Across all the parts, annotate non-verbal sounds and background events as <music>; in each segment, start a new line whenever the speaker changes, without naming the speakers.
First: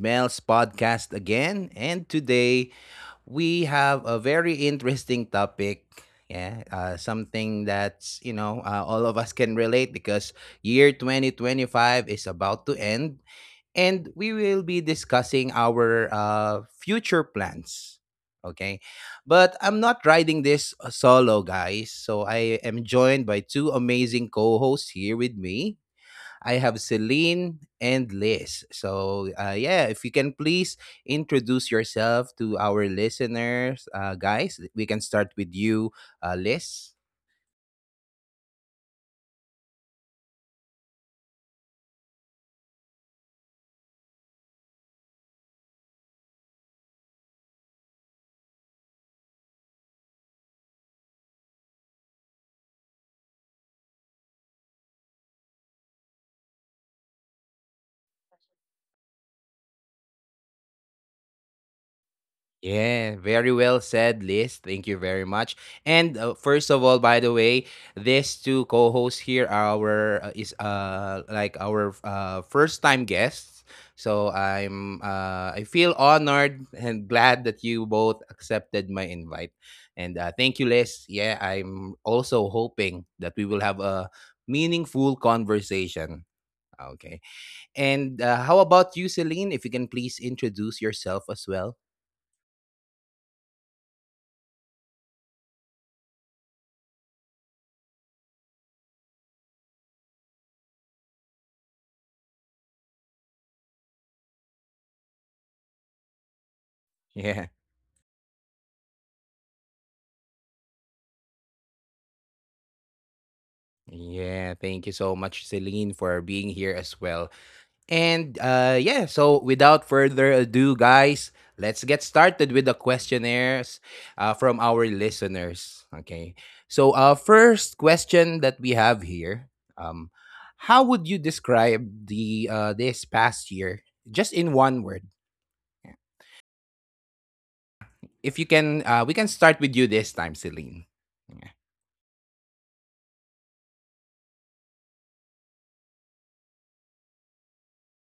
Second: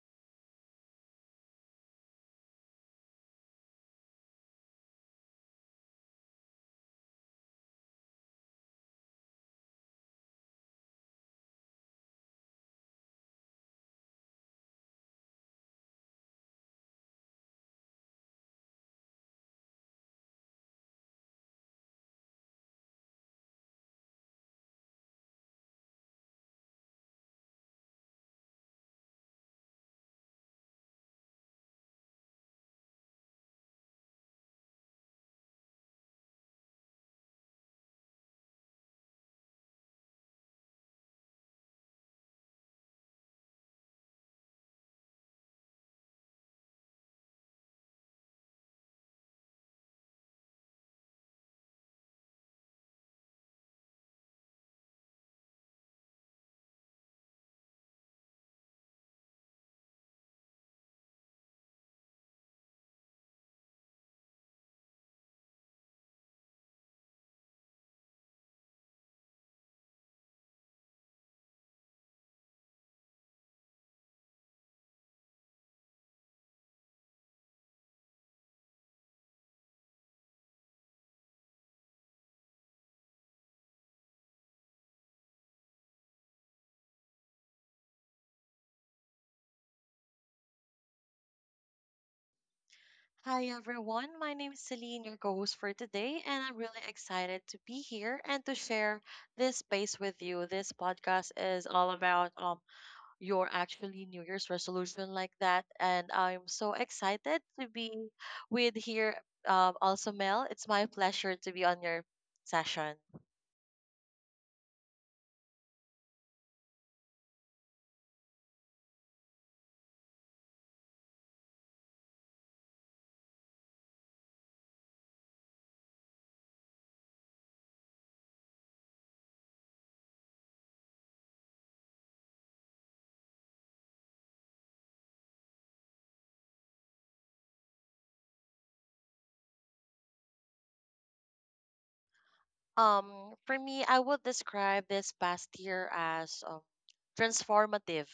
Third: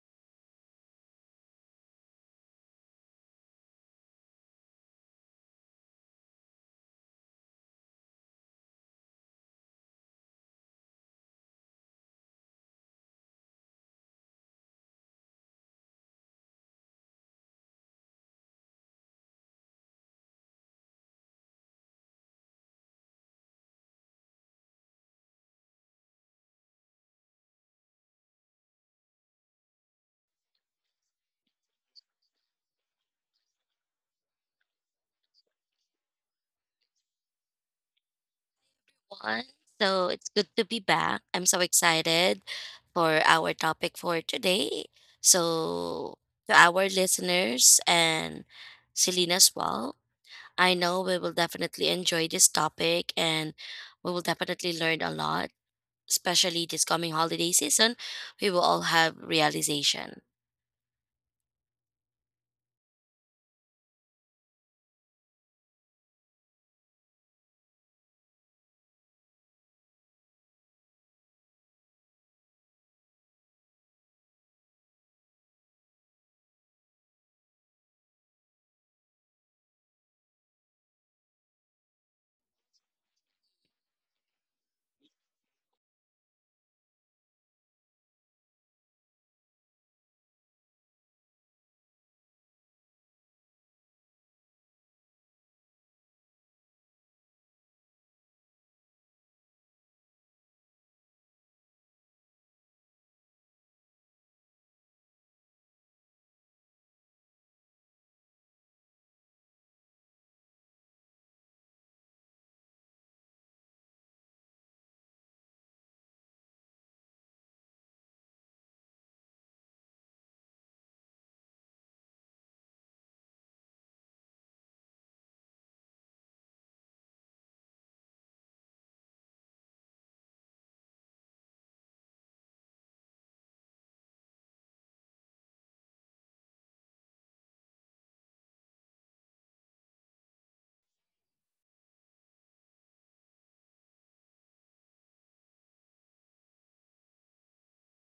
Mel's podcast again, and today we have a very interesting topic. Yeah, something that's all of us can relate because year 2025 is about to end, and we will be discussing our future plans. Okay, but I'm not riding this solo, guys. So I am joined by two amazing co hosts here with me. I have Celine and Liz. So, yeah, if you can please introduce yourself to our listeners, guys, we can start with you, Liz.
One, So it's good to be back. I'm so excited for our topic for today. So, to our listeners and Celine as well, I know we will definitely enjoy this topic and we will definitely learn a lot, especially this coming holiday season. We will all have realization.
Yeah, very well said, Liz. Thank you very much. And first of all, by the way, these two co-hosts here are our is like our first-time guests. So I feel honored and glad that you both accepted my invite. And thank you, Liz. Yeah, I'm also hoping that we will have a meaningful conversation. Okay. And how about you, Celine? If you can please introduce yourself as well.
Hi everyone, my name is Celine, your co-host for today, and I'm really excited to be here and to share this space with you. This podcast is all about your actually New Year's resolution like that, and I'm so
<laughs>
excited
Yeah.
to be with here. Also Mel, it's my pleasure to be on your session.
Yeah, thank you so much, Celine, for being here as well. And yeah, so without further ado, guys, let's get started with the questionnaires from our listeners. Okay, so first question that we have here: um, how would you describe the this past year, just in one word? If you can, we can start with you this time, Celine. Yeah.
For me, I would describe this past year as transformative.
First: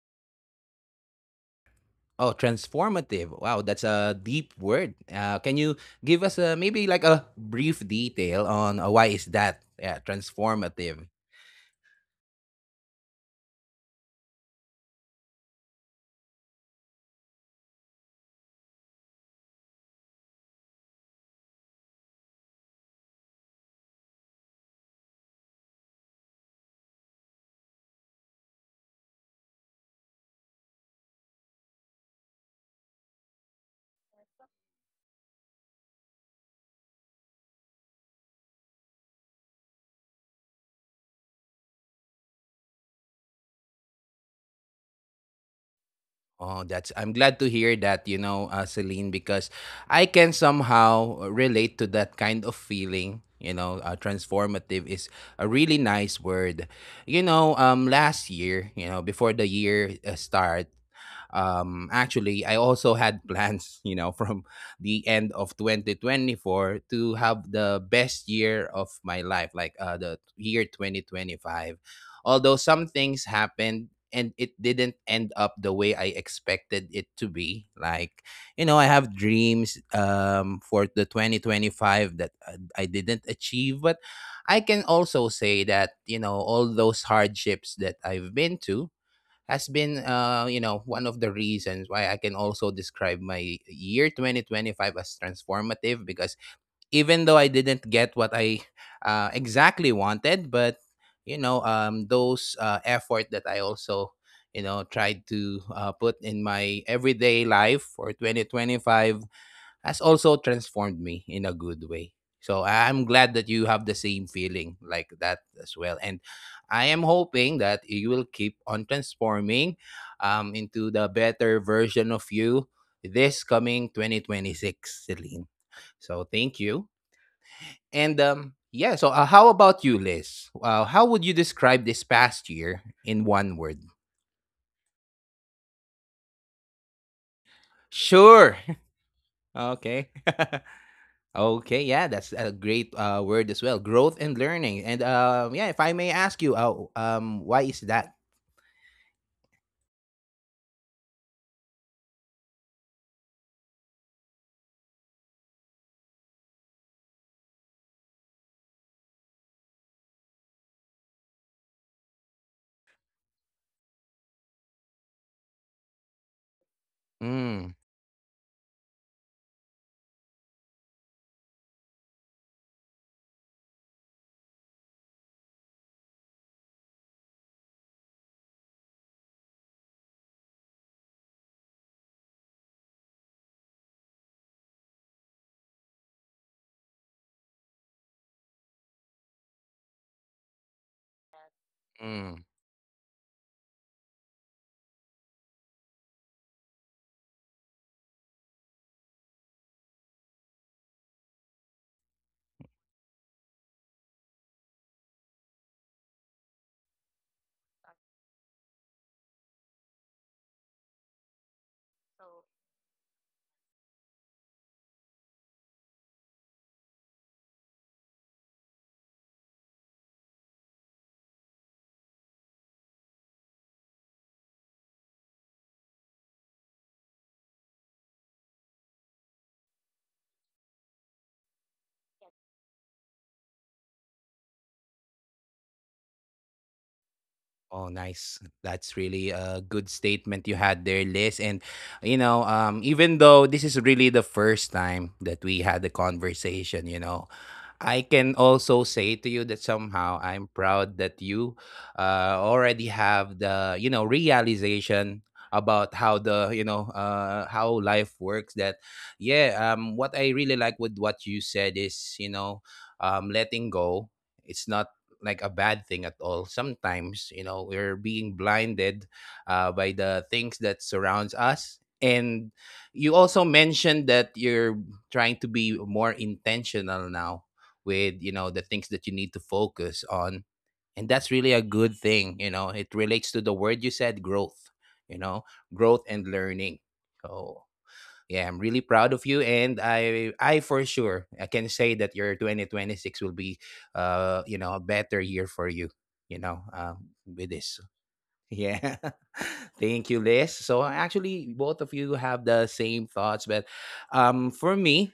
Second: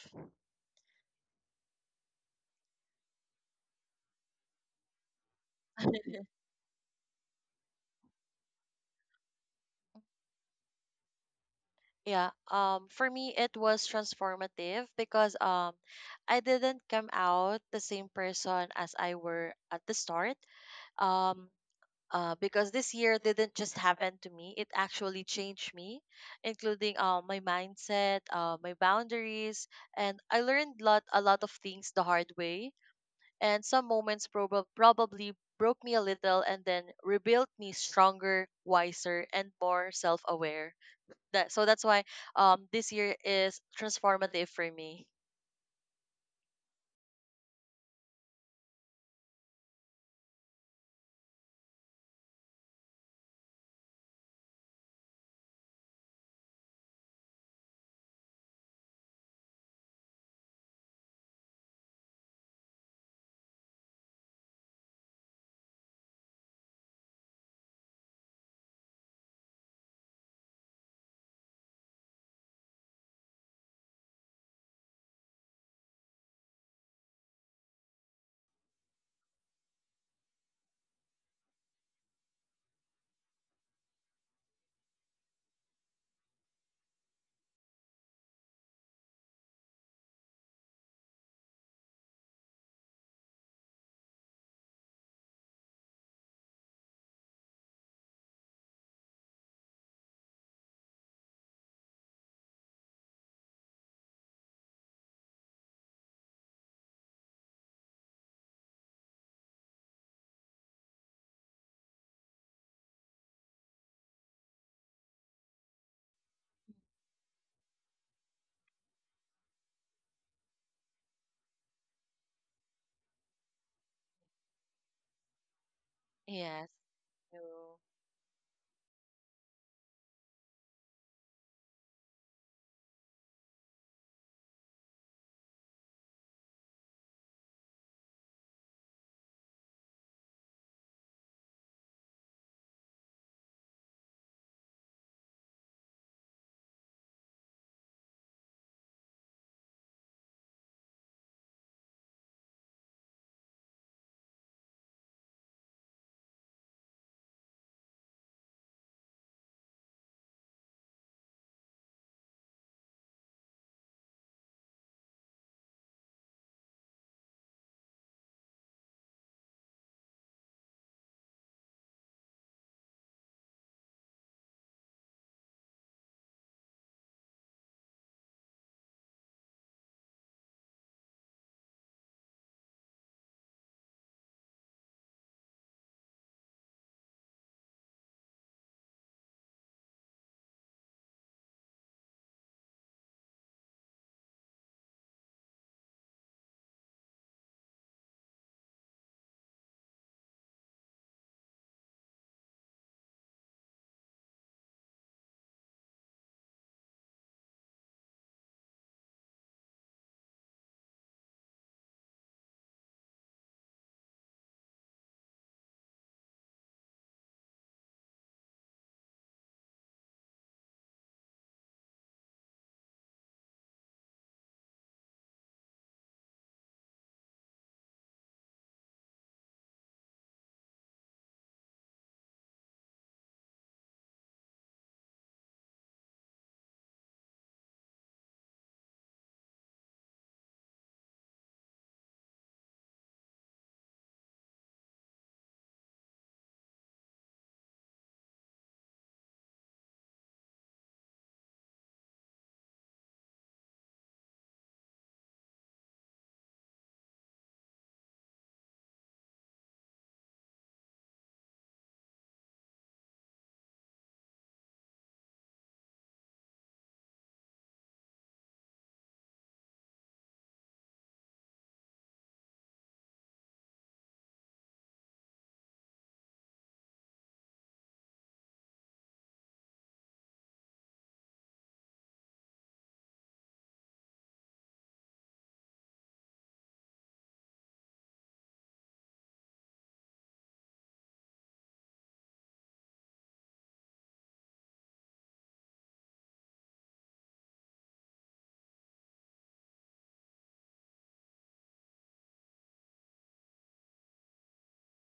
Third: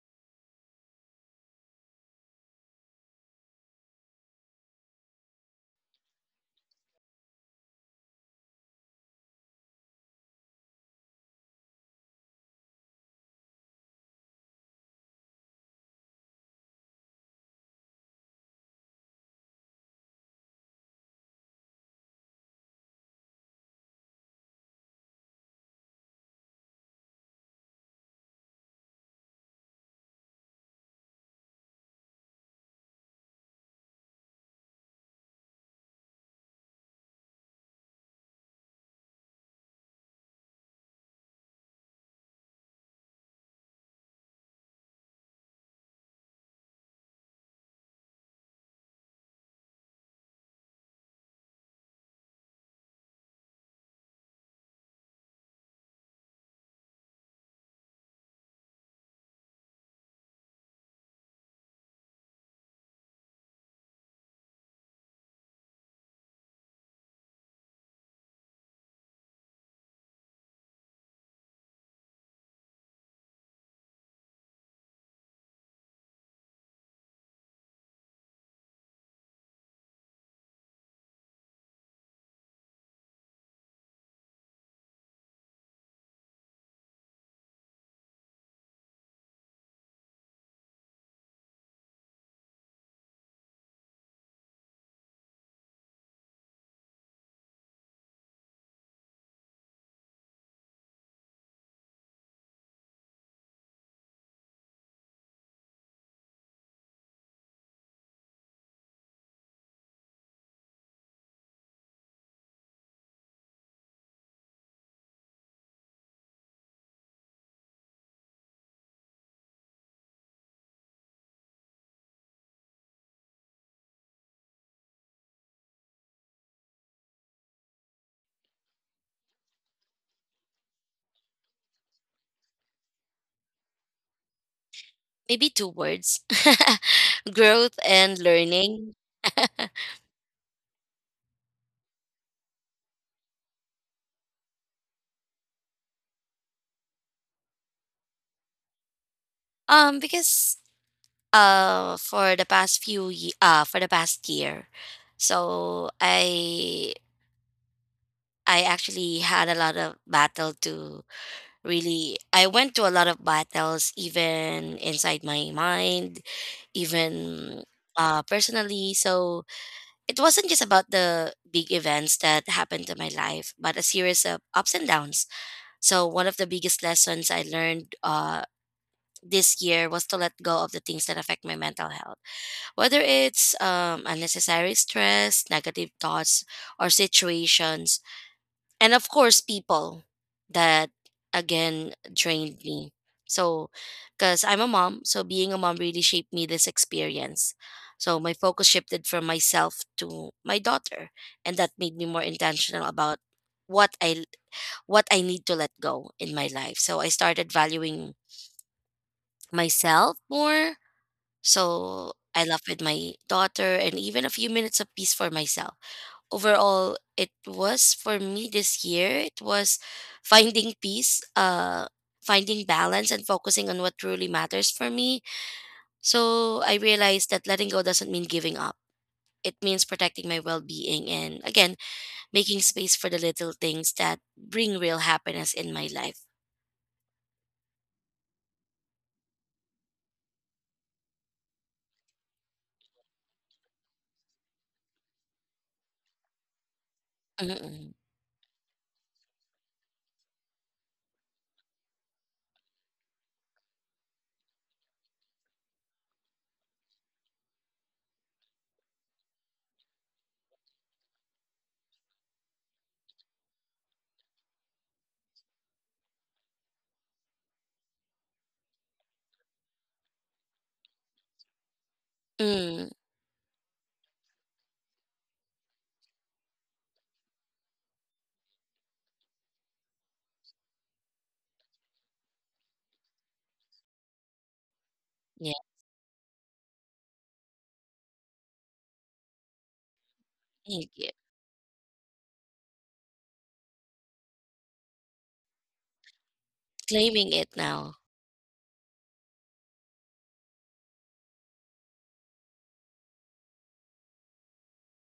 Oh, transformative. Wow, that's a deep word. Can you
<laughs>
give us maybe like a brief detail on why is that? Yeah, transformative.
Yeah, for me it was transformative because I didn't come out the same person as I were at the start. Um, because this year didn't just happen to me; it actually changed me, including my mindset, my boundaries, and I learned lot a lot of things the hard way. And some moments probably broke me a little, and then rebuilt me stronger, wiser, and more self-aware. That's why this year is transformative for me.
Oh, that's I'm glad to hear that, you know, Celine, because I can somehow relate to that kind of feeling. You know, transformative is a really nice word. You know, last year, you know, before the year start, actually, I also had <laughs> plans, you know, from the end of 2024 to have the best year of my life, like the year 2025. Although some things happened and it didn't end up the way I expected it to be. Like, you know, I have dreams for the 2025 that I didn't achieve, but I can also say that, you know, all those hardships that I've been to has been you know one of the reasons why I can also describe my year 2025 as transformative because even though I didn't get what I exactly wanted, but you know, those effort that I also you know tried to put in my everyday life for 2025 has also transformed me in a good way. So I'm glad that you have the same feeling like that as well, and I am hoping that you will keep on transforming into the better version of you this coming 2026, Celine. So thank
Yes.
you,
So,
and yeah, so how about you, Liz? How would you describe this past year in one word?
Maybe two words, <laughs> growth and
Sure. <laughs>
learning. <laughs>
Okay. <laughs> Okay. Yeah, that's a great word as well. Growth and learning. And yeah, if I may ask you, why is that?
Because for the past year, so I actually had a lot of battle to really. I went to a lot of battles, even inside my mind, even
Mm,
personally. So it wasn't just about the big events that happened to my life, but a series of ups and downs. So one of the biggest lessons I learned, this year, was to let go of the things that affect my mental health. Whether it's unnecessary stress, negative thoughts, or situations, and of course, people that, again,
mm.
drained me. So, because I'm a mom, so being a mom really shaped me this experience. So, my focus shifted from myself to my daughter, and that made me more intentional about what I what I need to let go in my life. So I started valuing myself more, so I left with my daughter and even a few minutes of peace for myself. Overall, it was for me this year, it was finding peace, finding balance, and focusing on what truly matters for me. So I realized that letting go doesn't mean giving up. It means protecting my well being and, again, making space for the little things that bring real happiness in my life.
Oh, nice. That's really a good statement you had there, Liz. And, you know, even though this is really the first time that we had the conversation, you know,
Mm-mm.
I can also say to you that somehow I'm proud that you already have the, you know, realization about how the you know how life works. That yeah um what I really like with what you said is, letting go, it's not like a bad thing at all. Sometimes, you know, we're being blinded by the things that surrounds us. And
Mm,
you also mentioned that you're trying to be more intentional now with, you know, the things that you need to focus on. And that's really a good thing, you know. It relates to the word you said, growth, you know,
yeah,
growth and learning. So yeah, I'm really proud of you, and I for
thank you.
sure, I can say that your 2026 will be, a better year for you. You know,
Claiming
with
it
this.
now.
Yeah, <laughs> thank you, Liz. So actually, both of you have the same thoughts, but, for me,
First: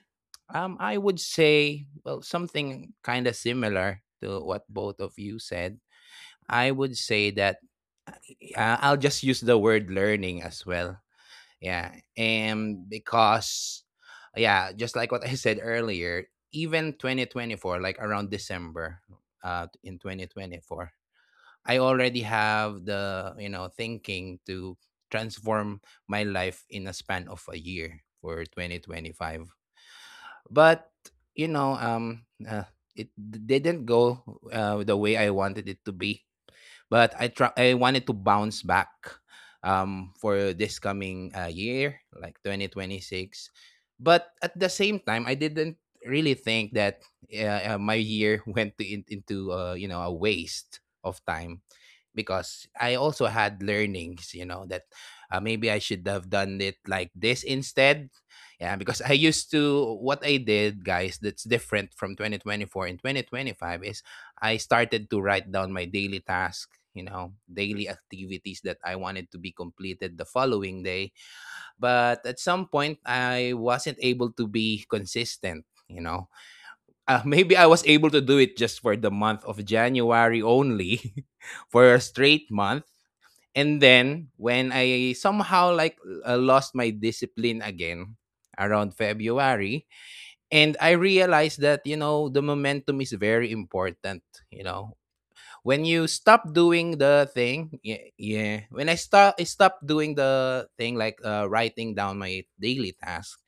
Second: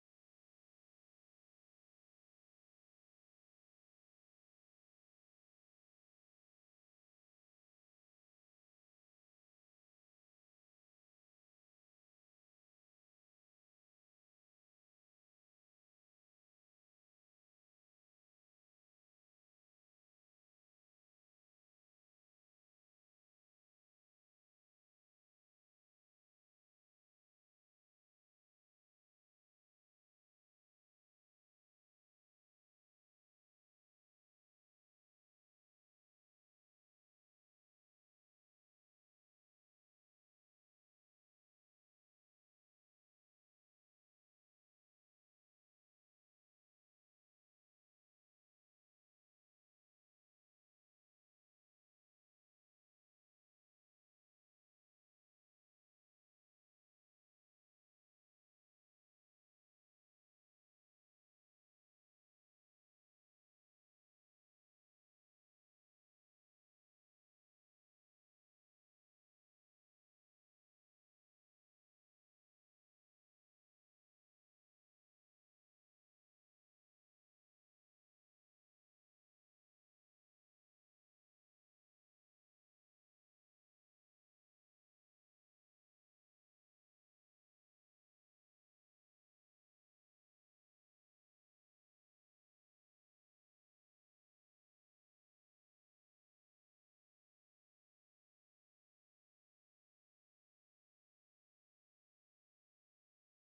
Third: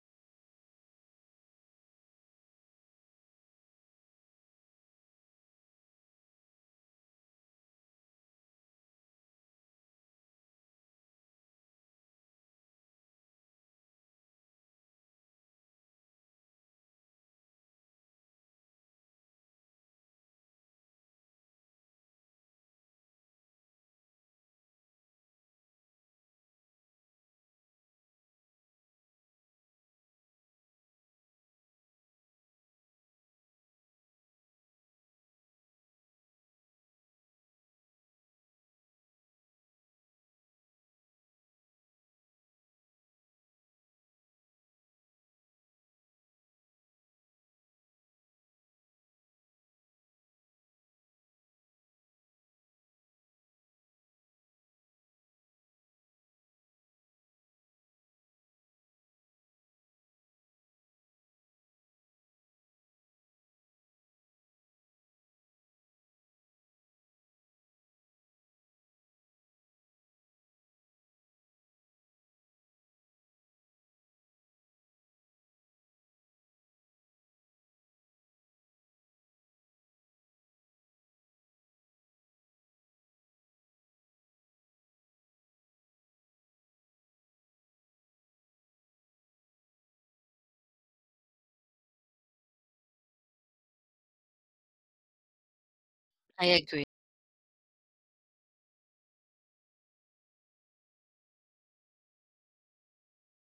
I would say well something kind of similar to what both of you said. I would say that I'll just use the word learning as well, yeah. And because, yeah, just like what I said earlier, even 2024, like around December in 2024, I already have the, you know, thinking to transform my life in a span of a year for 2025. But, you know, it didn't go the way I wanted it to be. But I wanted to bounce back for this coming year, like 2026. But at the same time, I didn't really think that my year <laughs> went into you know a waste of time because I also had learnings, you know, that maybe I should have done it like this instead. Yeah, because what I did, guys, that's different from 2024 and 2025 is I started to write down my daily task, you know, daily activities that I wanted to be completed the following day. But at some point, I wasn't able to be consistent. You know, <laughs> maybe I was able to do it just for the month of January only, <laughs> for a straight month. And then when I somehow lost my discipline again around February, and I realized that, you know, the momentum is very important, you know. When you
I
stop
agree.
doing the thing, yeah, yeah. When I stopped doing the thing, like writing down my daily task,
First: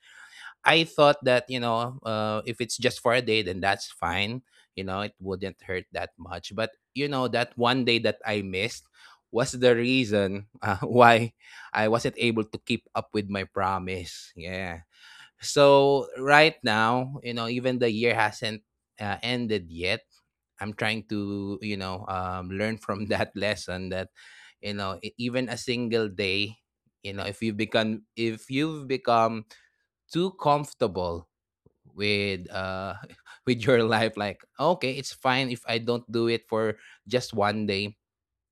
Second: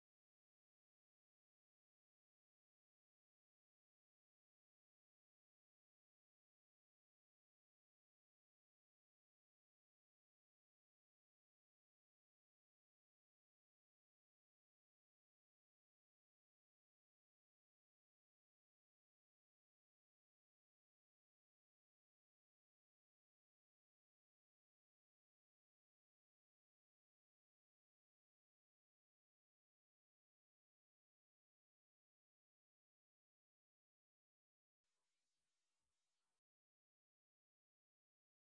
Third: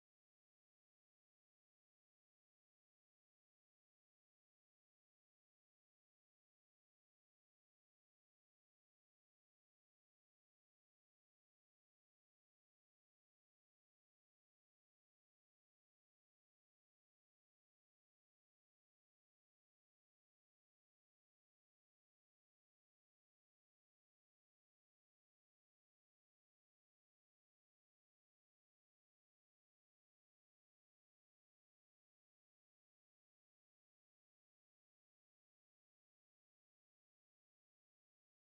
I thought that, you know, if it's just for a day, then that's fine. You know, it wouldn't hurt that much. But you know, that one day that I missed was the reason <laughs> why I wasn't able to keep up with my promise. Yeah. So right now, you know, even the year hasn't ended yet. I'm trying to, you know, learn from <laughs> that lesson that, you know, even a single day, you know, if you've become too comfortable with <laughs> with your life, like, okay, it's fine if I don't do it for just one day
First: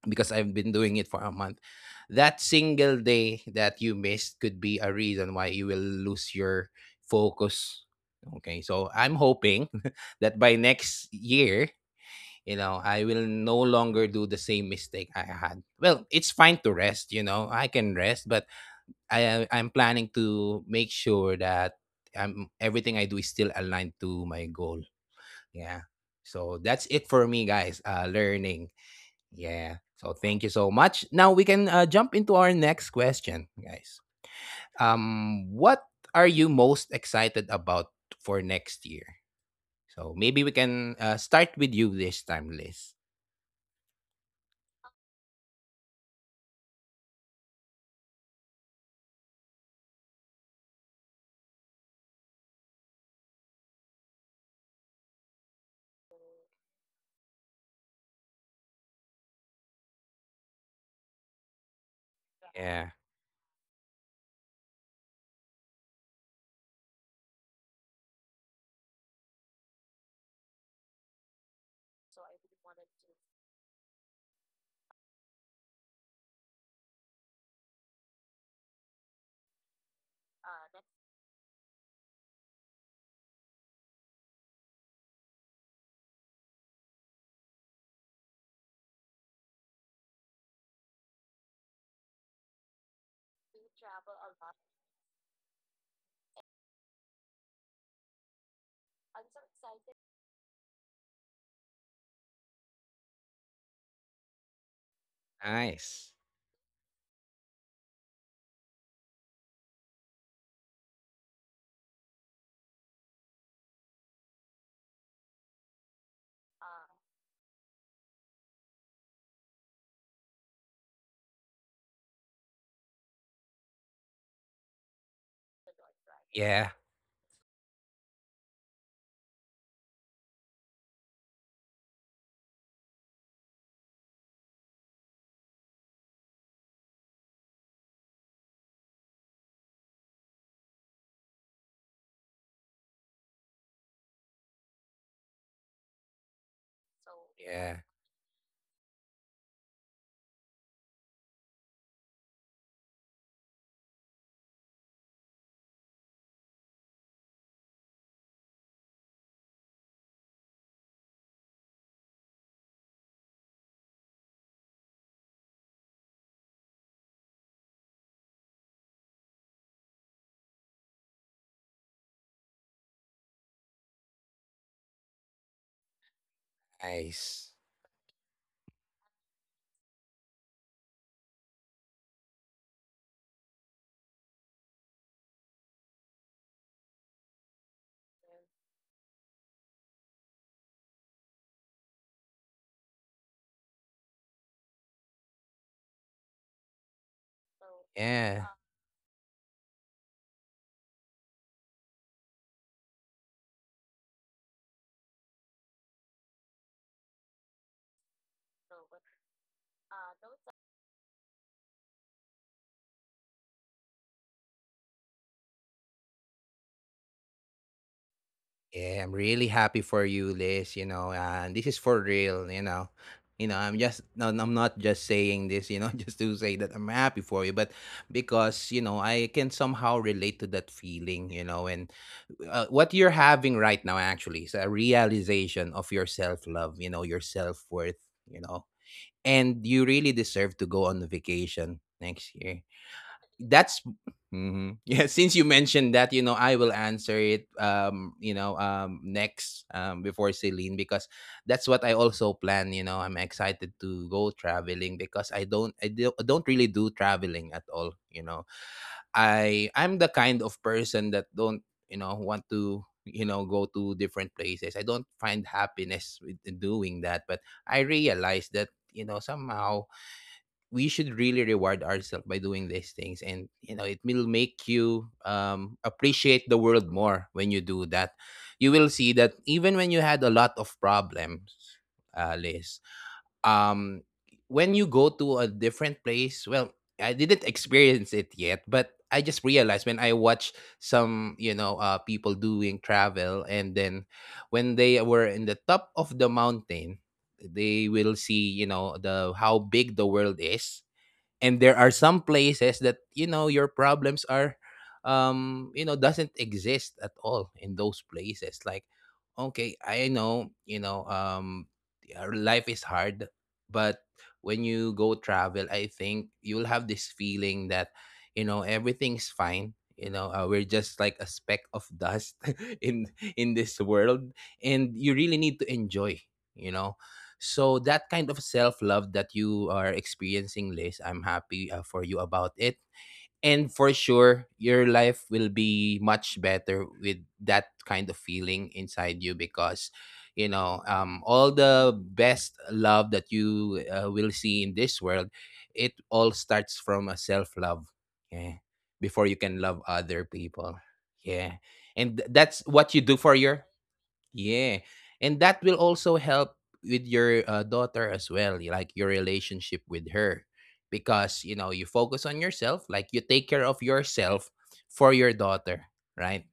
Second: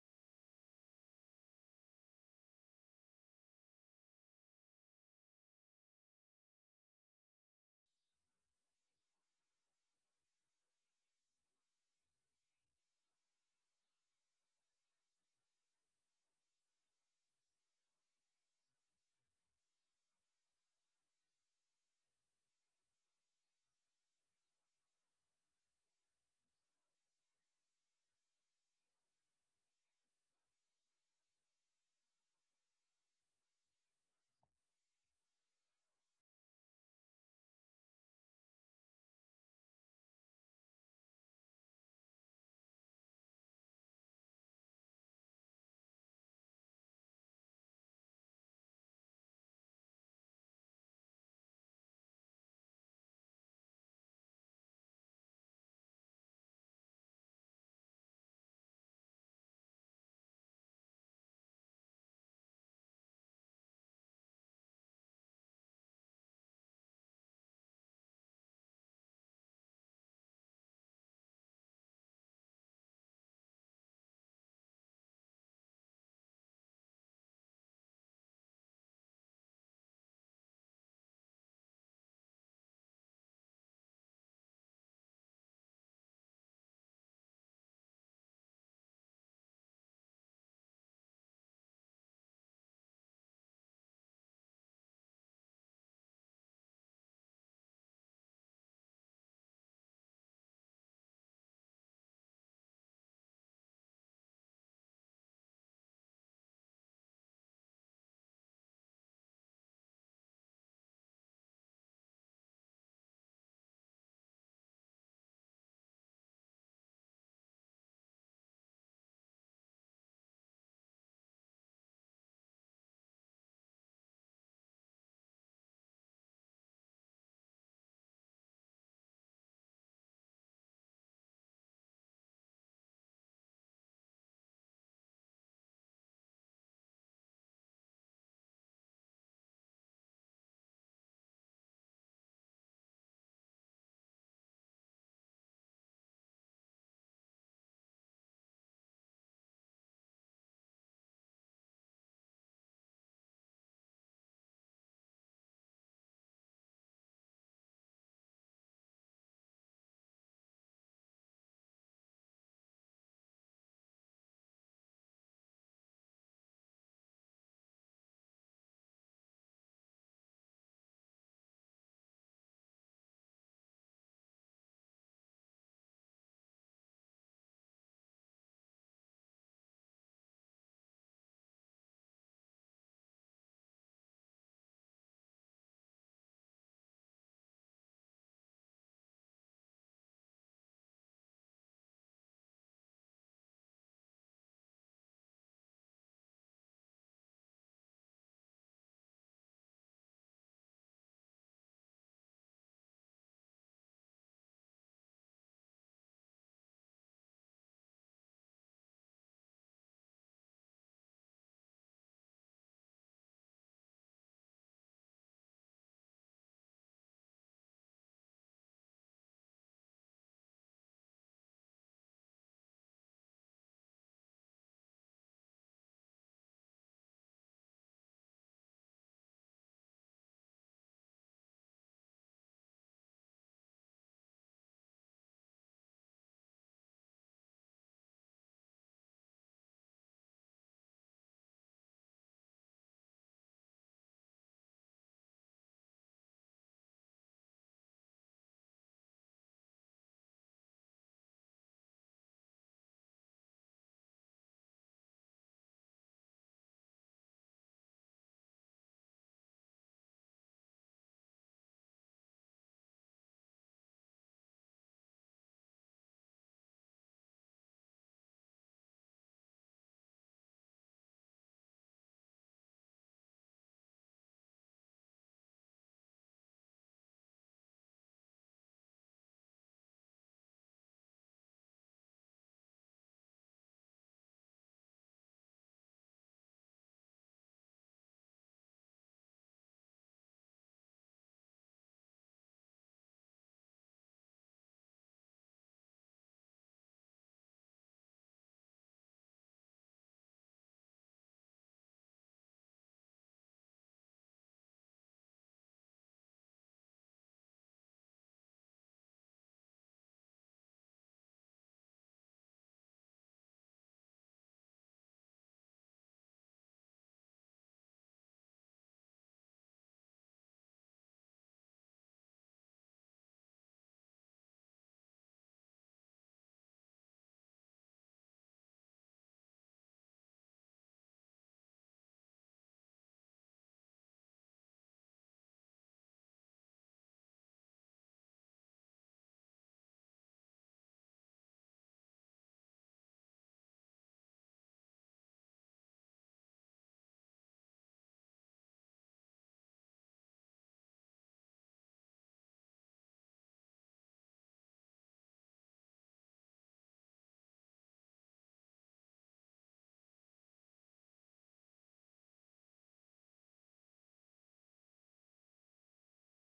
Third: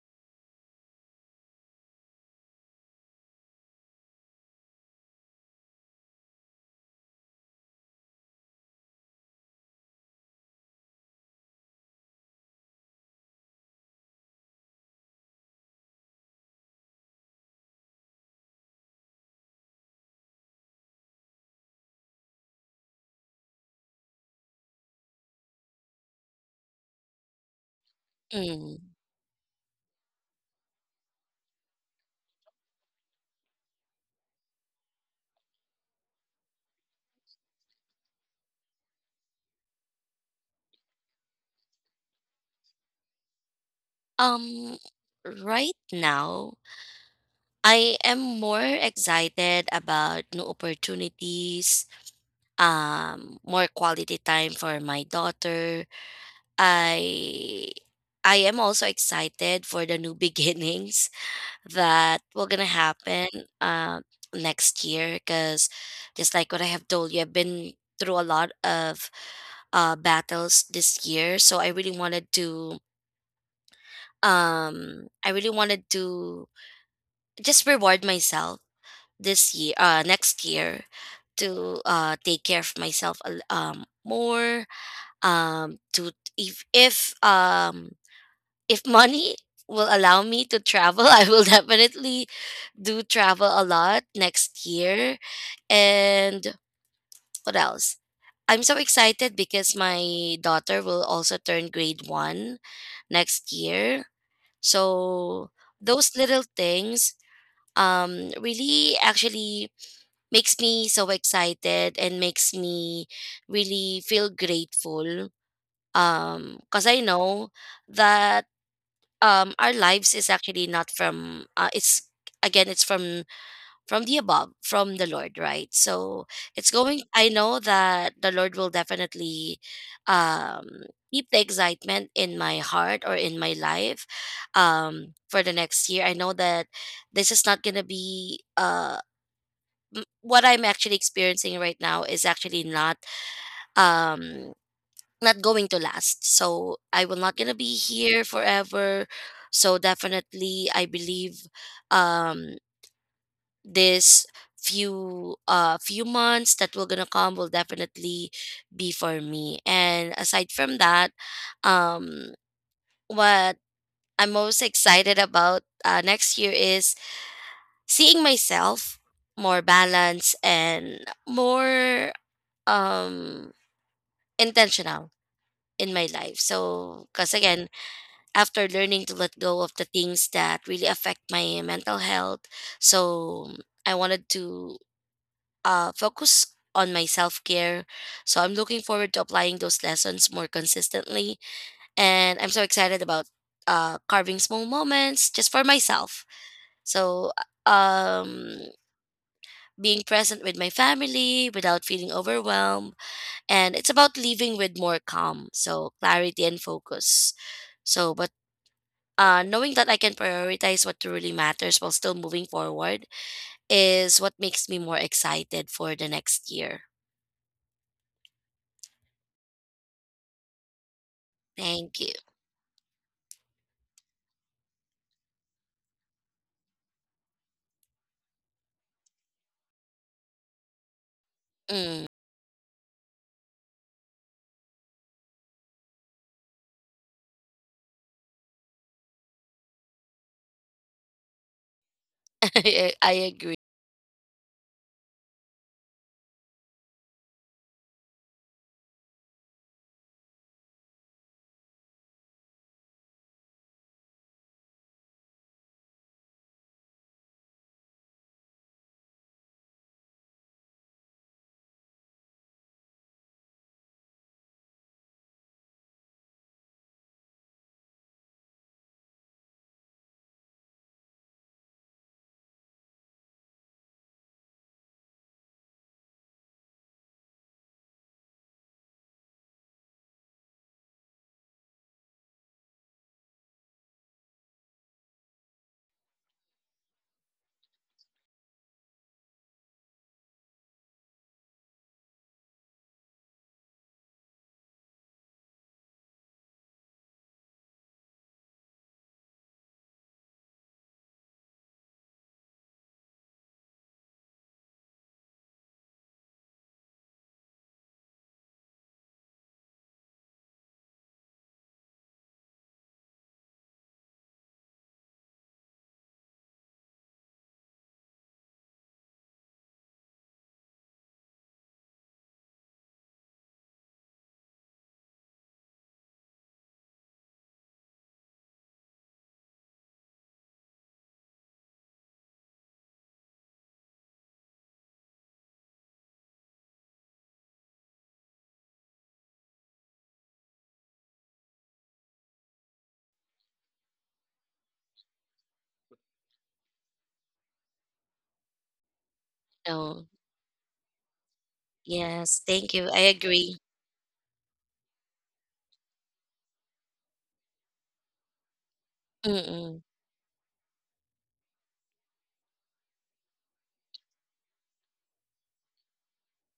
because I've been doing it for a month. That single day that you missed could be a reason why you will lose your focus. Okay, so I'm hoping <laughs> that by next year, you know, I will no longer do the same mistake I had. Well, it's fine to rest, you know, I can rest. But I'm planning to make sure that I'm everything I do is still aligned to my goal. Yeah. So that's it for me, guys. Learning.
Mm.
Yeah. So thank you so much. Now we can jump into our next question, guys. What are you most excited about for next year? So maybe we can start with you this time, Liz.
Um, right now, I am more excited about new opportunities, more quality time for my daughter. I I am also excited for the new <laughs> beginnings that will gonna
Yeah.
happen, uh, next year, because just like what I have told you, I've been through a lot of battles this year, so I really wanted to just reward myself this year, next year, to take care of myself more, to, if if um if money will allow me to travel, <laughs> I will definitely do travel a lot next year. And what else? I'm so excited because my daughter will also turn grade 1 next year. So those
Nice.
little things, really actually makes me so excited and makes me really feel grateful, because I know that, our lives is actually not from, it's again, it's from the above, from the lord, right? So it's
Yeah.
going I know that the lord will definitely um keep the excitement in my heart or in my life, for the next year. I know that this is not gonna be m- what I'm actually experiencing right now is actually um not going to last. So I will not gonna be
Yeah.
here forever. So definitely I believe, um this few months that will gonna come will definitely be for me. And aside from that, um what I'm most excited about, next year, is seeing myself more balanced and more, um intentional in my life. So, because
Nice.
again, after learning to let go of the things that really affect my mental health, so I wanted to focus on my self-care. So I'm looking forward to applying those lessons more consistently, and I'm so excited about carving small moments just for myself. So,
Yeah.
um being present with my family without feeling overwhelmed, and it's about leaving with more calm, so clarity and focus. So, but, knowing that I can prioritize what truly matters while still moving forward is what makes me more excited for the next year.
Yeah, I'm really happy for you, Liz. You know, and this is for
Thank you.
real. I'm just no, no, I'm not just saying this. You know, <laughs> just to say that I'm happy for you, but because you know, I can somehow relate to that feeling. You know, and
Mm.
uh, what you're having right now actually is a realization of your self love. You know, your self worth. You know, and you really deserve to go on vacation next
<laughs>
year
I agree.
that's <laughs> yeah, since you mentioned that, you know, I will answer it, you know, next, before Celine, because that's what I also plan. You know, I'm excited to go traveling because I don't really do traveling at all, you know. I'm the kind of person that don't, you know, want to, you know, go to different places. I don't find happiness with doing that, but I realize that, you know, somehow we should really reward ourselves by doing these things. And you know it will make you appreciate the world more when you do that. You will see that even when you had a lot of problems, Liz, um, when you go to a different place, well, I didn't experience it yet, but I just realized when I watch some, you know, people doing travel. And then when they were in the top of the mountain, they will see, you know, the how big the world is. And there are some places that, you know, your problems are, you know, doesn't exist at all in those places. Like, okay, I know, you know, our life is hard. But when you go travel, I think you'll have this feeling that, you know, everything's fine. You know, we're just like a speck of dust <laughs> in in this world. And you really need to enjoy, you know. So that kind of self love that you are experiencing, Liz, I'm happy for you about it. And for sure, your life will be much better with that kind of feeling inside you, because, you know, all the best love that you will see in this world, it all starts from a self love. Yeah. Before you can love
No,
other people. Yeah. And
yes,
that's
thank you,
what
I
you do for
agree.
your yeah. And that will also help with your daughter as well, like your
Mm-mm.
relationship with her. Because, you know, you focus on yourself, like you take care of yourself for your daughter, right?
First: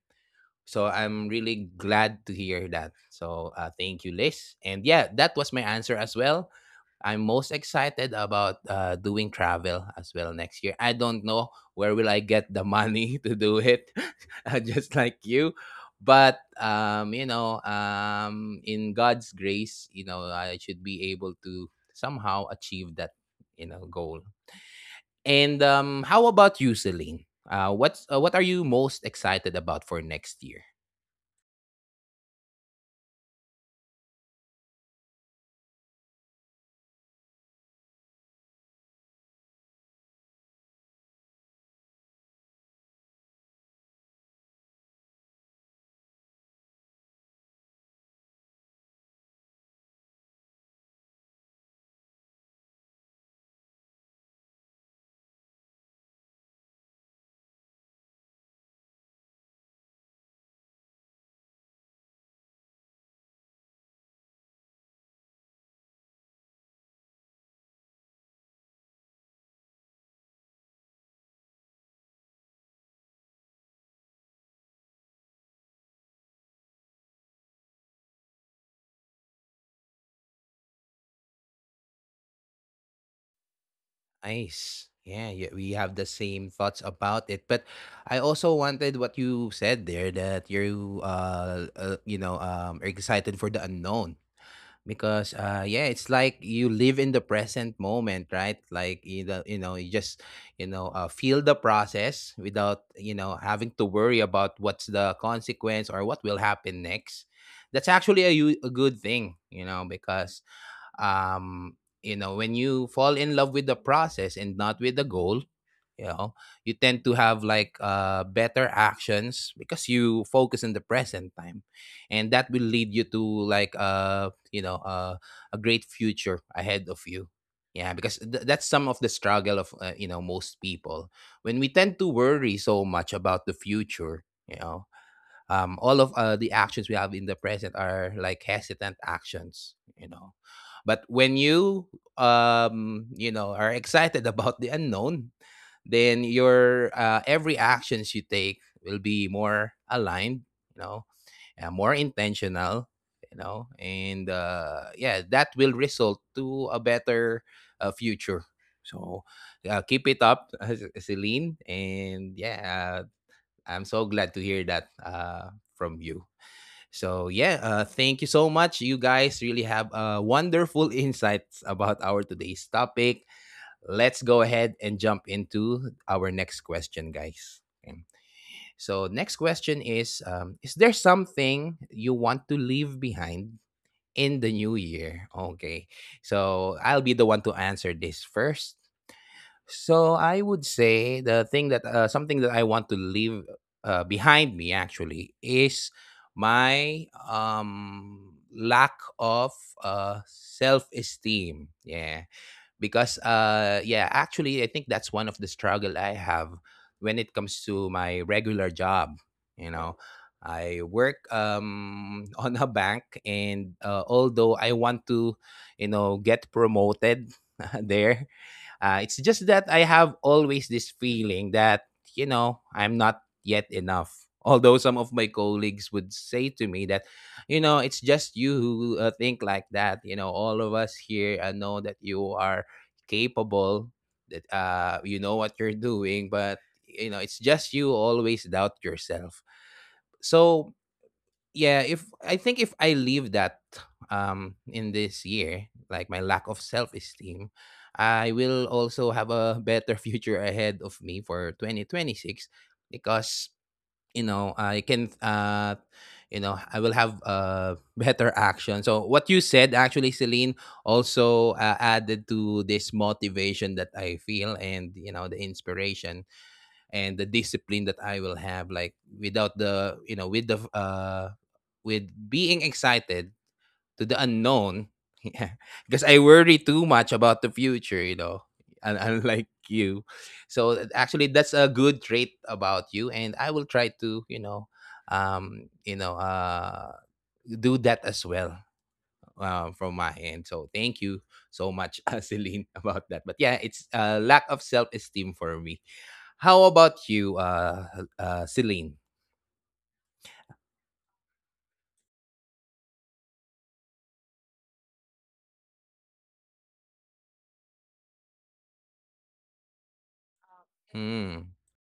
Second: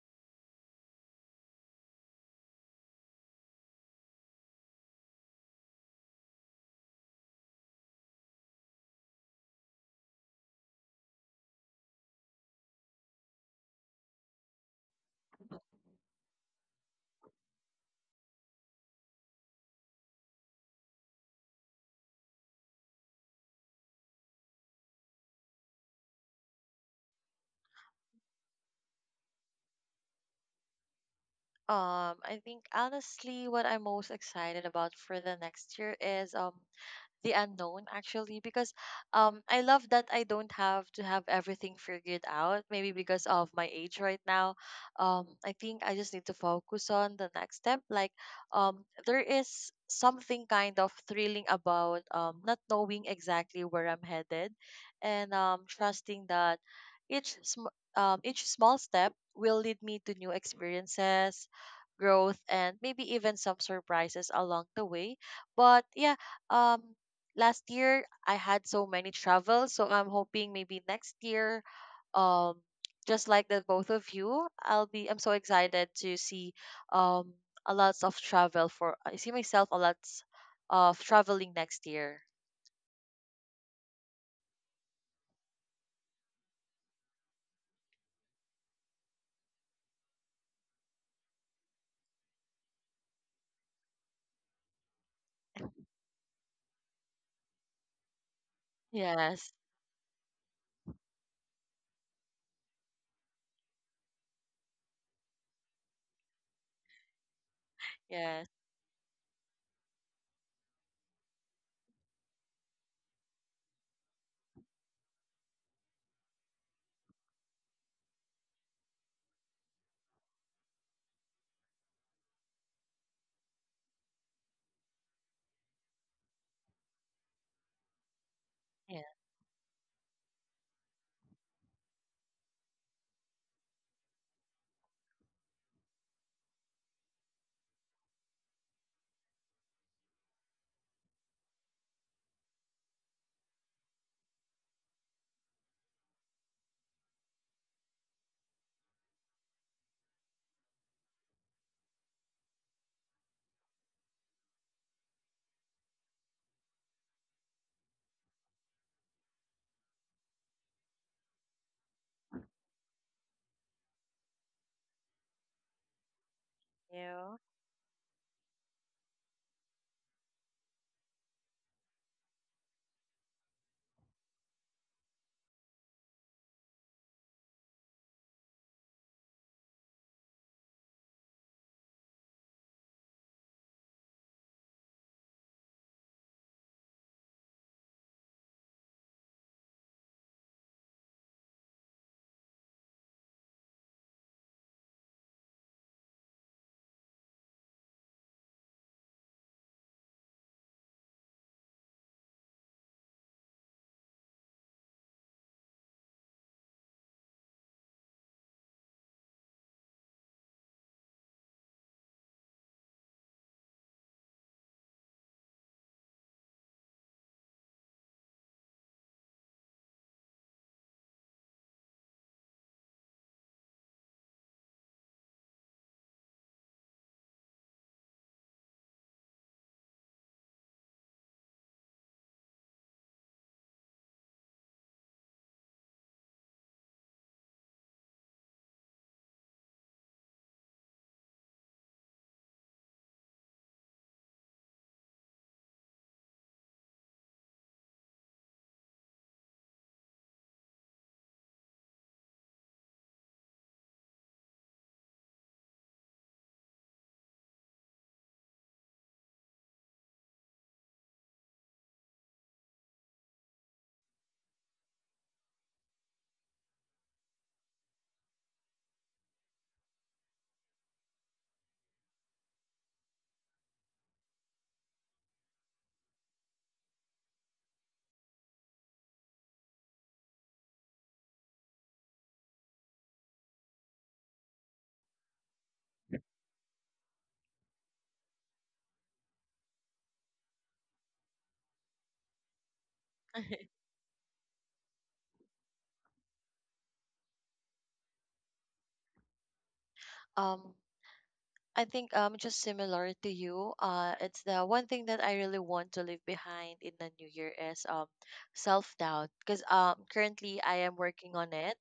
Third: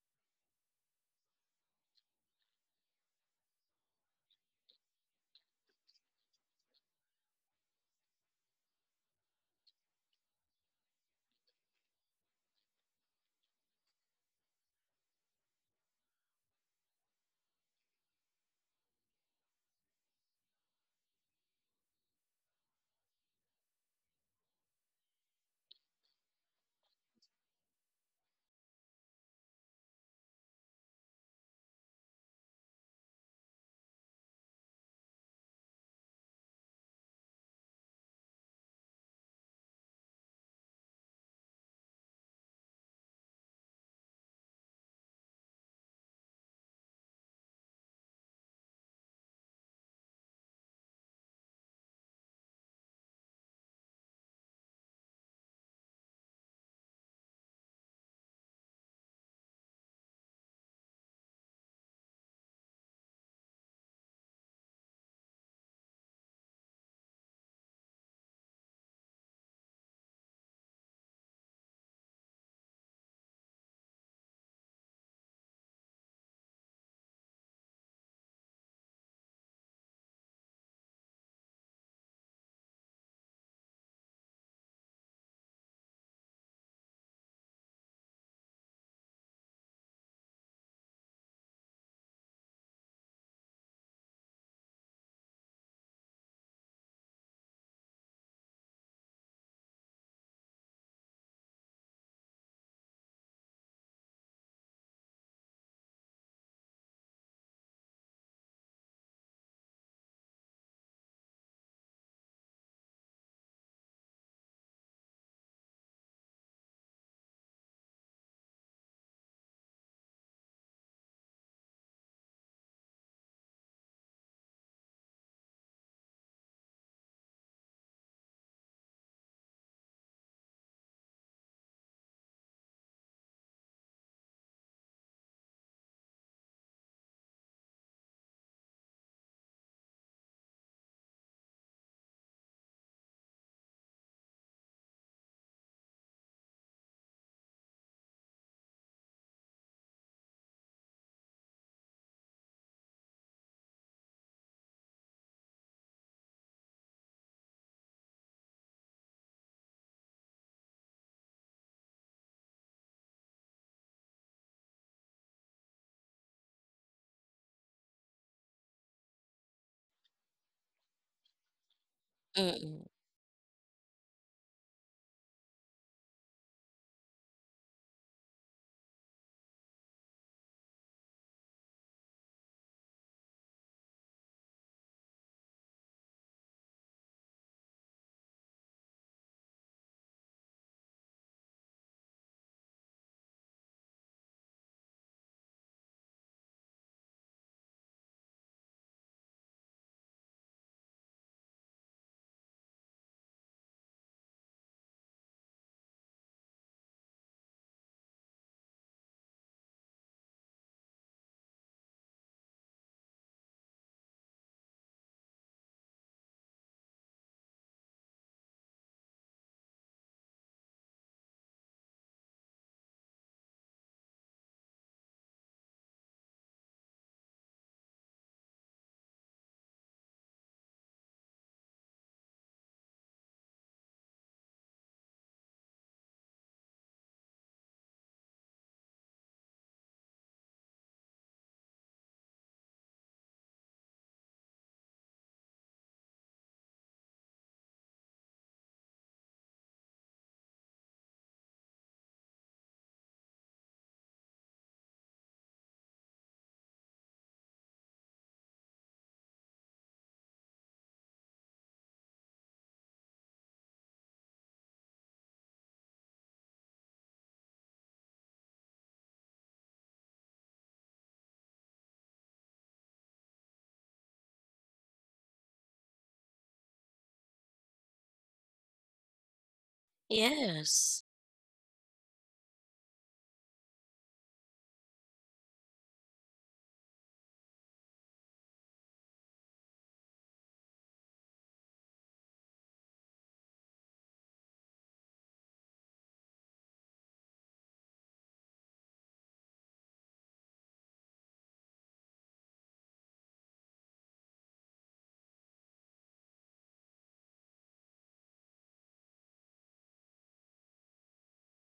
So I'm really glad to hear that. So thank you, Liz. And yeah, that was my answer as well. I'm most excited about doing travel as well next year. I don't know where will I get the money <laughs> to do it, <laughs> just like you. But you know, in God's grace, you know, I should be able to somehow achieve that, you know, goal. And how about you, Celine? What's what are you most excited about for next year?
I think honestly, what I'm most excited about for the next year is the unknown actually because I love that I don't have to have everything figured out maybe because of my age right now. I think I just need to focus on the next step, like there is something kind of thrilling about not knowing exactly where I'm headed, and trusting that each small step will lead me to new experiences, growth, and maybe even some surprises along the way. But yeah, um last year I had so many travels, so I'm hoping maybe next year, um, just like the both of you, I'm so excited to see um a lots of travel for I see myself a lots of traveling next year.
Nice. Yeah, yeah, we have the same thoughts about it. But I also wanted what you said there, that you you know are excited for the unknown. Because yeah, it's like you live in the present moment, right? Like, you know,
Yes,
you just, you know, feel the process without, you know, having to worry about what's the consequence or what will happen next. That's actually a,
yes,
a good thing, you know. Because um you know, when you fall in love with the process and not with the goal, you know, you tend to have like better actions because you focus in the present time. And that will lead you to like you know a great future ahead of you. Yeah, because that's some of
yeah.
the struggle of you know, most people. When we tend to worry so much about the future, you know, all of the actions we have in the present are like hesitant actions, you know. But when you you know, are excited <laughs> about the unknown, then your every actions you take will be more aligned, you know, more intentional, you know. And yeah, that will result to a better future. So keep it up, <laughs> Celine. And yeah, I'm so glad to hear that from you. So
You.
yeah, thank you so much. You guys really have wonderful <laughs> insights about our today's
Mm-mm.
topic. Let's go ahead and jump into our next question, guys. Okay. So next question is: is there something you want to leave behind in the new year? Okay, so I'll be the one to answer this first. So I would say the thing that something that I want to leave behind me actually is my lack of self-esteem. Yeah. Because yeah, actually I think that's one of the struggle I have when it comes to my regular job, you know. I work <laughs> on a bank. And although I want to, you know, get promoted <laughs> there, it's just that I have always this feeling that, you know, I'm not yet enough. <laughs> Although some of my colleagues would say to me that, you know, it's just you who think like that. You know, all of us here know that you are capable, that you know what you're doing, but, you know, it's just you always doubt yourself. So yeah, if I think, if I leave that in this year, like my lack of self-esteem, I will also have a better <laughs> future ahead of me for 2026. Because, you know, I can you know, I will have better action. So what you said actually, Celine, also added to this motivation that I feel. And you know, the inspiration and the discipline that I will have, like without the, you know, with the with being excited to the unknown, <laughs> yeah. Because I worry too much about the future, you know, <laughs> unlike you. So
Yes.
actually that's a good trait about you, and I will try to, you know, you know do that as well from my end. So thank you so much, <laughs> Celine, about that. But yeah,
<laughs>
it's a lack of self esteem for me. How about you, Celine?
Um, I think just similar to you, it's the one thing that I really want to leave behind in the new year is self doubt, because currently I am working
Mm,
on it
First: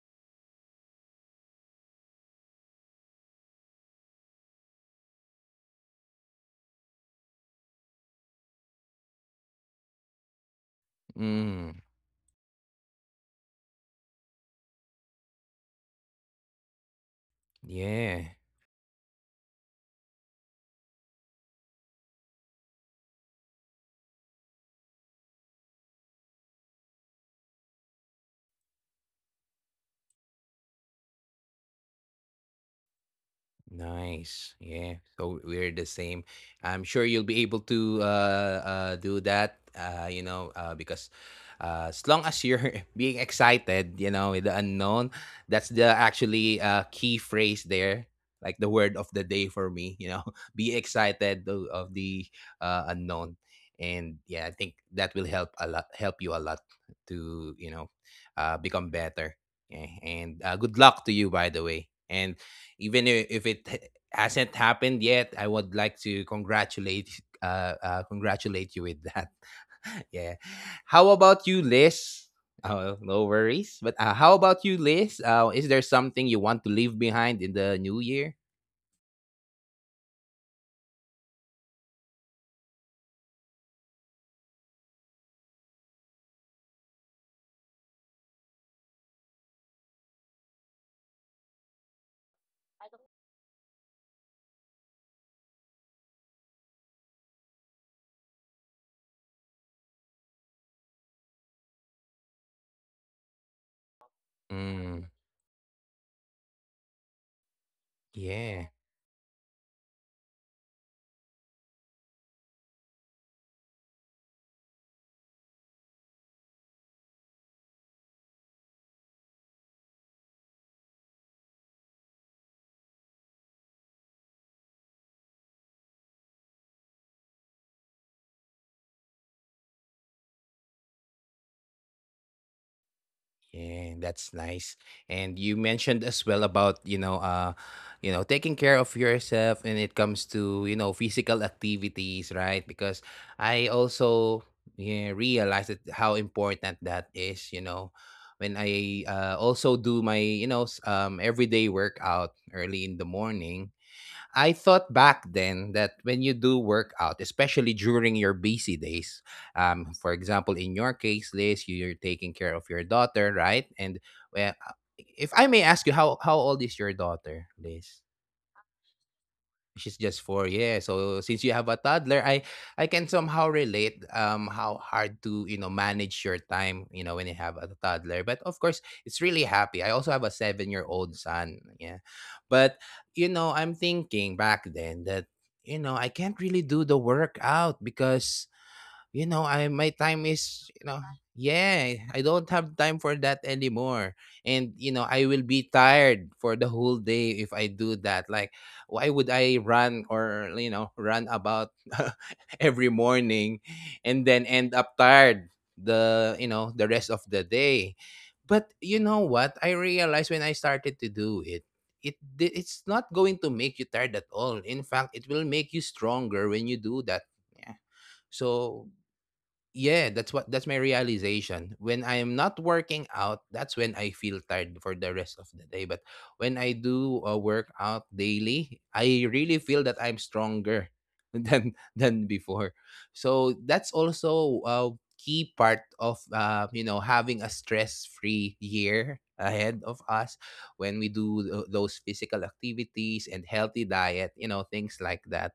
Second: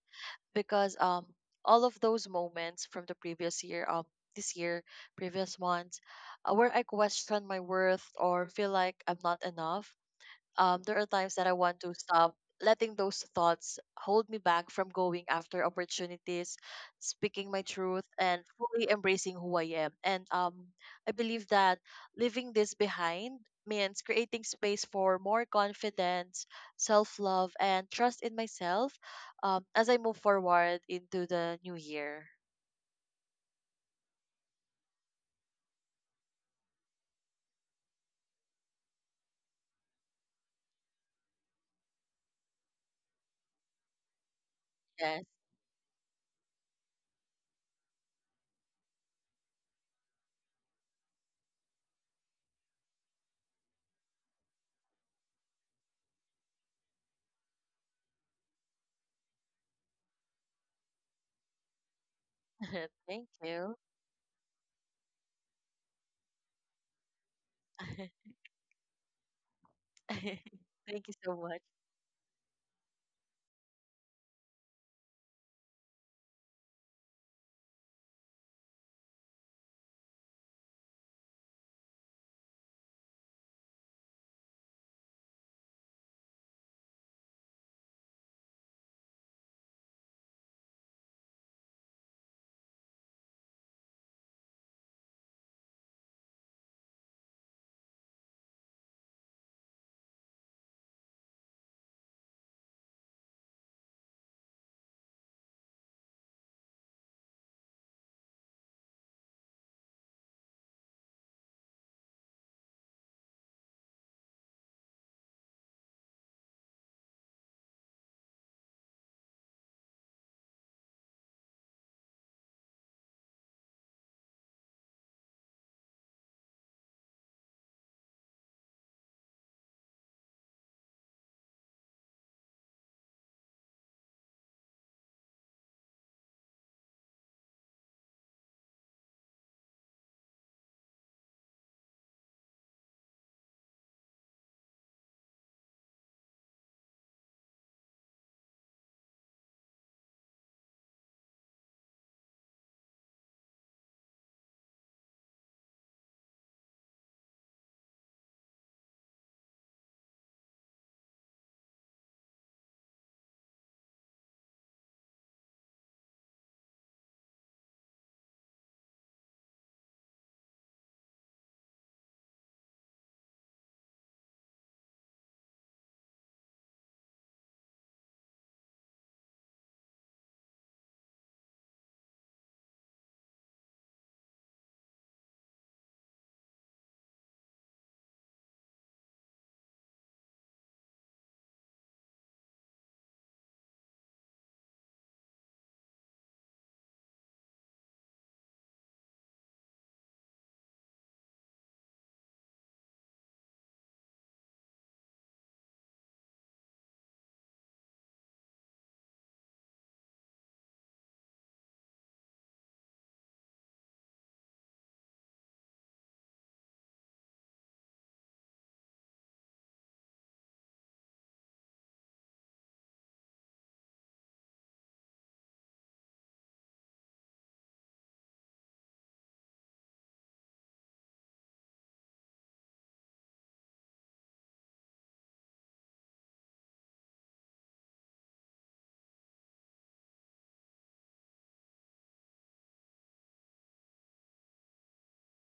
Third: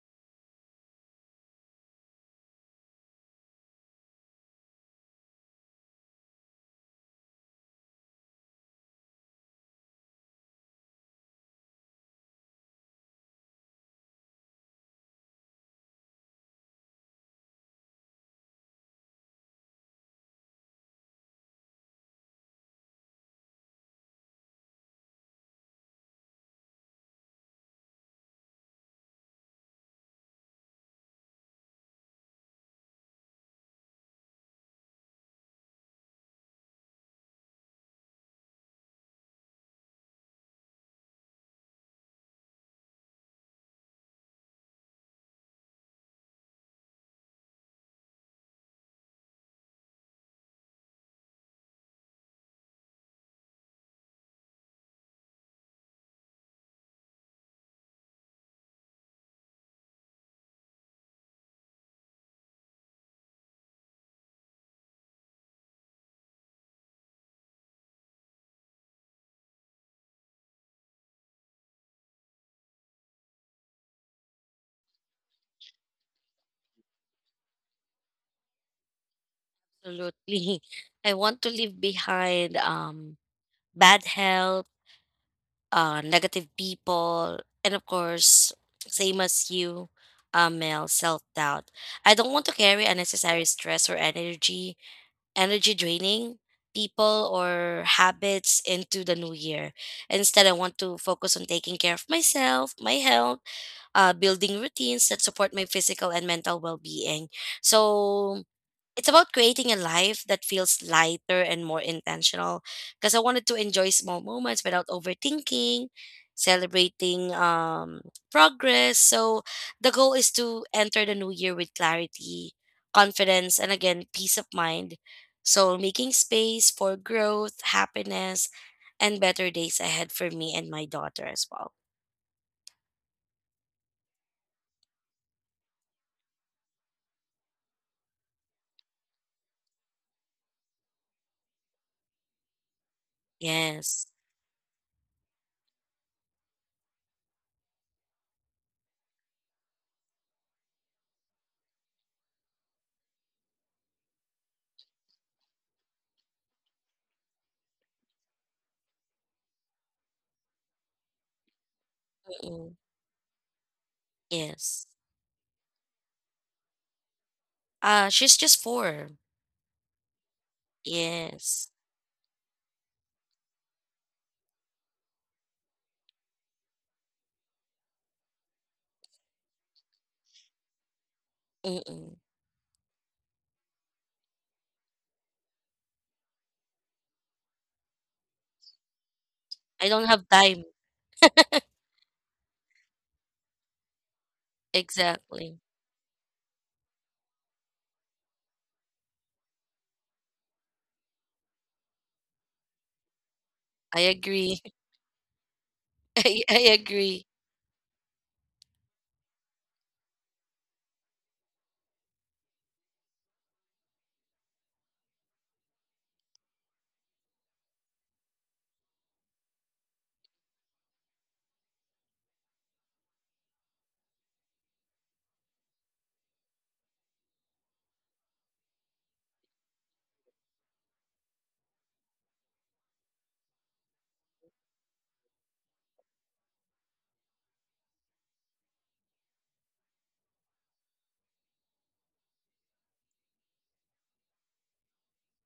because all of those moments from the previous year, this year, previous ones, where I question my worth or feel like I'm not enough. There are times that I
mm,
want to stop letting those thoughts hold me back from going after opportunities, speaking my truth,
yeah.
and fully embracing who I am. And I believe that leaving this behind means creating space for more confidence, self love, and trust in myself as I move forward into the new year.
Nice. Yeah. So we're the same. I'm sure you'll be able to do that, you know, because as long as you're <laughs> being excited, you know, with the unknown,
Yes.
that's the actually key phrase there, like the word of the day for me, you know, <laughs> be excited to, of the unknown. And yeah, I think that will help a lot, help you a lot to, you know, become better. Yeah. And good luck to you, by the way. And
<laughs>
even
Thank
if it
you.
hasn't happened yet, I would like to congratulate
<laughs>
congratulate you with that. <laughs> Yeah. How
Thank you so
about you,
much.
Liz? Oh, no worries. But how about you, Liz, is there something you want to leave behind in the new year?
Absolutely, <laughs> I want to leave behind, bad health, negative people, and of course, same as you, Mel, self doubt. I don't want to carry unnecessary stress or energy draining people or habits into the new year. Instead, I want to focus on taking care of myself, my health, building
Mm,
routines that support my physical and mental well being. So,
yeah.
it's about creating a life that feels lighter and more intentional, because I wanted to enjoy small moments without overthinking, celebrating, progress. So the goal is to enter the new year with clarity, confidence, and, again, peace of mind. So making space for growth, happiness, and better days ahead for me and my daughter as well.
Yeah, that's nice. And you mentioned as well about, you know, taking care of yourself when it comes to, you know, physical activities, right? Because I
Yes.
also yeah, realized that how important that is, you know, when I also do my, you know, everyday workout early in the morning. I thought back then that when you do workout, especially during your busy days, for example, in your case, Liz, you're taking care of
Mm-mm.
your daughter, right? And well,
Yes.
if I may ask you, how old is your daughter, Liz?
She's just four.
She's just four, yeah. So since you have a
Yes.
toddler, I can somehow relate how hard to, you know, manage your time, you know, when you have a toddler. But of course, it's really happy. I also have a 7-year old son, yeah.
Mm-mm.
But you know, I'm thinking back then that, you know, I can't really do the workout, because, you know, I my
I don't
time
have
is,
time.
you know, yeah, I don't have time for that anymore. And you know, I will
Exactly.
be tired for the whole day if I do that. Like, why would I run, or you know, run about <laughs> every morning
I
and then
agree.
end
<laughs>
up tired the, you
I
know, the rest of
agree.
the day. But you know what? I realized when I started to do it, it's not going to make you tired at all. In fact, it will make you stronger when you do that. Yeah. So yeah, that's what, that's my realization. When I am not working out, that's when I feel tired for the rest of the day. But when I do a workout daily, I really feel that I'm stronger <laughs> than before. So that's also a key part of you know, having a stress-free year ahead of us when we do those physical activities and healthy diet, you know, things like that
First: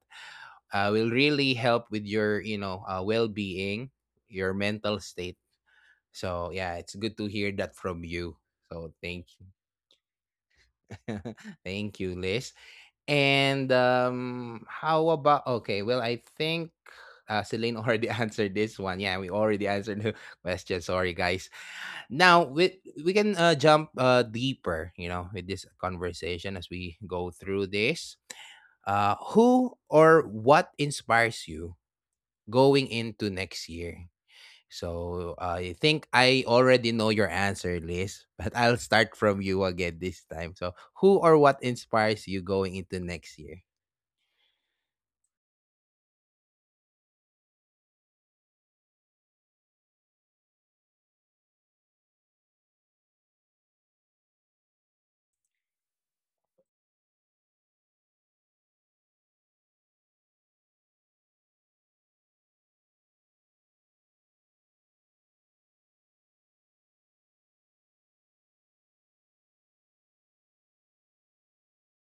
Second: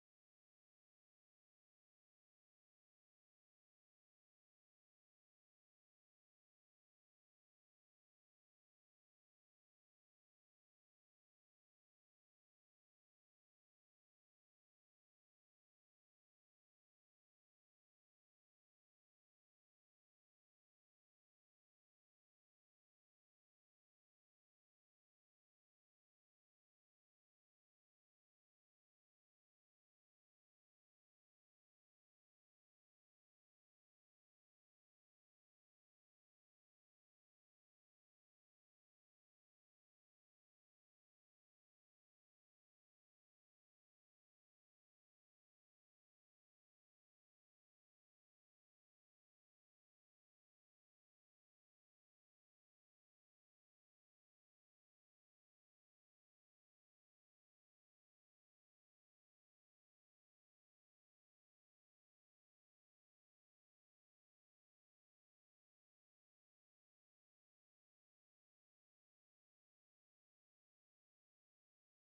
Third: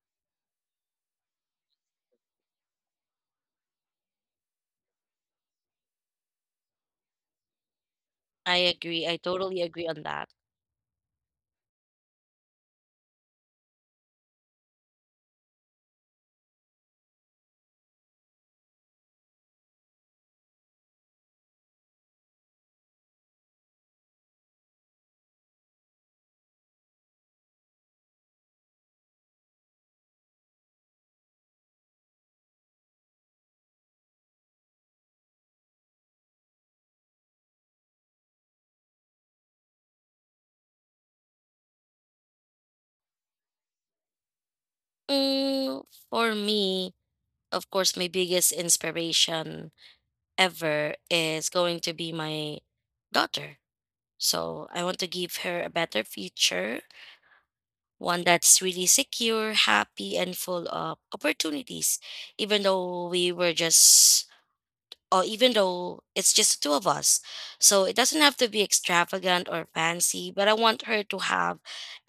will really help with your, you know, well-being, your mental state. So yeah, it's good to hear that from you.
I
So
agree. I
thank you.
totally agree on that.
<laughs> Thank you, Liz. And how about, okay, well, I think Celine already <laughs> answered this one. Yeah, we already answered the <laughs> question. Sorry, guys. Now we can jump deeper, you know, with this conversation as we go through this. Who or what inspires you going into next year? So I think I already know your answer, Liz, <laughs> but I'll start from you again this time. So, who or what inspires you going into next year?
Mm, for me, of course, my biggest inspiration ever is going to be my daughter. So I want to give her a better future, one that's really secure, happy, and full of opportunities. Even though we were just, or even though it's just the two of us. So it doesn't have to be extravagant or fancy, but I want her to have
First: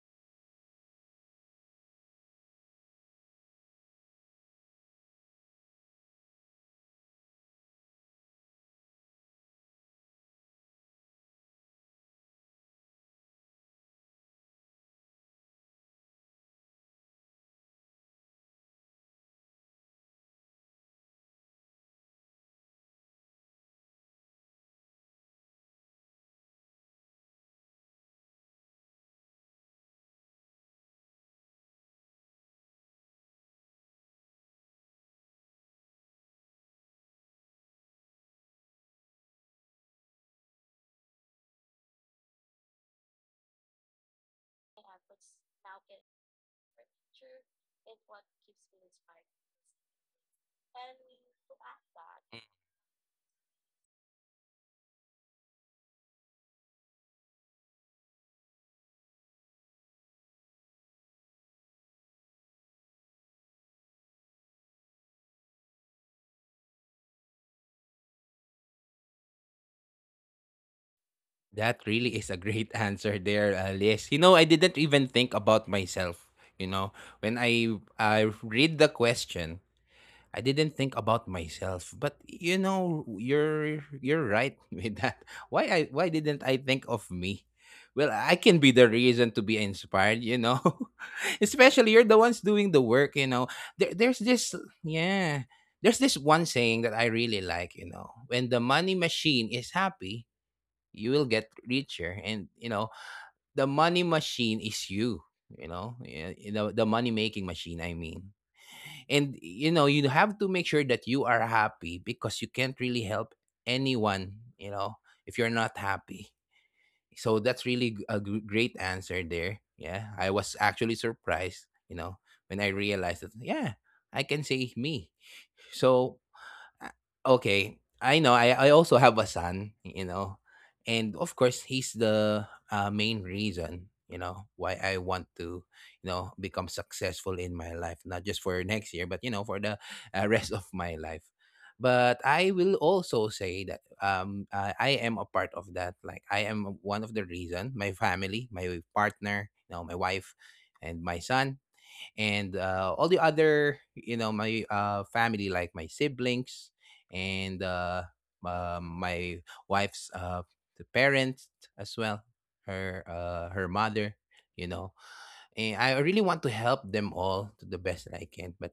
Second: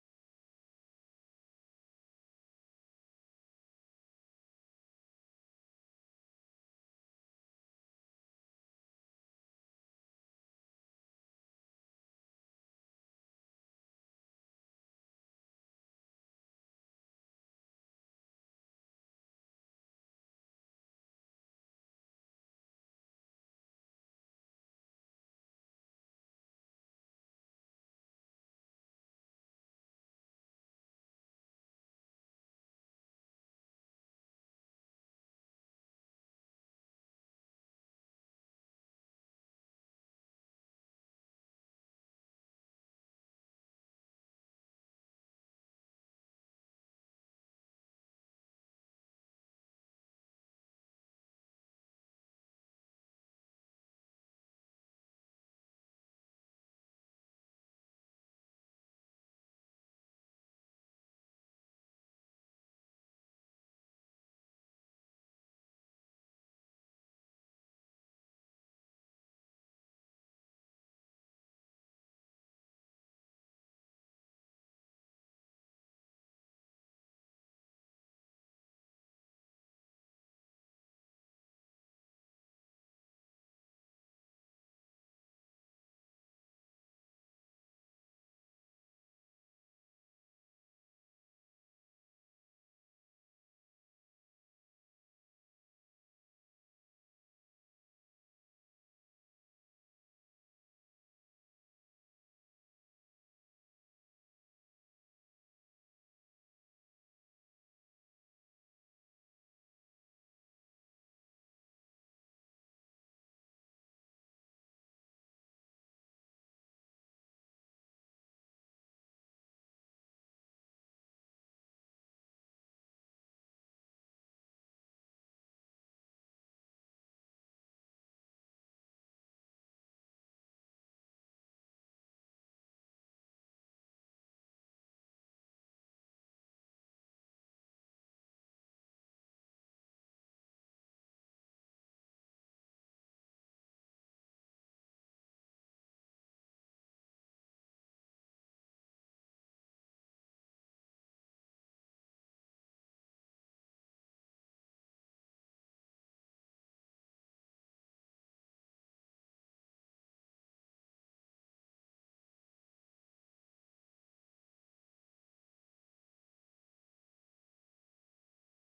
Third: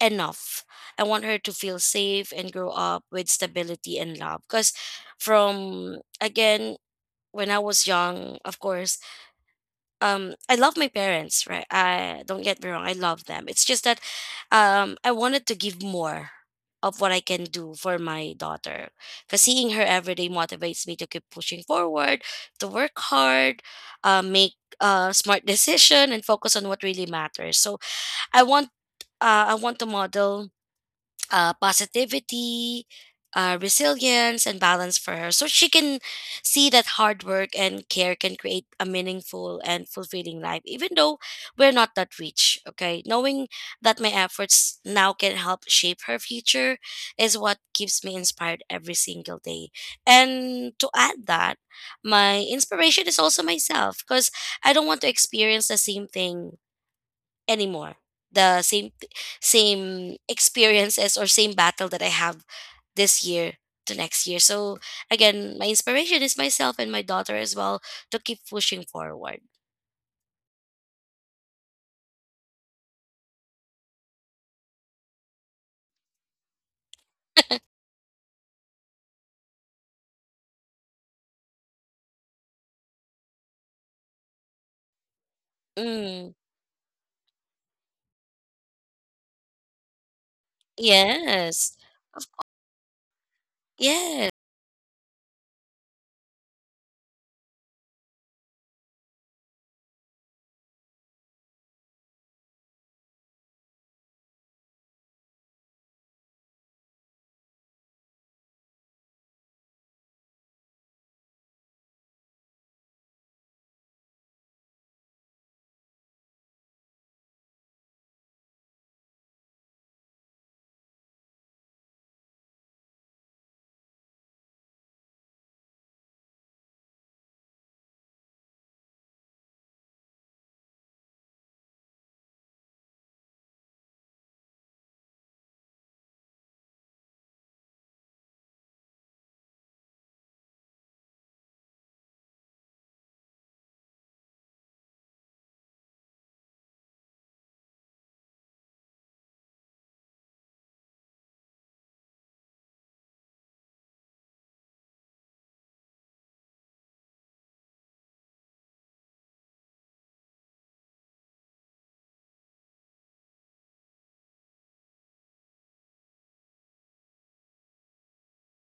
enough. I want her to feel safe and grow up with stability and love. Because, from, again, when I was young, of course, I love my parents, right? I don't get me wrong, I love them. It's just that, I wanted to give more of what I can do for my daughter. Because seeing her every day motivates me to keep pushing forward, to work hard, make a smart decision and focus on what really matters. So I want I want to model, positivity, resilience, and balance for her. So she can see that hard work and care can create a meaningful and fulfilling life, even though we're not that rich. Okay. Knowing that my efforts now can help shape her future is what keeps me inspired every single day. And to add that, my inspiration is also myself, because I don't want to experience the same thing anymore, the same experiences or same battle that I have this year, to next year. So, again, my inspiration is myself and my daughter as well, to keep pushing forward.
That really is a great <laughs> answer there, Liz. You know, I didn't even think about myself. You know, when I read the question, I didn't think about myself, but you know, you're right <laughs> with that. Why I why
Mm,
didn't I think of me? Well, I can be the reason to be inspired, you know. <laughs>
yes.
Especially you're the ones doing the work, you know. There's
Yes,
this yeah, there's this one saying that I really like, you know. When the money machine is happy, you will get richer. And you know, the money machine is you, you know, yeah, you know, the money making machine. I mean, and you know you have to make sure that you are happy, because you can't really help anyone, you know if you're not happy. So that's really a great answer there. Yeah, I was actually surprised, you know, when I realized that. Yeah, I can say me. so uh, okay, I know. I also have a son, you know, and of course he's the main reason, you know, why I want to, you know, become successful in my life, not just for next year, but, you know, for the <laughs> rest of my life. But I will also say that I am a part of that. Like, I am one of the reason. My family, my partner, you know, my wife, and my son, and all the other, you know, my family, like my siblings, and my wife's, the parents, as well, her, her mother, you know. And I really want to help them all to the best that I can. But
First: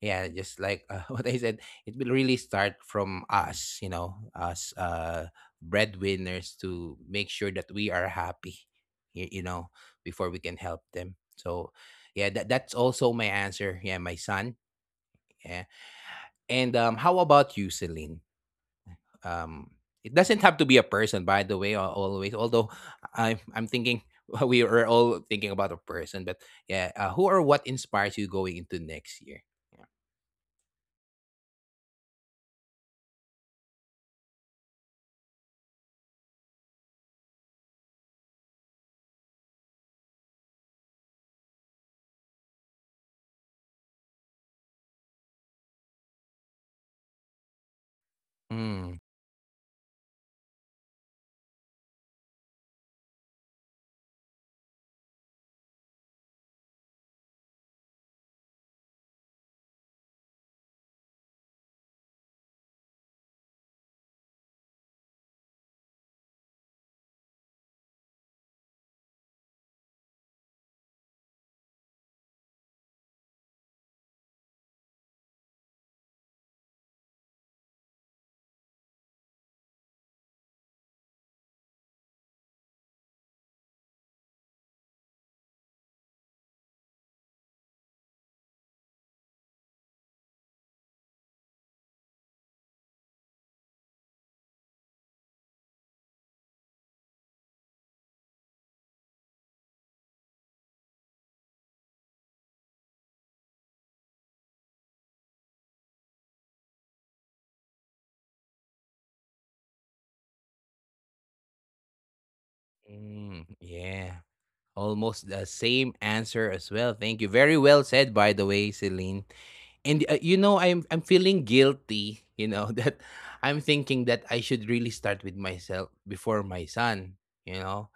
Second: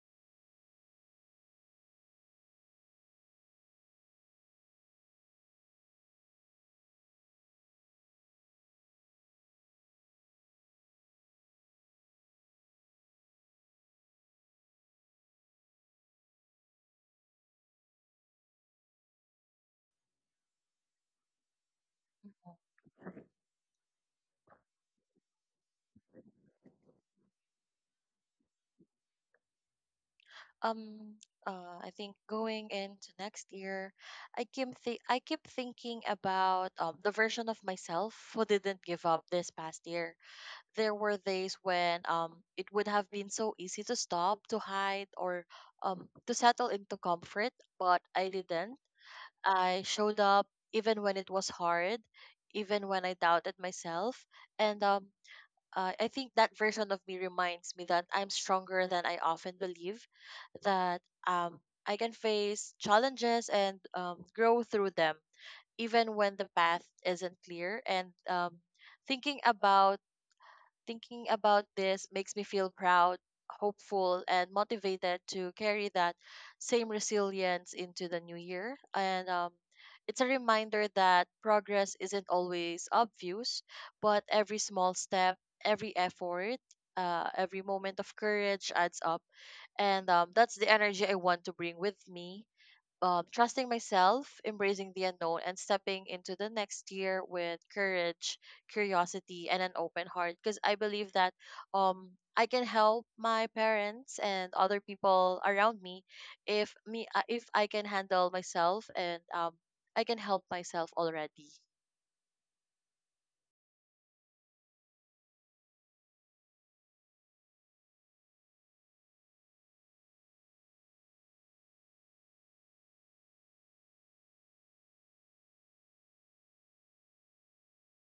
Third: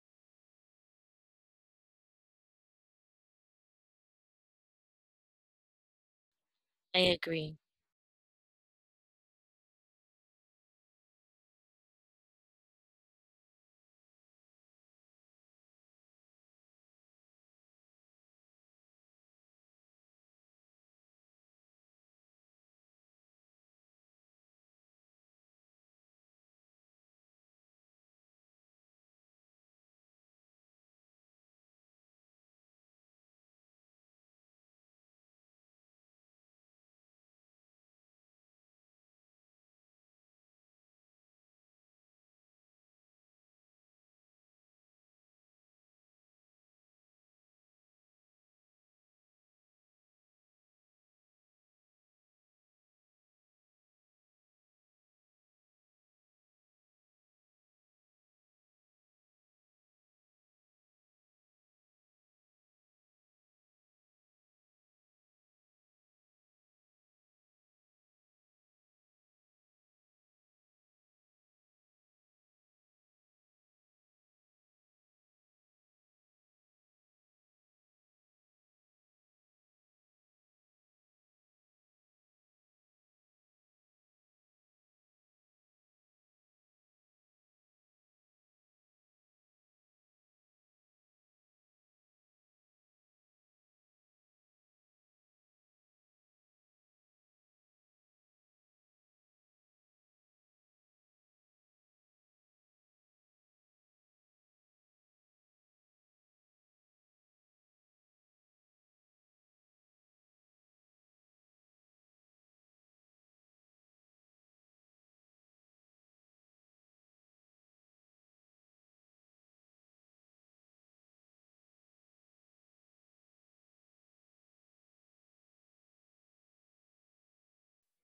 yeah, just like, <laughs> what I said, it will really start from us, you know, us, breadwinners, to
I
make sure
agree.
that we are happy, you, you know, before we can help them. So yeah, that's also my answer. Yeah, my son. Yeah. And how about you, Celine? um it doesn't have to be a person, by the way, always, although I'm thinking, <laughs> we are all thinking about a person, but yeah, who or what inspires you going into next year? Yeah.
um I think going into next year, I keep thinking about the version of myself who didn't give up this past year. There were days when it would have been so easy to stop, to hide, or to settle into comfort, but I didn't.
Mm.
I showed up even when it was hard, even when I doubted myself, and I think that version of me reminds me that I'm stronger than I often believe, that um, I can face challenges and grow through them, even when the path isn't clear. And thinking about thinking about this makes me feel proud, hopeful, and motivated to carry that same resilience into the new year. And it's a reminder that progress isn't always obvious, but every small step, every effort, every moment of courage adds up. And that's the energy I want to bring with me, trusting myself, embracing the unknown, and stepping into the next year with courage, curiosity, and an open heart. Because I believe that um, I can help my parents and other people around me if I can handle myself and I can help myself already.
Mm, yeah, almost the same answer, as well. Thank you. Very well said, by the way, Celine. And you know, I'm feeling guilty, you know, <laughs> that I'm thinking that I should really start with myself before my son, you know.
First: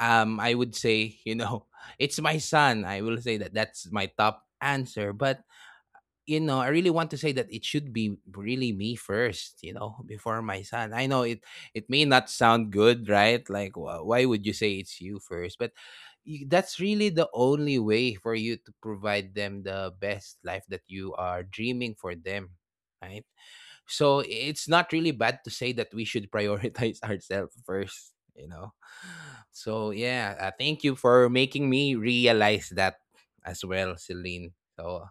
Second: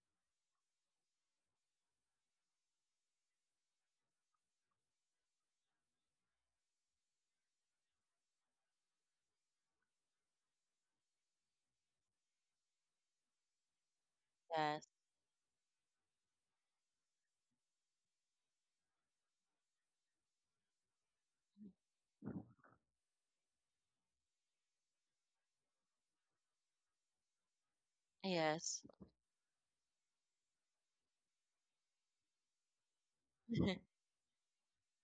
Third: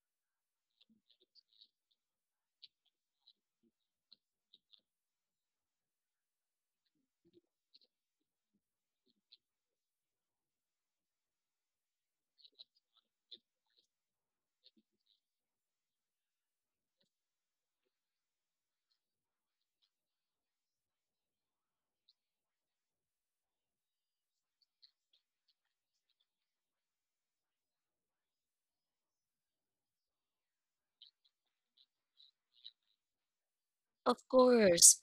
I would say, you know, <laughs> it's my son. I will say that that's my top answer. But you know, I really want to say that it should be really me first, you know, <laughs> before my son. I know it, it may not sound good, right? Like, why would you say
Yes.
it's you first? But that's really the only way for you to provide them the best life that you are dreaming for them, right? So it's not really bad to say that we should prioritize <laughs> ourselves first, you know.
Yes.
So yeah, thank you for making me realize that as well,
<laughs>
Of
Celine. So
course.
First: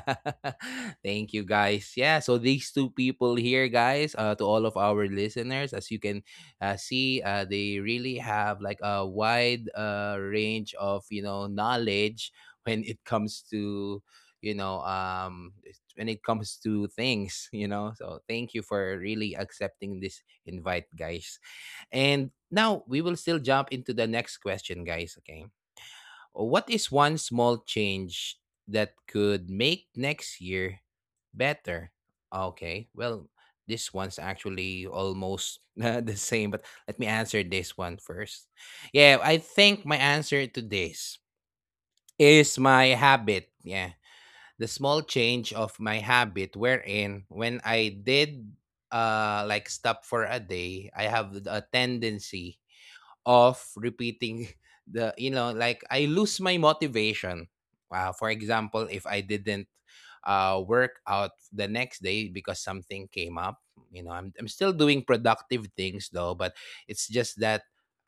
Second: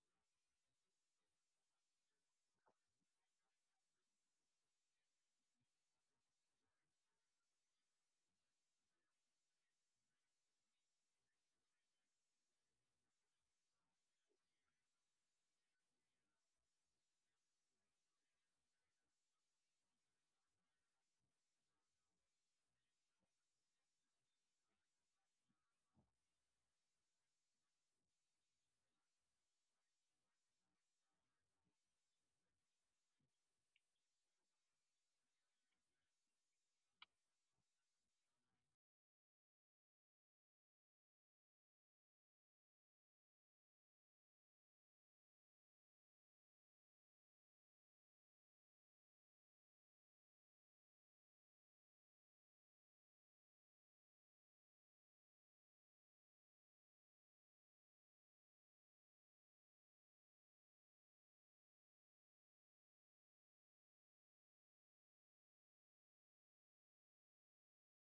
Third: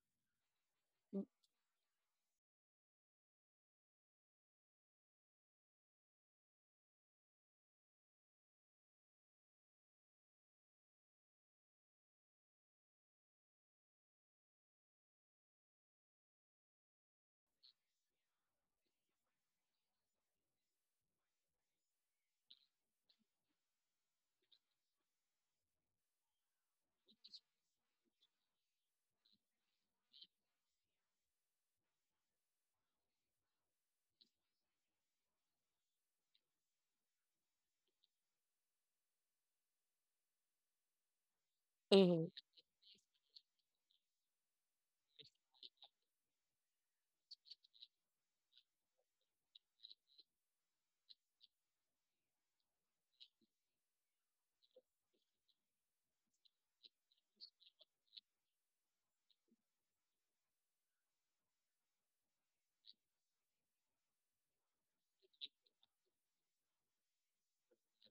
<laughs> thank you, guys. Yeah, so these two people here, guys, to all of our listeners, as you can see, they really have like a wide range of, you know, knowledge when it comes to, you know, when it comes to things, you know. So thank you for really accepting this invite, guys. And now we will still jump into the next question, guys. Okay. What is one small change that could make next year better? Okay. Well, this one's actually almost <laughs> the same, but let me answer this one first. Yeah, I think my answer to this
Hmm.
is my habit. Yeah, the small change of my habit, wherein when I did, like, stop for a day, I have a tendency of repeating <laughs> the, you know, like, I lose my motivation. For example, if I didn't work out the next day because something came up, you know, I'm still doing productive things though, but it's just that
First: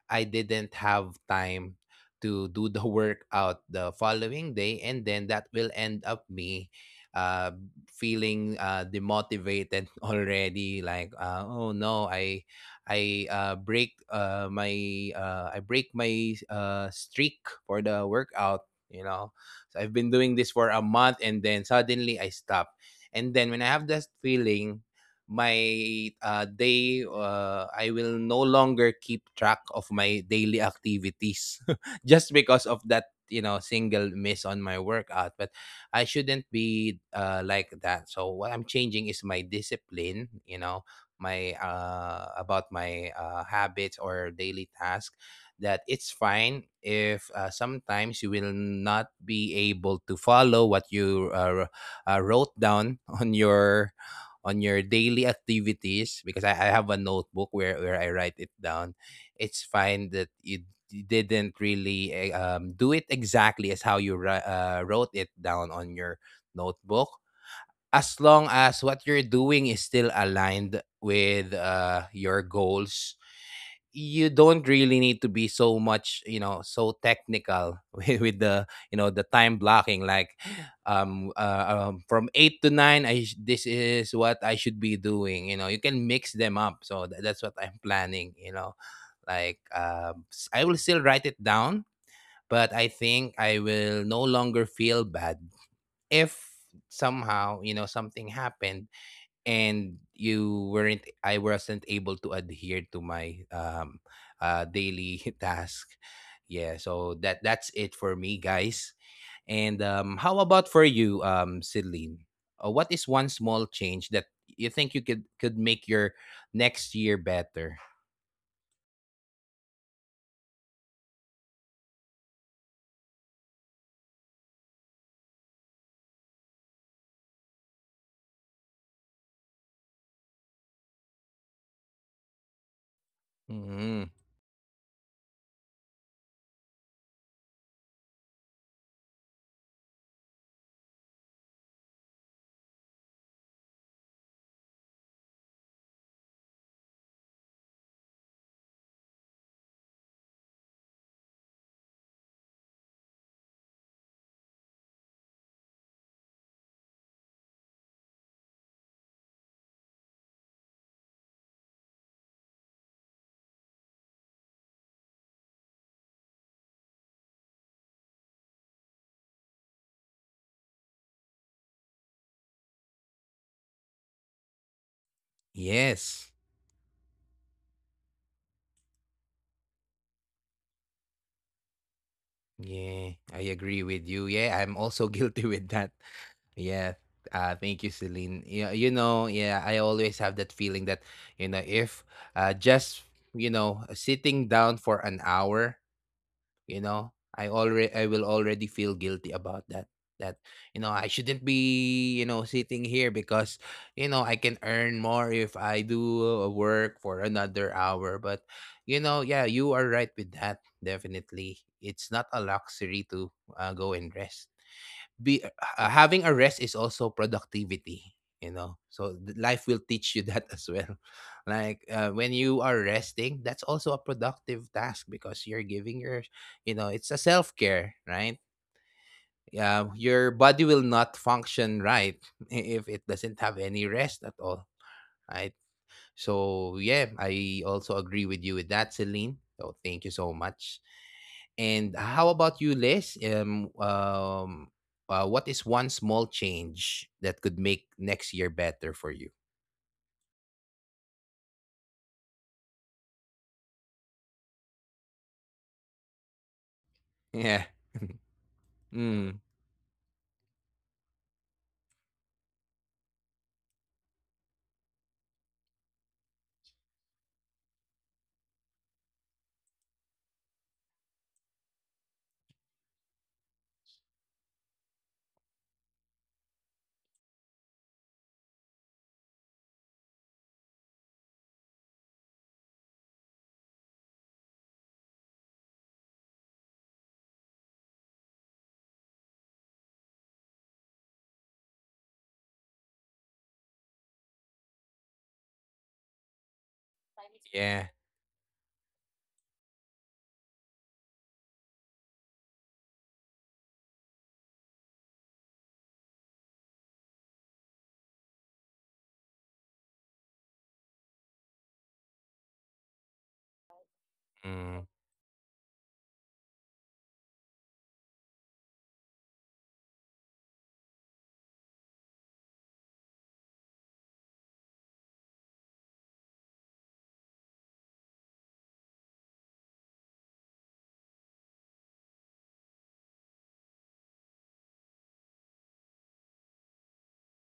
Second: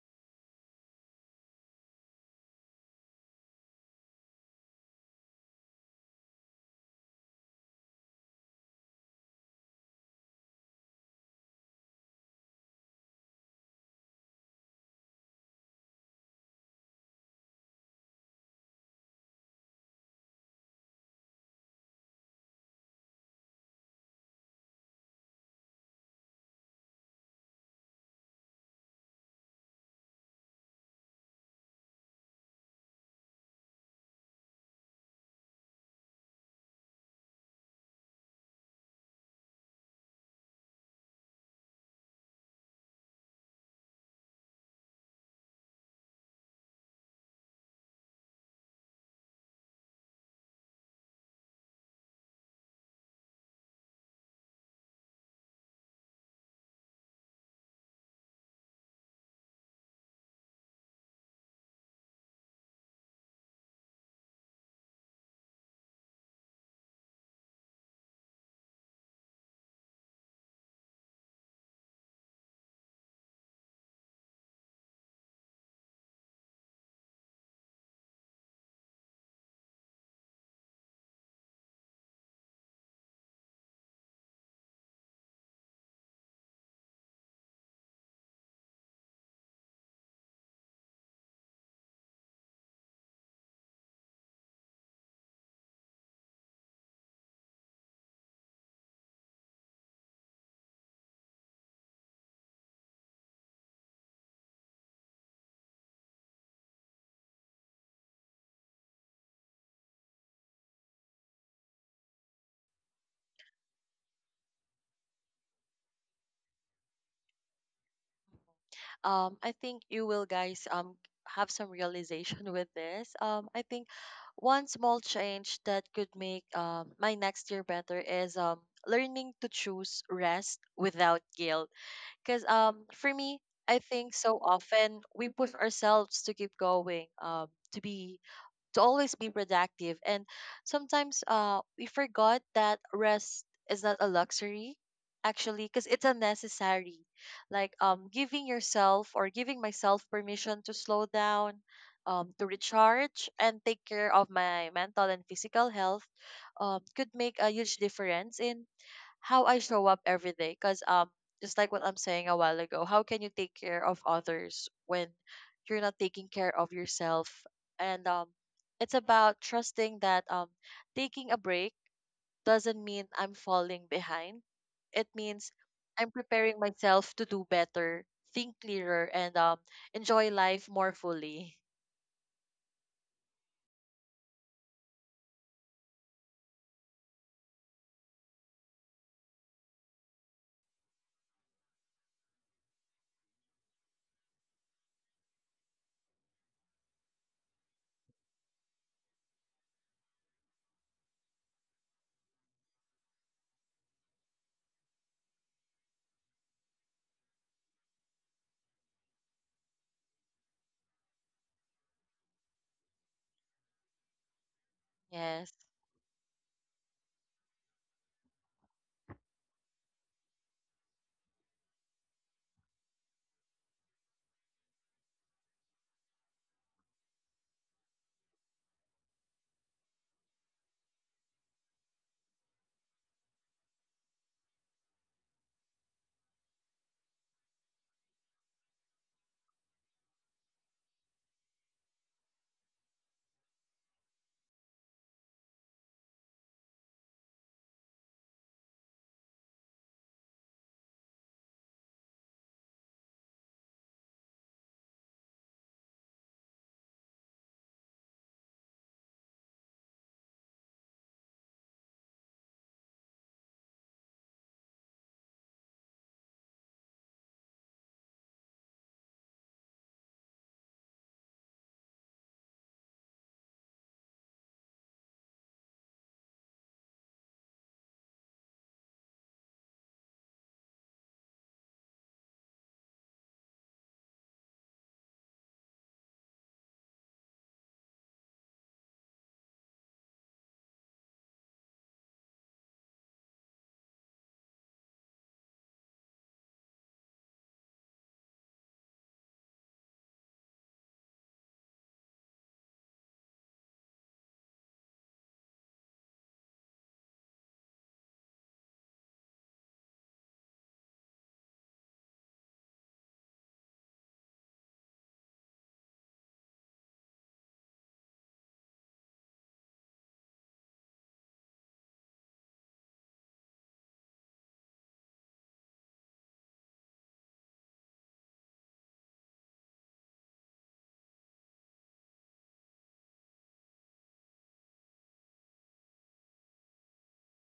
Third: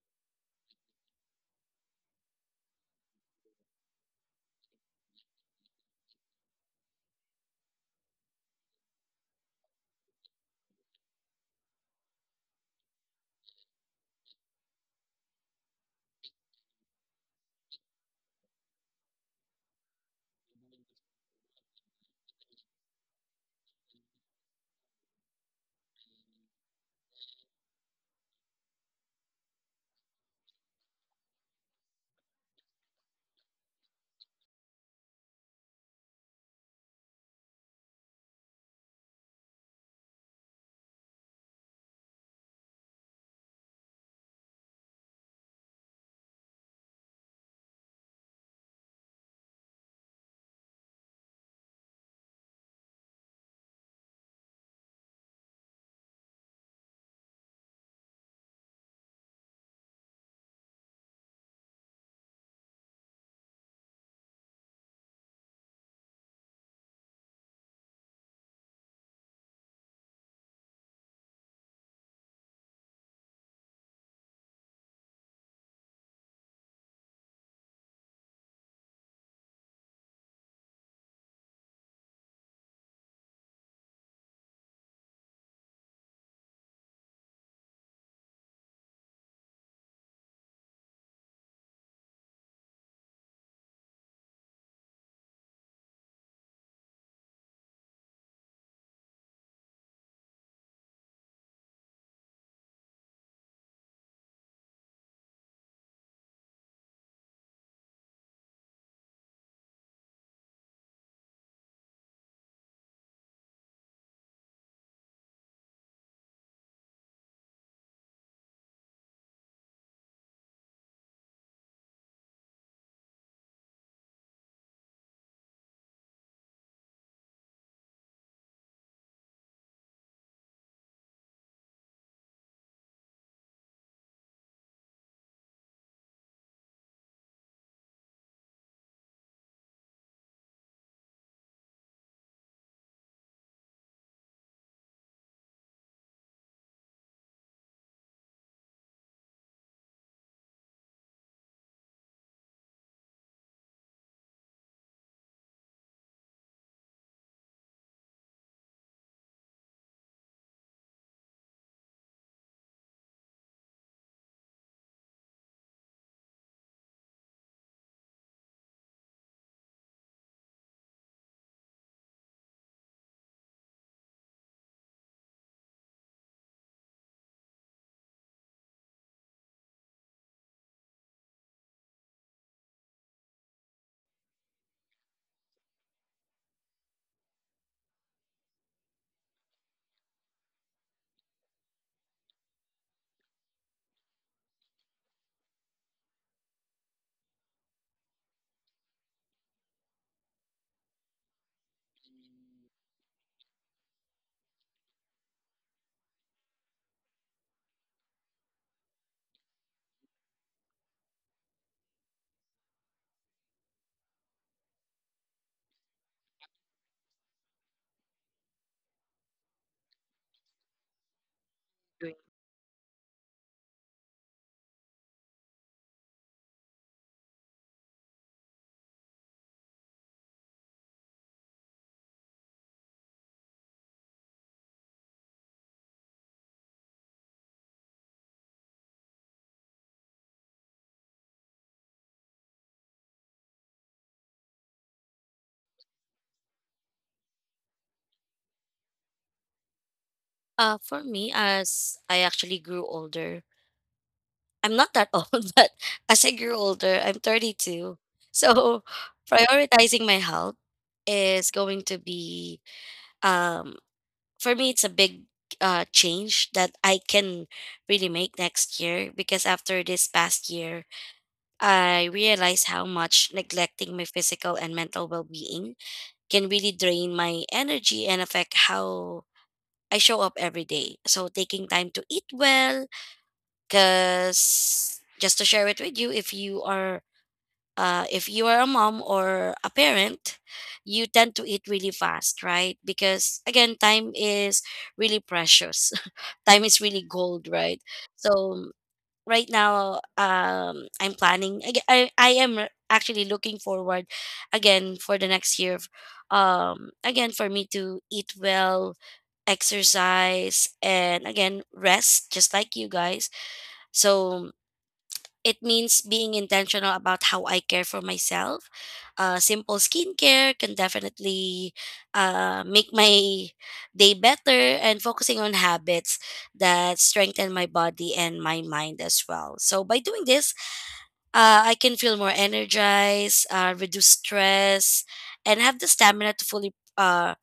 I didn't have time to do the <laughs> workout the following day. And then that will end up me uh, feeling demotivated <laughs> already, like, oh, no, I uh, break uh, my I break my streak for the workout. You know, so I've been doing this for a month, and then suddenly I stop. And then when I have that feeling, my day I will no longer keep track of my daily activities <laughs> just because of that, you know, single miss on my workout. But I shouldn't be, like that. So what I'm changing is my discipline. You know, my about my habits or daily task, that it's fine if, sometimes you will not be able to follow what you, wrote down <laughs> on your daily activities, because I have a notebook where, I write it down. It's fine that you didn't really, do it exactly as how you wrote it down on your notebook, as long as what you're doing is still aligned with your goals. You don't really need to be so much, you know, so technical <laughs> with, the, the time blocking, like, from 8 to 9, this is what I should be doing, you know. You can mix them up, so that's what I'm planning, you know. Like, I will still write it down, but I think I will no longer feel bad if somehow, you know, something happened, and you weren't I wasn't able to adhere to my daily <laughs> task. Yeah, so that's it for me, guys. And how about for you, Celine? What is one small change that you think you could make your next year better?
I think you will guys have some realization <laughs> with this. I think one small change that could make my next year better is learning to choose rest without guilt. Cause for me, I
Hmm.
think so often we push ourselves to keep going, to be to always be productive. And sometimes we forgot that rest is not a luxury actually because it's a necessary. Like giving yourself or giving myself permission to slow down, to recharge and take care of my mental and physical health could make a huge difference in how I show up every day. Because just like what I'm saying a while ago, how can you take care of others when you're not taking care of yourself? And it's about trusting that, taking a break doesn't mean I'm falling behind. It means I'm
Yes.
preparing myself to do better, think clearer, and enjoy life more fully.
Yeah, I agree with you. Yeah, I'm also <laughs> guilty with that. Yeah. Thank you, Celine. Yeah, you know, yeah, I always have that feeling that, you know, if, just, you know, sitting down for an hour, you know, I will already feel guilty about that. That, you know, I shouldn't be, you know, sitting here, because, you know, I can earn more if I do, work for another hour. But, you know, yeah, you are right with that. Definitely. It's not a luxury to, go and rest. Be
Yes.
Having a rest is also productivity, you know. So life will teach you <laughs> that as well, <laughs> like, when you are resting, that's also a productive task, because you're giving your, you know, it's a self-care, right? Yeah, your body will not function right <laughs> if it doesn't have any rest at all. I so yeah, I also agree with you with that, Celine. So thank you so much. And how about you, Liz? What is one small change that could make next year better for you? <laughs>
For me, as I actually grew older, I'm not that <laughs> old, but as I grew older, I'm
Yeah.
32. So <laughs>
Mm.
prioritizing my health is going to be, um for me it's a big, change that I can really make next year, because after this past year I realized how much neglecting my physical and mental well-being can really drain my energy and affect how I show up every day. So taking time to eat well, cuz just to share it with you, if you are a mom or a parent, you tend to eat really fast, right? Because, again, time is really precious. Time is really gold, right?
Yeah.
So right now, I'm planning. I am actually looking forward, again, for the next year. Again, for me to eat well, exercise, and, again, rest, just like you guys. So
Hmm.
it means being intentional about how I care for myself. Simple skincare can definitely, make my day better, and focusing on habits that strengthen my body and my mind as well. So, by doing this, I can feel more energized, reduce stress, and have the stamina to fully.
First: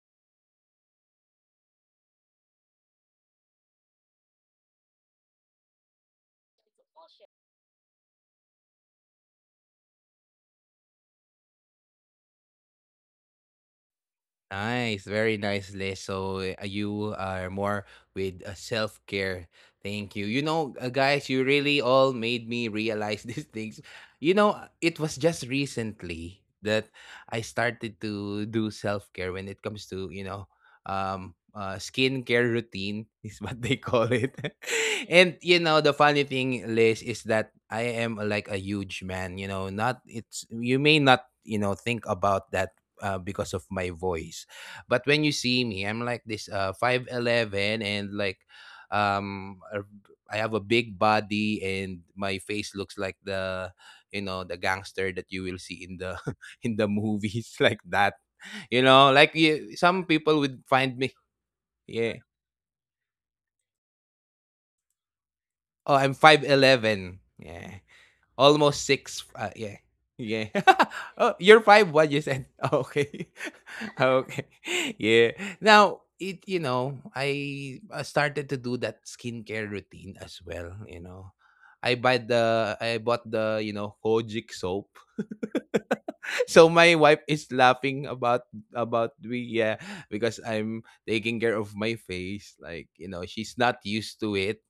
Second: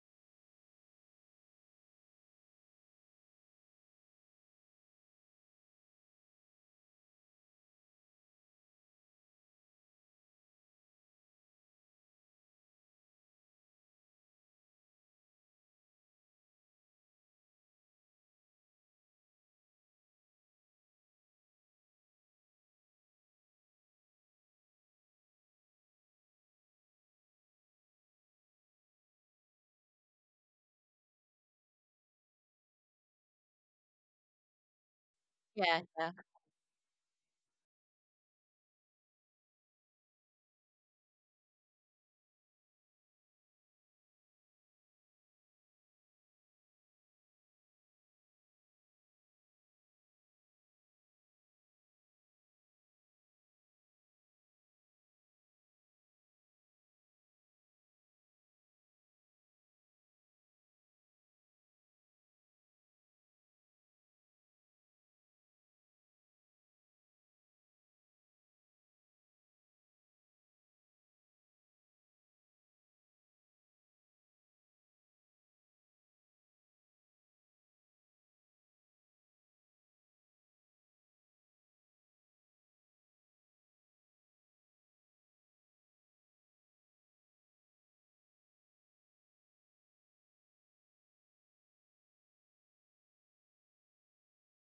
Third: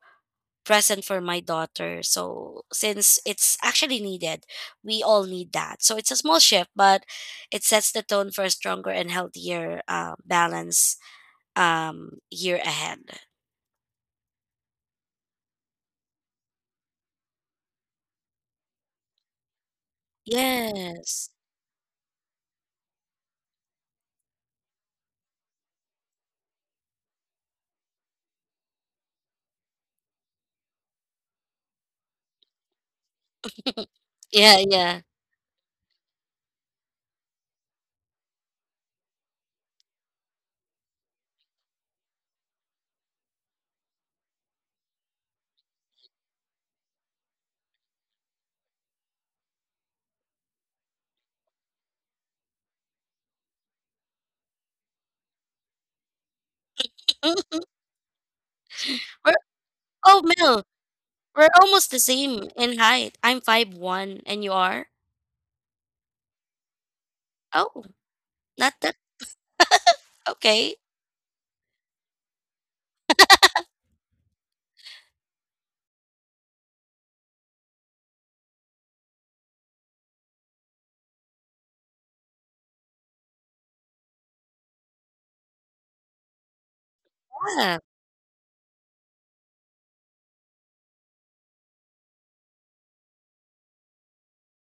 Present for my daughter. So since it's actually needed, we all need that. So it's a small shift, but it sets the tone for a stronger and healthier, balance, year ahead.
Nice, very nice list. So you are more with self care. Thank you. You know, guys,
Yes.
you really all made me realize <laughs> these things. You know, it was just recently that I started to do self care when it comes to, you know, skincare routine, <laughs> is what they call it.
Yeah, yeah.
<laughs> And you know,
Yeah.
the funny thing, Liz, is that I am, like, a huge man. You know, not it's you may not, you know, think about that because of my voice. But when you see me, I'm like this, 5'11, and like, um a- I have a big body, and my face looks like the you know, the gangster that you will see in the, <laughs> in the movies, <laughs>
<laughs>
like that. You know,
we're
like, you, some
Oh,
people would
Mel,
find me.
we're almost the
Yeah.
same in height. I'm 5'1", and you are?
Oh, I'm 5'11. Yeah.
Oh, not
Almost
that.
six. Yeah, yeah.
Okay.
<laughs> Oh, you're five. What you said? <laughs> Okay. <laughs> Okay. <laughs> Yeah. Now it. You know, I started to do that skincare routine as well. You know, I buy the. I bought the. You know, Kojic soap. <laughs> So my wife is
Yeah,
laughing about me. Yeah, because I'm taking care of my face. Like, you know, she's not used to it,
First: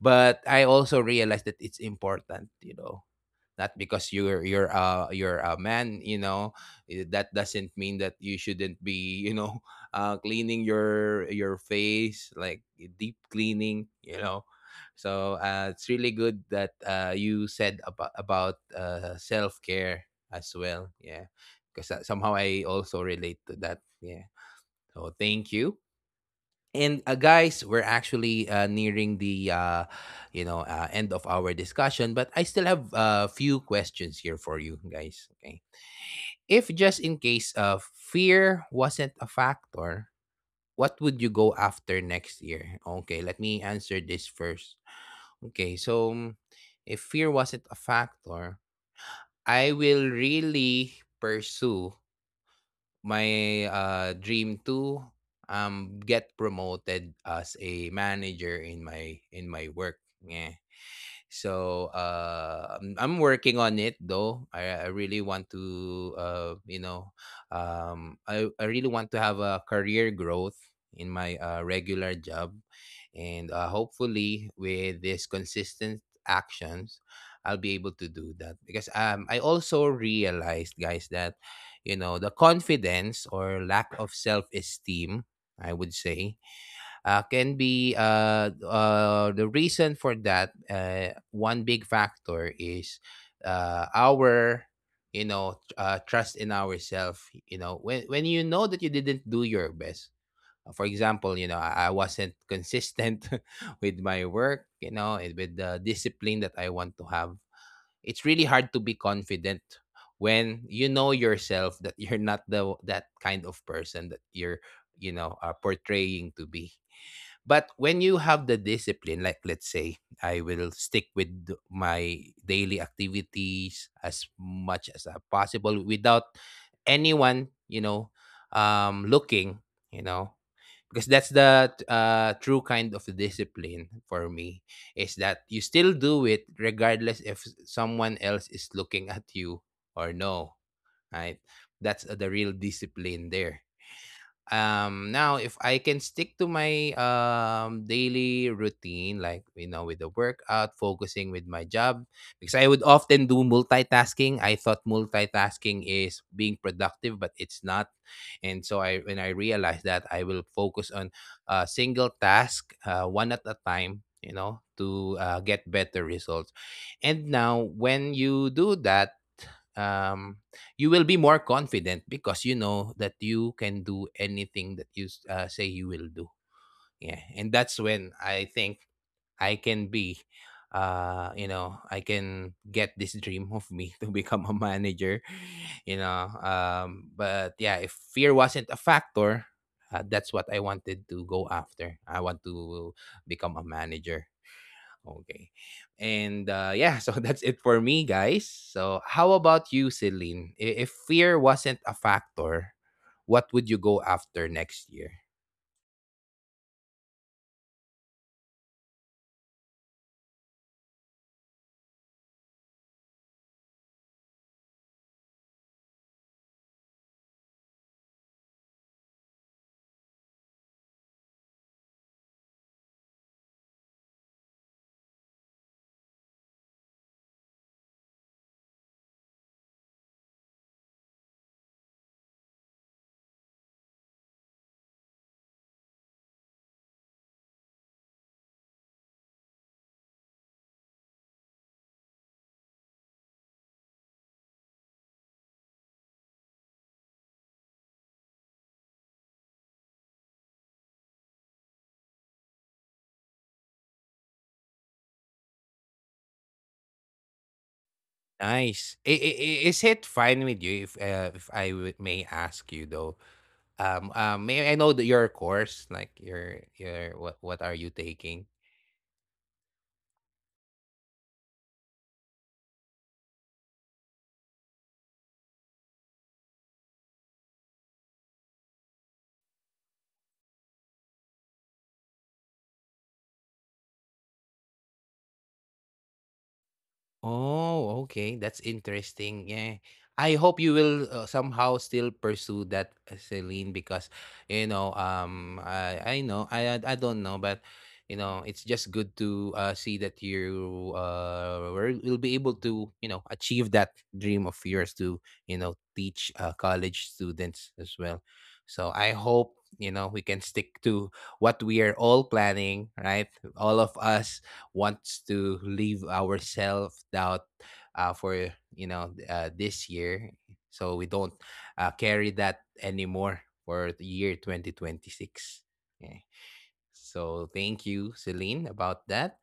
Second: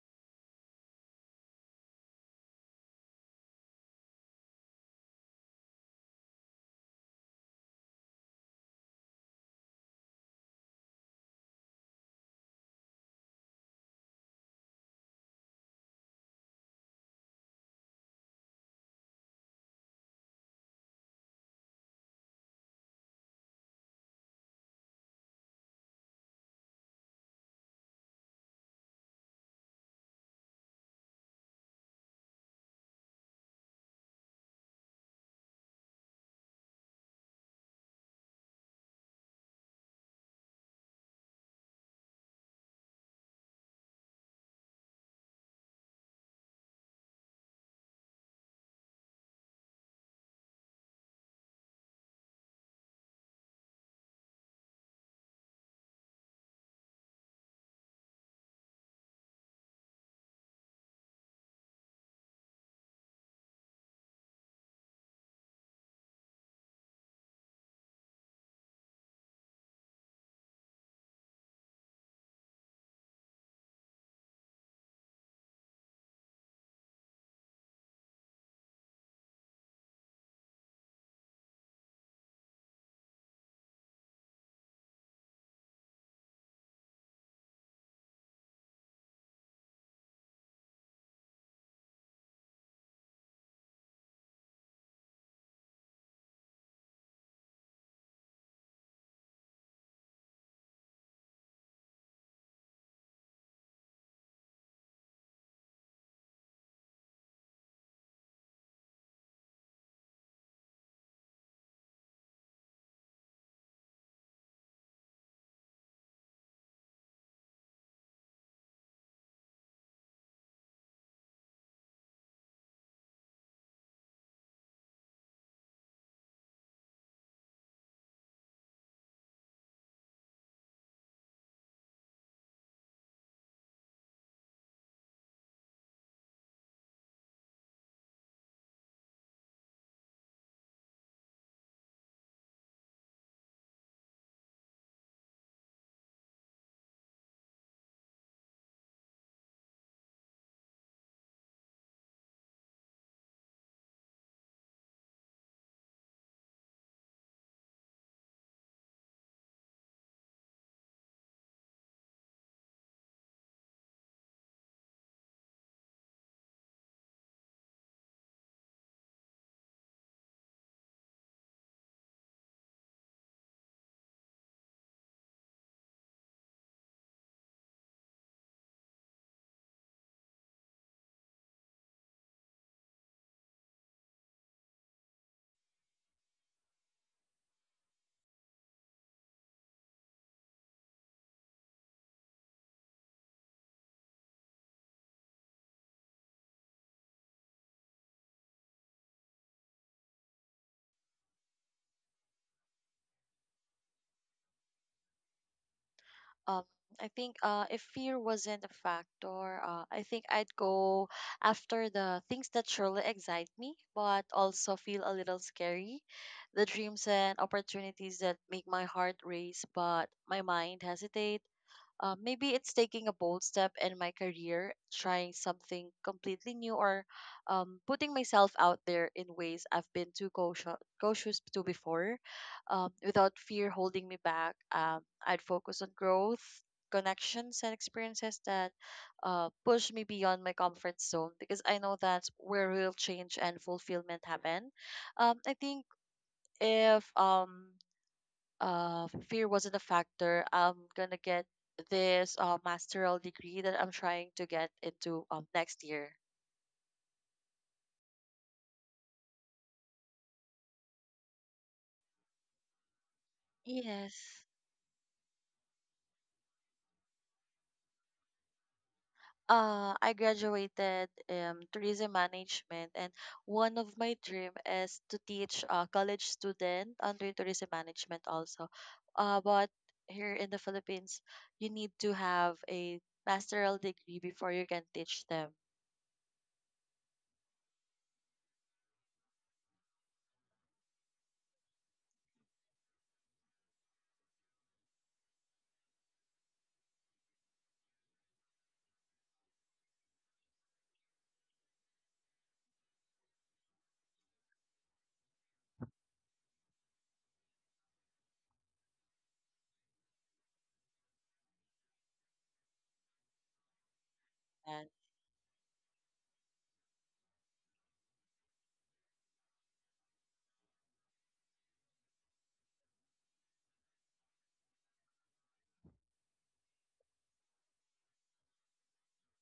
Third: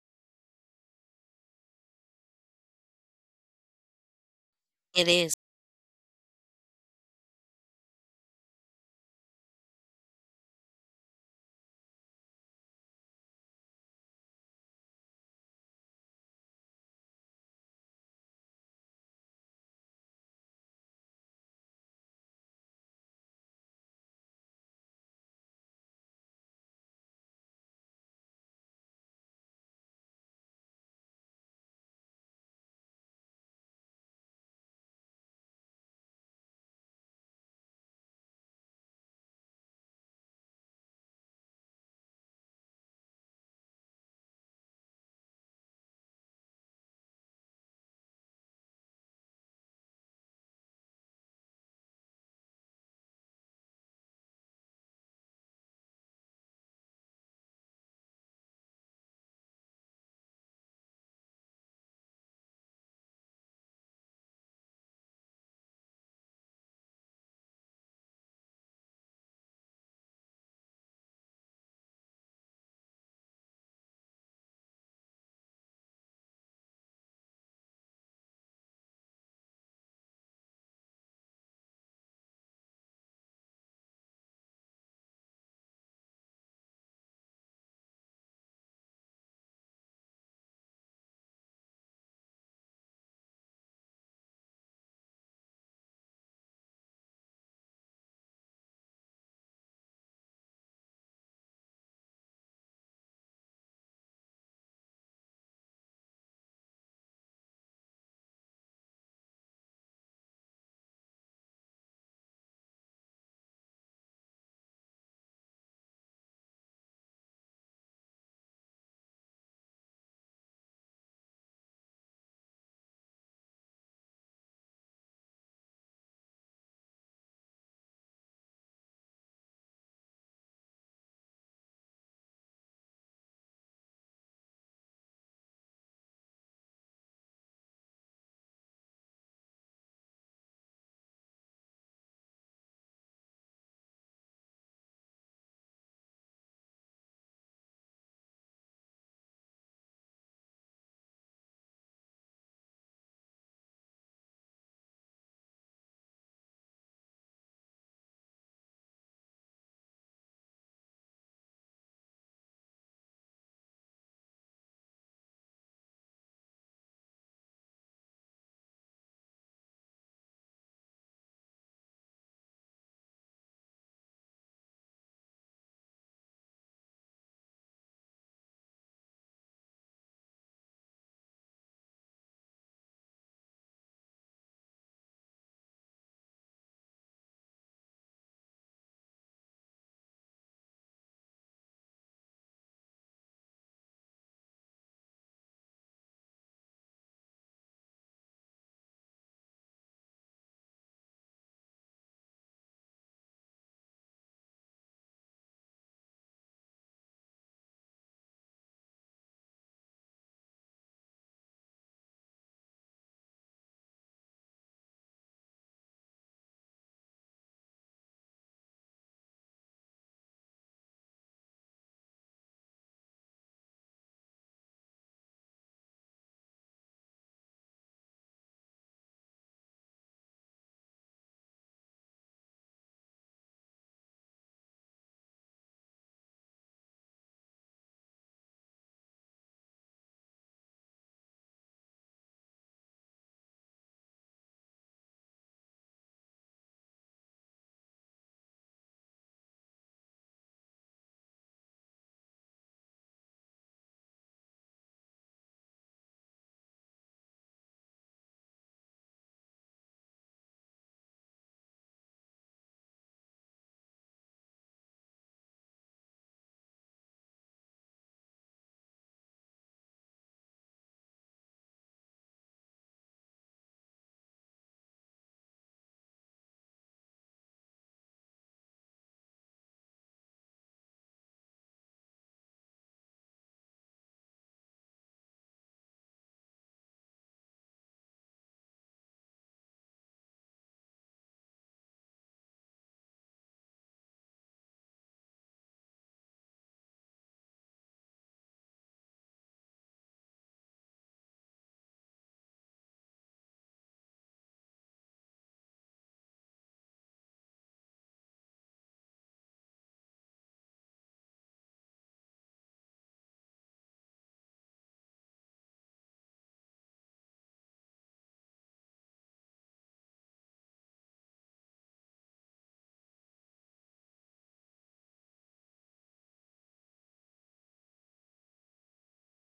but I also realized that it's important, you know. Not because you're you're
it
uh
is.
you're a man, you know, that doesn't mean that you shouldn't be, you know, <laughs> cleaning your face, like, deep cleaning, you know. So it's really good that you said about self care as well. Yeah, because somehow I also relate to that. Yeah. So thank you. And guys, we're actually nearing the, you know, end of our discussion, but I still have a few questions here for you, guys. Okay, if just in case, fear wasn't a factor, what would you go after next year? Okay, let me answer this first. Okay, so, if fear wasn't a factor, I will really pursue my, dream to, get promoted as a manager in my work, yeah. So I'm working on it though. I really want to, you know, I really want to have a career growth in my regular job. And hopefully, with these consistent actions, I'll be able to do that. Because I also realized, guys, that, you know, the confidence or lack of self esteem, I would say can be the reason for that. One big factor is our, you know, trust in ourselves. You know, when you know that you didn't do your best. For example, you know, I wasn't consistent <laughs> with my work. You know, and with the discipline that I want to have. It's really hard to be confident when you know yourself that you're not the that kind of person that you're you know are portraying to be, but when you have the discipline, like let's say I will stick with my daily activities as much as possible without anyone, you know, looking, you know, because that's the true kind of discipline for me, is that you still do it regardless if someone else is looking at you or no, right? That's the real discipline there. Now if I can stick to my daily routine, like you know, with the workout, focusing with my job, because I would often do multitasking. I thought multitasking is being productive, but it's not. And so I when I realized that, I will focus on a single task, one at a time, you know, to get better results. And now when you do that, um you will be more confident because you know that you can do anything that you say you will do. Yeah, and that's when I think I can be, I can get this dream of me <laughs> to become a manager. You know, but yeah, if fear wasn't a factor, that's what I wanted to go after. I want to become a manager. Okay. And yeah, so <laughs> that's it for me, guys. So, how about you, Celine? If fear wasn't a factor, what would you go after next year?
Um, I think if fear wasn't a factor, I think I'd go after the things that surely excite me, but also feel a little scary. The dreams and opportunities that make my heart race, but my mind hesitate. Maybe it's taking a bold step in my career, trying something completely new, or putting myself out there in ways I've been too cautious to before. Without fear holding me back, I'd focus on growth, connections, and experiences that push me beyond my comfort zone, because I know that's where real change and fulfillment happen. I think if fear wasn't a factor, I'm gonna get this masteral degree that I'm trying to get into next year.
Nice. Is it fine with you if I may ask you though?
Yes.
May I know that your course, like your what are you taking?
I graduated tourism management, and one of my dream is to teach college student under tourism management also. But here in the Philippines, you need to have a masteral degree before you can teach them.
Oh, okay. That's interesting. Yeah. I hope you will somehow still pursue that, Celine, because you know, I know, I don't know, but you know, it's just good to see that you will be able to you know achieve that dream of yours to you know teach college students as well. So I hope you know we can stick to what we are all planning, right? All of us wants to leave our self doubt for you know this year, so we don't carry that anymore for the year 2026. Okay. So thank you, Celine, about that.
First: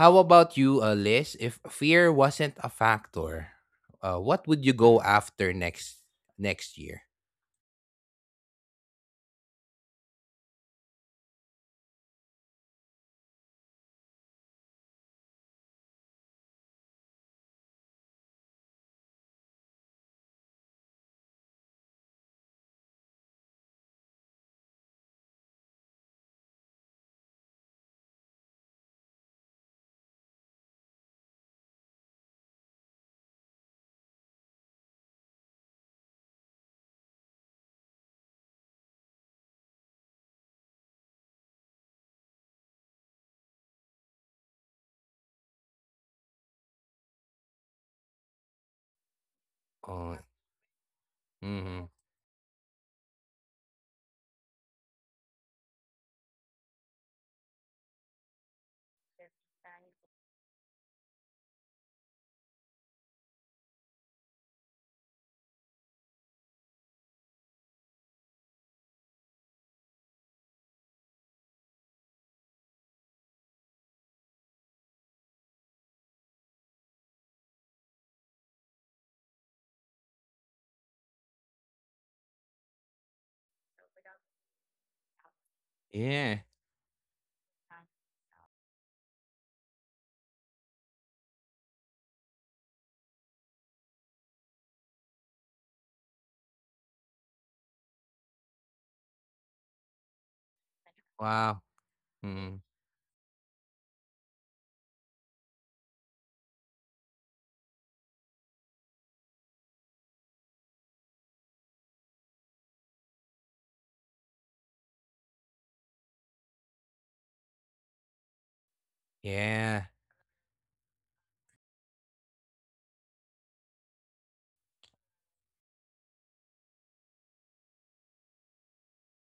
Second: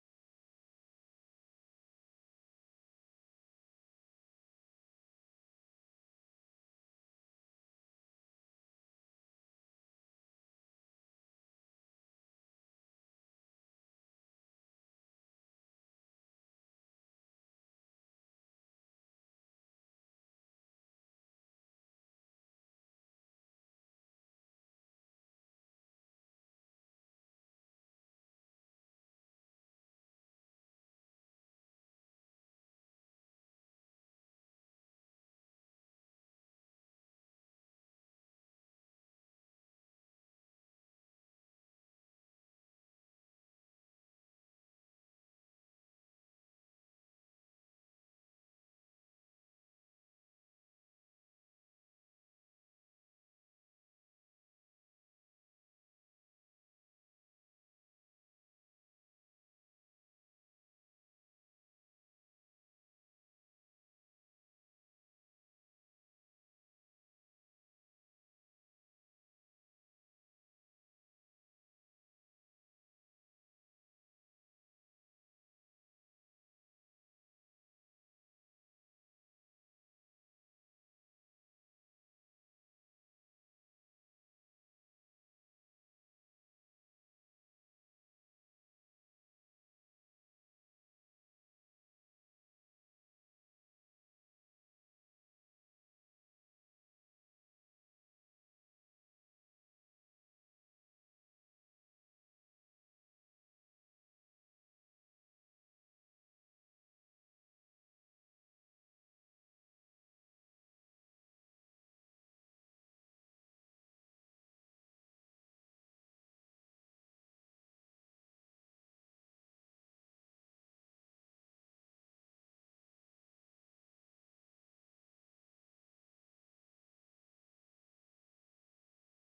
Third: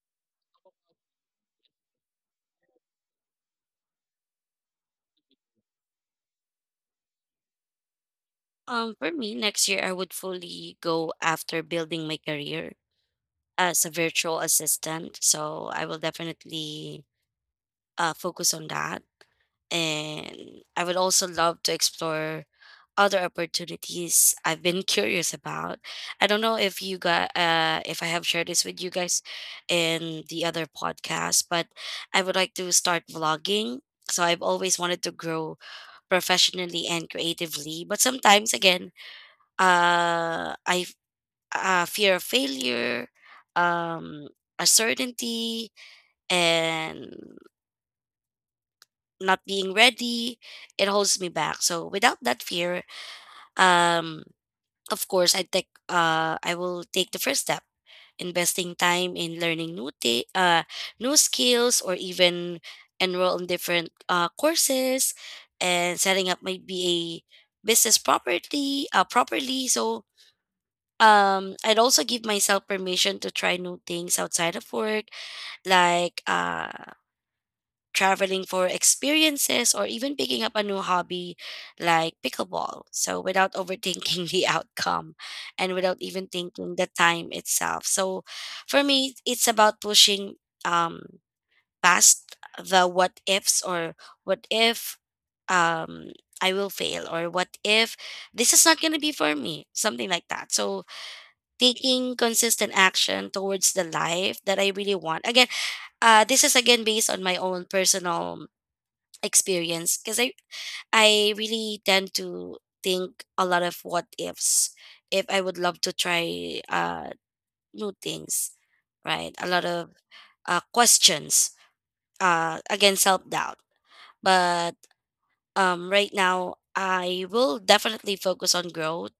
How about you, Liz? If fear wasn't a factor, what would you go after next year?
For me, next year I would fully go after building my career as a virtual assistant. So I will definitely, focus on that. And I would also love to explore other opportunities I've been curious about. I don't know if you got if I have shared this with you guys in the other podcast, but I would like to start vlogging. So I've always wanted to grow professionally and creatively, but sometimes again, I fear of failure, um, uncertainty, and not being
Oh,
ready. It holds me back.
mm-hmm.
So without that fear, um, of course, I will take the first step, investing time in learning, new skills, or even enroll in different, courses, and setting up my BA business, properly. So, I'd also give myself permission to try new things outside of work, like, traveling for experiences, or even picking up a new hobby like pickleball. So, without overthinking <laughs> the outcome, and without even
Yeah.
thinking the time itself. So, for me, it's about pushing um, past the what ifs or what if um, I will fail or what if this is not going to be for me, something like that. So,
Wow.
taking
Mm.
consistent action towards the life that I really want. Again, this is again based on my own personal experience because I really tend to think a lot of what ifs if I would love to try new things, right? A lot
Yeah.
of questions, again self doubt. But right now I will definitely focus on growth,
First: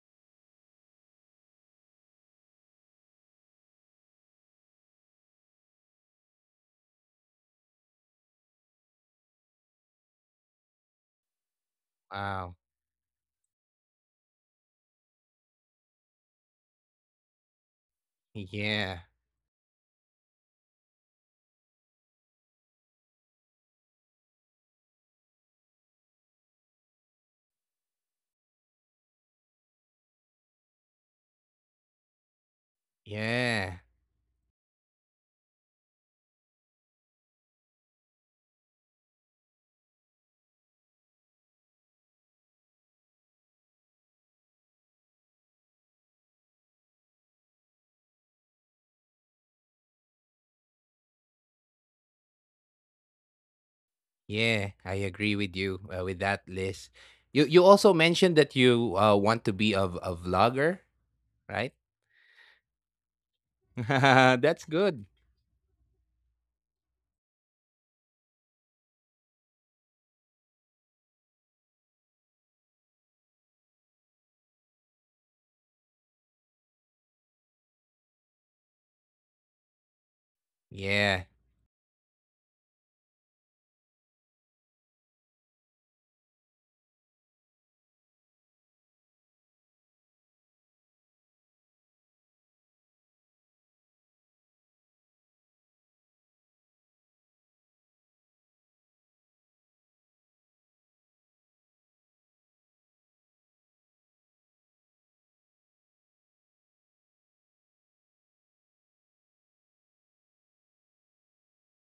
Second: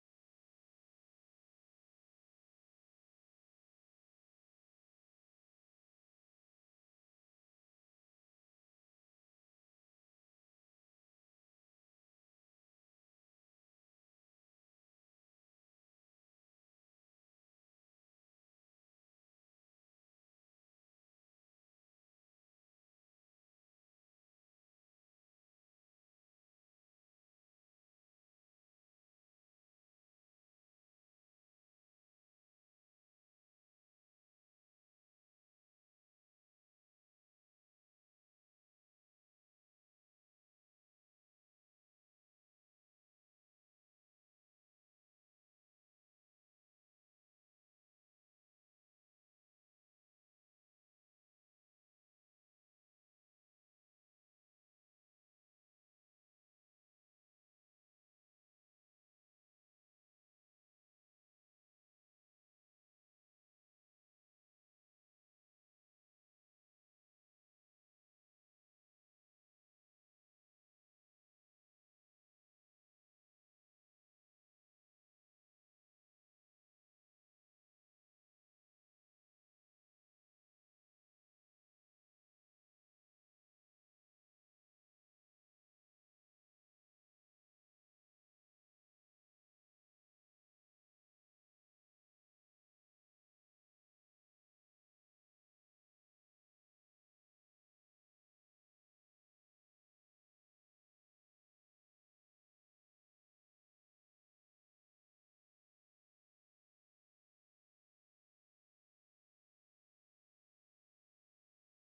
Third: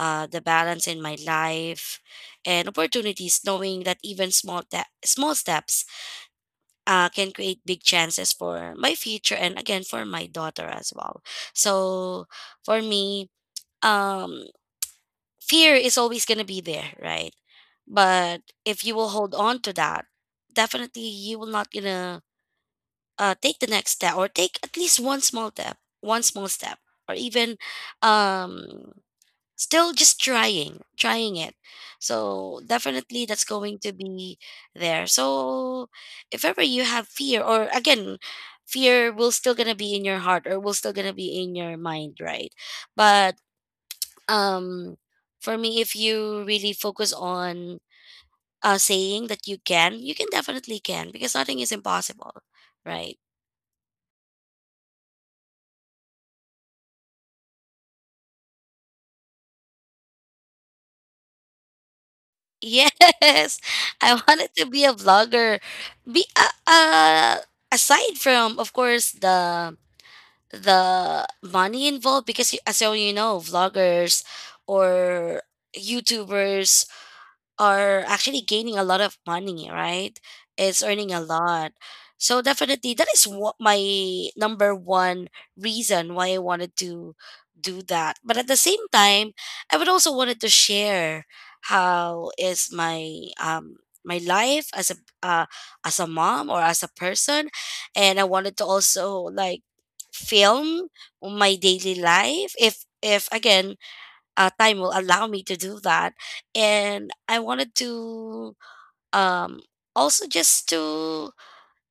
the balance in my life and opportunities, knowing that even small steps can create big chances for my future and again for my daughter as well. So
Wow.
for me, um, fear is always gonna be there, right? But if you
Yeah.
will hold on to that, definitely you will not gonna take the next step or take at least one small step, or even um still just trying it. So definitely that's
Yeah.
going to be there. So if ever you have fear, or again, fear will still gonna be in your heart or will still gonna be in your mind, right? But um for me, if you really focus on saying that you can, you can definitely can, because nothing is impossible, right?
Yeah, I agree with you with that, Liz. You also mentioned that you want to be a, a vlogger, right?
Yes, <laughs> I
<laughs>
wanted
That's
to be a
good.
vlogger, be aside from of course the money involved, because as you know, vloggers or youtubers are actually gaining a lot of money, right? It's earning a
Yeah,
lot. So definitely that is what my number one reason why I wanted to do that. But at the same time, I would also wanted to share how is my my life uh, as a mom or as a person. And I wanted to also like film my daily life, if again, time will allow me to do that. And I wanted to um also just to,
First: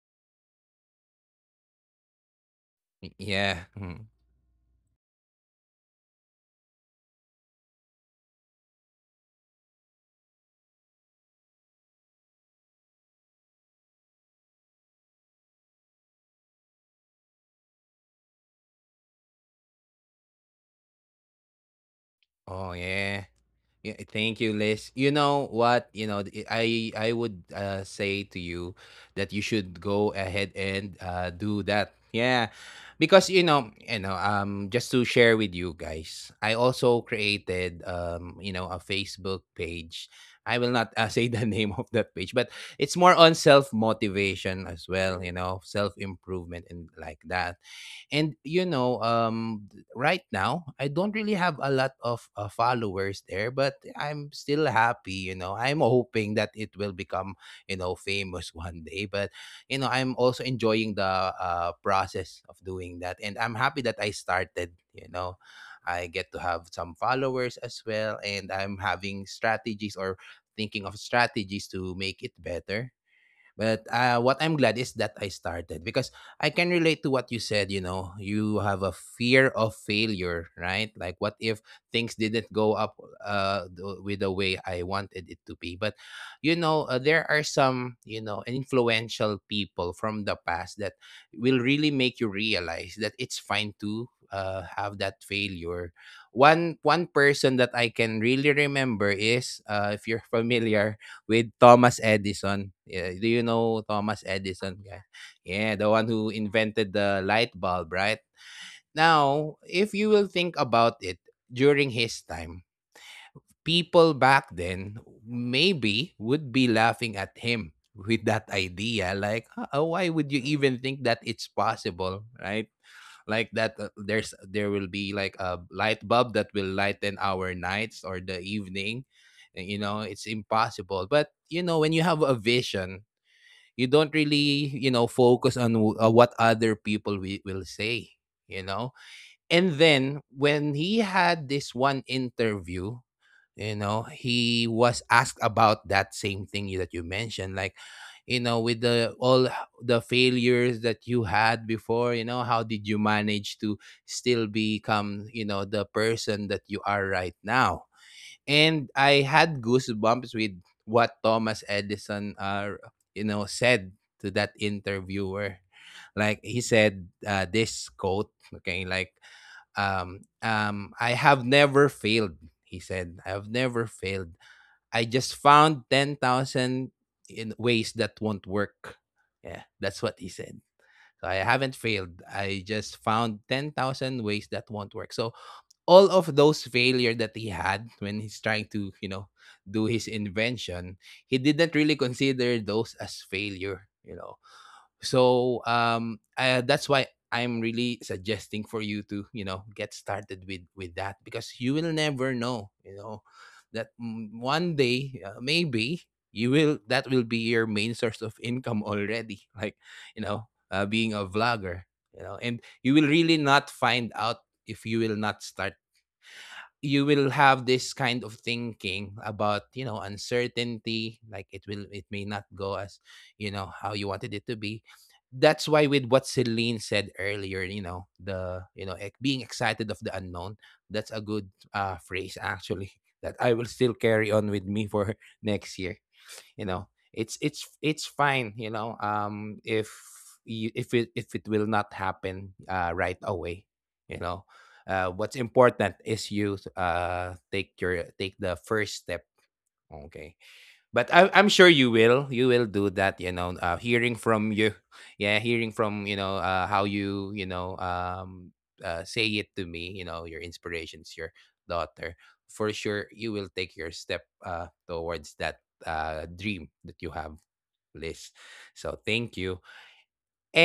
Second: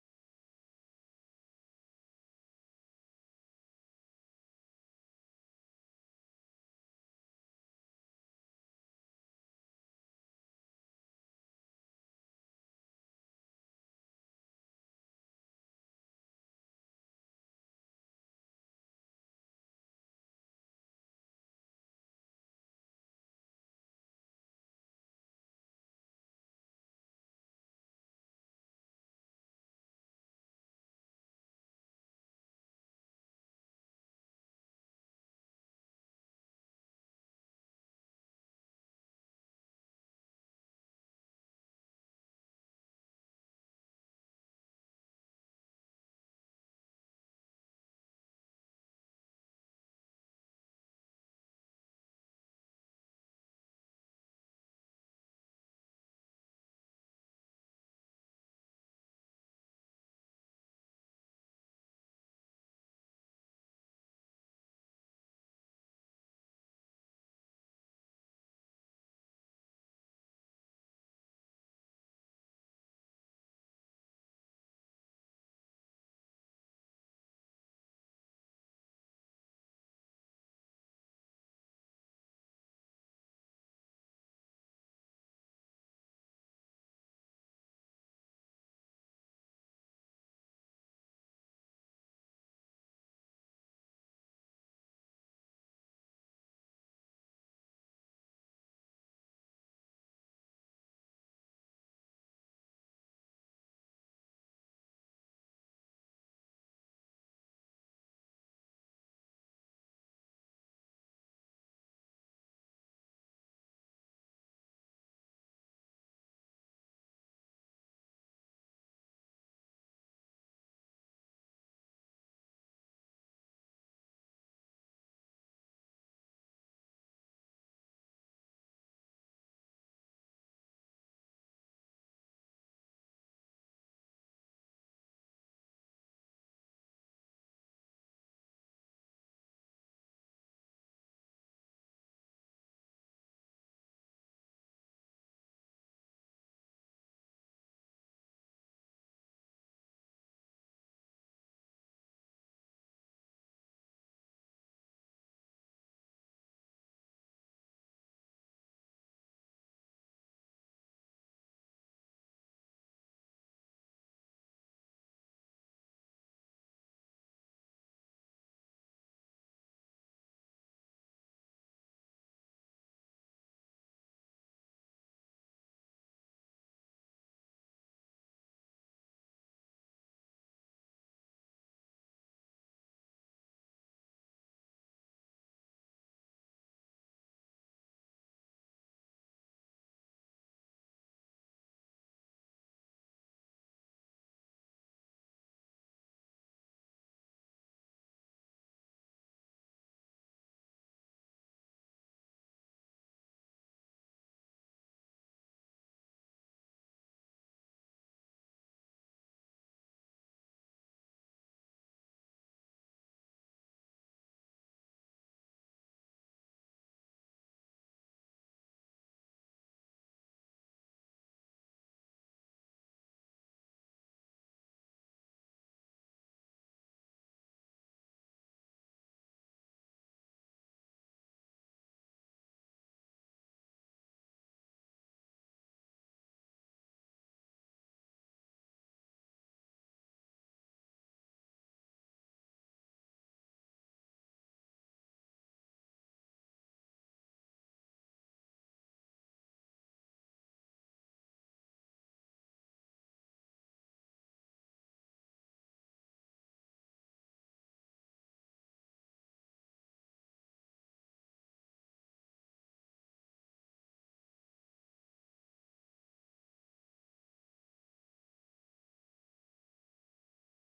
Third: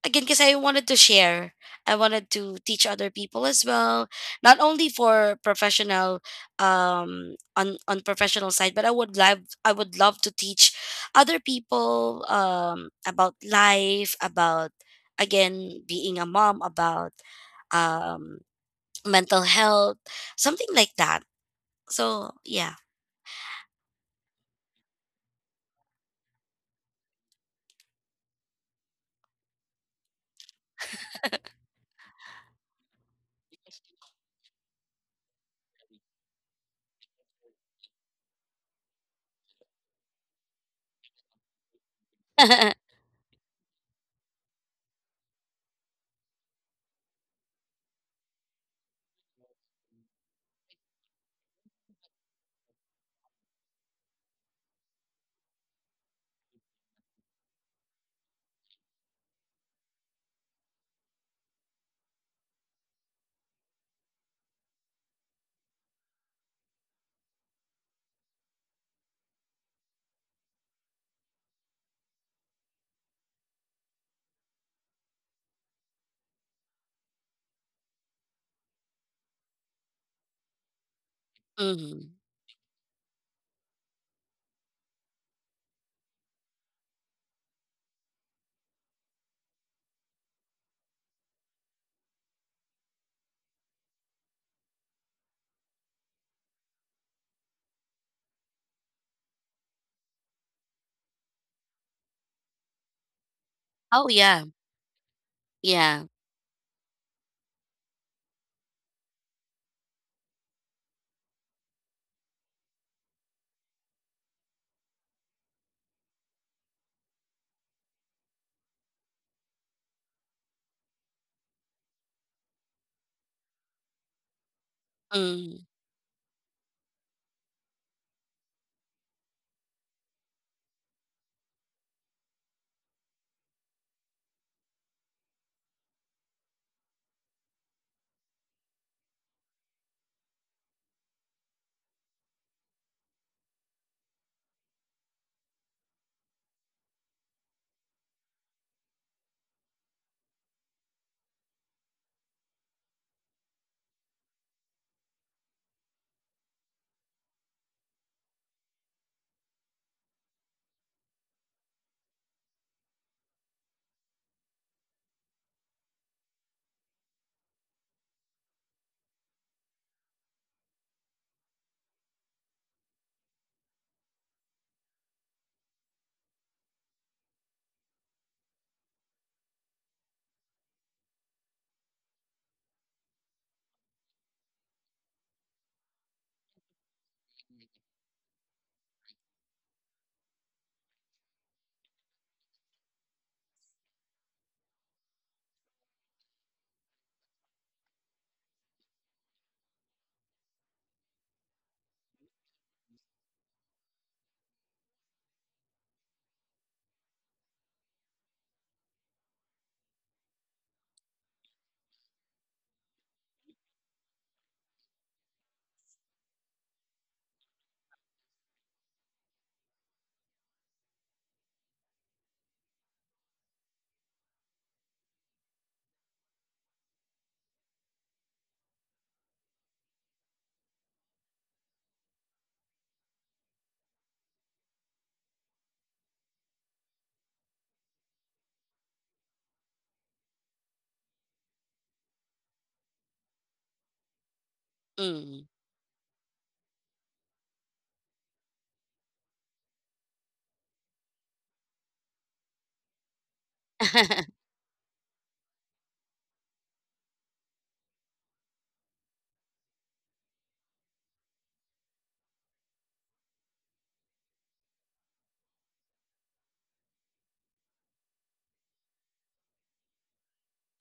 again, because I wanted to share, I wanted to teach other people as
yeah. Mm.
well, not only for professional, on professional side, but I would love, I would love to teach other people about life, about again being a mom, about um mental health, something like that. So
Oh
yeah. <laughs>
yeah. Yeah, thank you, Liz. You know what? You know, I would say to you that you should go ahead and do that. Yeah, because you know, just to share with you guys, I also created you know, a Facebook page. I will not <laughs> say the name of that page, but it's more on self motivation as well. You know, self improvement and like that. And you know, right now, I don't really have a lot of followers there, but I'm still happy. You know, I'm hoping that it will become, you know, famous <laughs> one day. But you know, I'm also enjoying the process of doing that, and I'm happy that I started. You know, I get to have some followers as well, and I'm having strategies or thinking of strategies to make it better, but what I'm glad is that I started because I can relate to what you said. You know, you have a fear of failure, right? Like, what if
Mhm.
things didn't go up with the way I wanted it to be? But, you know, there are some, you know, influential people from the past that will really make you realize that it's fine to have that failure. One person that I can really remember is, if you're <laughs> familiar, with Thomas Edison. Yeah, do you know
Oh
Thomas
yeah,
Edison, guy? Yeah, the
yeah.
one who invented the light bulb, right? Now, if you will think about it, during his time, people back then maybe would be laughing at him with that idea like, "Ah, ah, why would you even think that it's possible, right? Like that there will be like
Mm,
a light bulb that will lighten our nights or the evening, and, you know, it's impossible." But you know, when you have a vision, you don't really you know focus on what other people will say, you know. And then when he had this one interview, you know, he was asked about that same thing that you mentioned, like, you know, with the all the failures that you had before, you know, how did you manage to still become, you know, the person that you are right now? And I had goosebumps with what Thomas Edison you know said to that interviewer. Like, he said this quote, okay, like, "I have never failed," he said. "I have never failed. I just found 10,000 in ways that won't work." Yeah, that's what he said. So, "I haven't failed. I just found 10,000 ways that won't work." So all of those failure that he had when he's trying to, you know, do his invention, he didn't really consider those as failure, you know. So that's why I'm really suggesting for you to you know get started with that because you will never know, you know, that mm, one day maybe you will that will be your main source of income already <laughs> like, you know, being a vlogger, you know. And you will really not find out if you will not start. You will have this kind of thinking about, you know, uncertainty, like it will it may not go as you know how you wanted it to be. That's why with what Celine said earlier, you know, the you know ex- being excited of the unknown, that's a good phrase actually <laughs> that I will still carry on with me for <laughs> next year, you know. It's fine, you know, if if it if it will not happen right away, you know. What's
mm.
important is you take the first step, okay? But I'm sure you will. You will do that. You know, hearing
<laughs>
from you, <laughs> yeah, hearing from you, know, how you you know say it to me. You know, your inspirations, your daughter. For sure, you will take your step towards that dream that you have, Liz. So thank you.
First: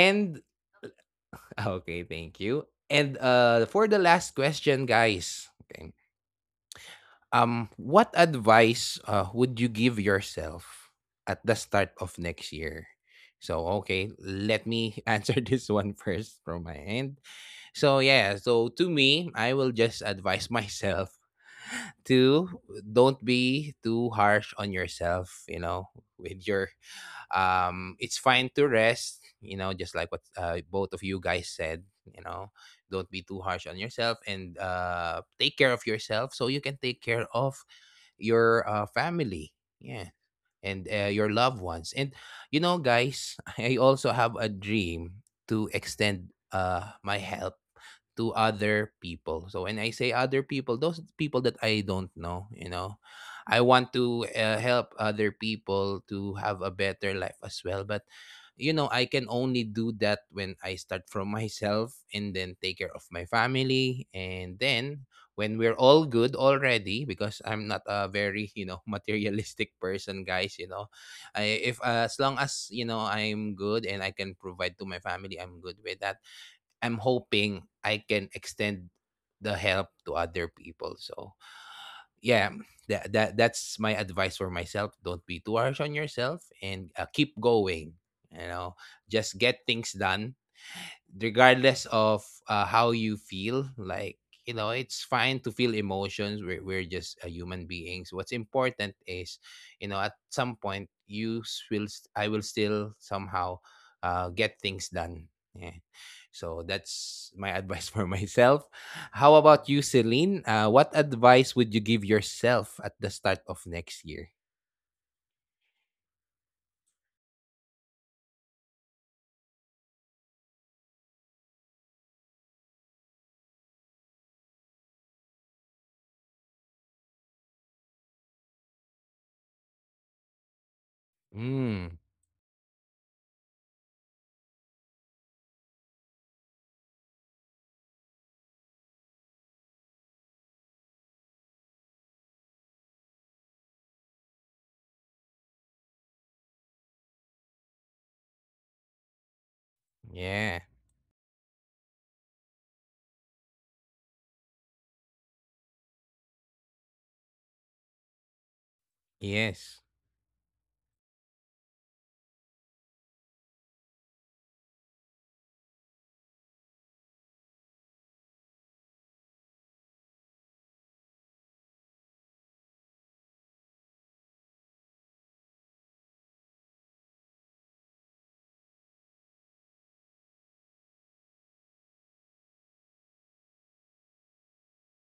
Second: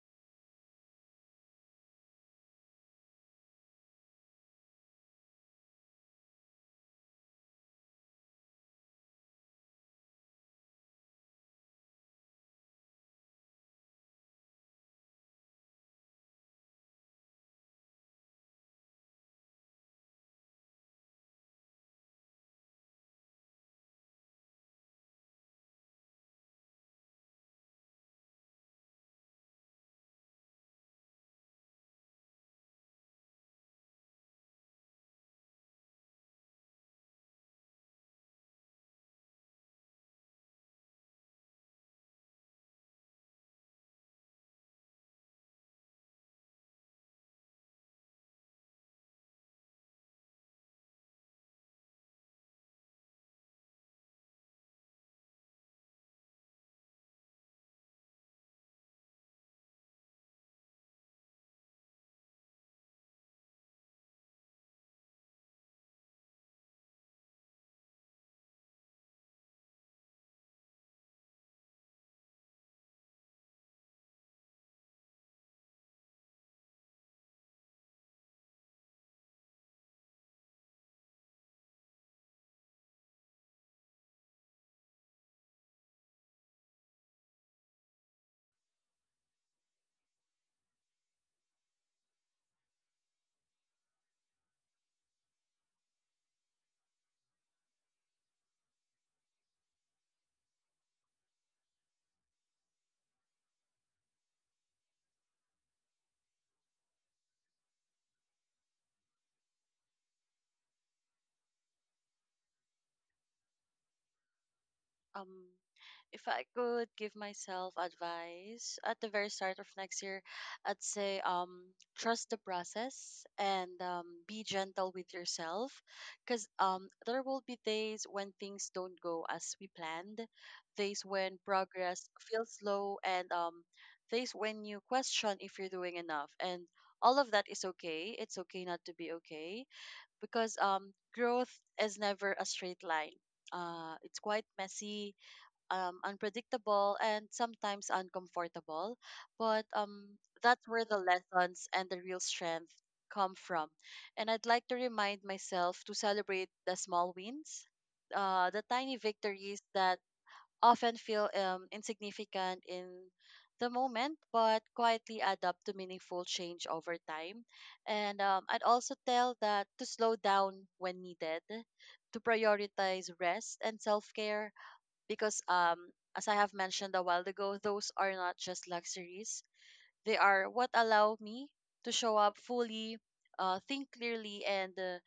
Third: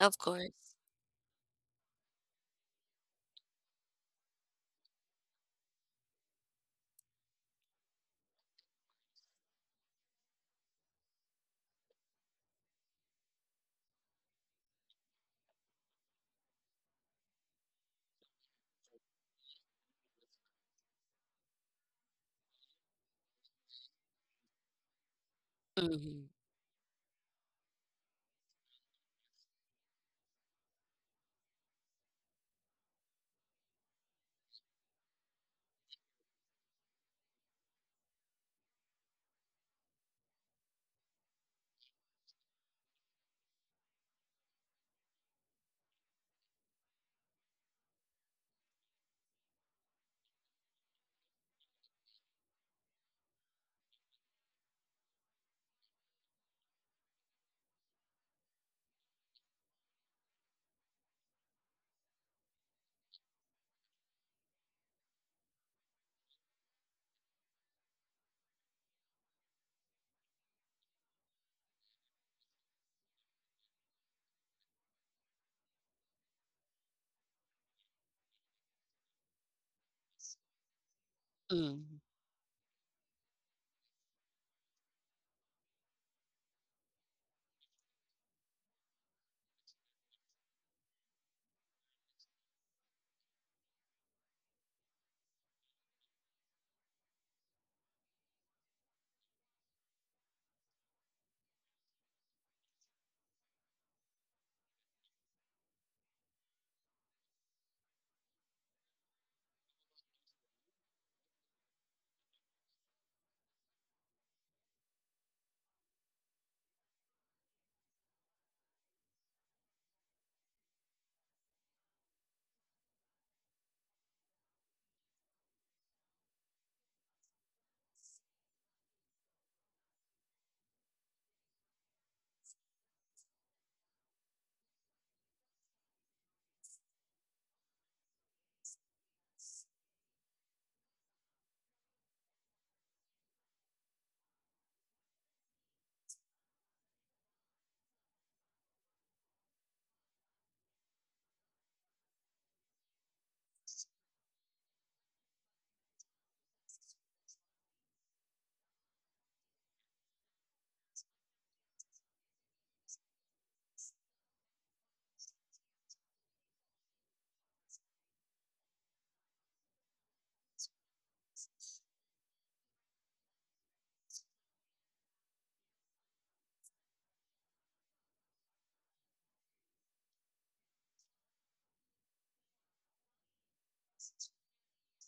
Of course.
<laughs> okay, thank you. And for the last question, guys. Okay. What advice would you give yourself at the start of next year? So, okay, let me <laughs> answer this one first from my end. So, yeah, so to me, I will just advise <laughs> myself to don't be too harsh on yourself, you know,
Mhm,
with your it's fine to rest, you know, just like what both of you guys said, you know. Don't be too harsh on yourself and take care of yourself so you can take care of your family, yeah, and your loved ones. And you know guys, <laughs> I also have a dream to extend my help to other people. So when I say other people, those people that I don't know, you know, I want to help other people to have a better life as well. But you know, I can only do that when I start from myself and then take care of my family, and then when we're all good already, because I'm not a very you know <laughs> materialistic person, guys, you know. If as long as you know I'm good and I can provide to my family, I'm good with that. I'm hoping I can extend the help to other people, so
mm.
yeah. That's my advice for myself: don't be too harsh on yourself and keep going, you know. Just get things done regardless of how you feel, like, you know, it's fine to feel emotions. We're just human beings. What's important is, you know, at some point you s- will s- I will still somehow get things done, yeah. So that's my advice <laughs> for myself. How about you, Celine? What advice would you give yourself at the start of next year?
Um, if I could give myself advice at the very start of next year, I'd say trust the process and be gentle with yourself, because there will be days when things don't go as we planned, days when
Mm,
progress feels slow, and days when you question if you're doing enough, and all of that is okay. It's okay not to be okay, because growth is never a straight line. It's quite messy, unpredictable, and sometimes uncomfortable. But
yeah.
that's where the lessons and the real strength come from. And I'd like to remind myself to celebrate the small wins, the tiny victories
Yes.
that often feel insignificant in the moment, but quietly add up to meaningful change over time. And I'd also tell that to slow down when needed, to prioritize rest and self care, because as I have mentioned a while ago, those are not just luxuries. They are what allow me to show up fully, think clearly, and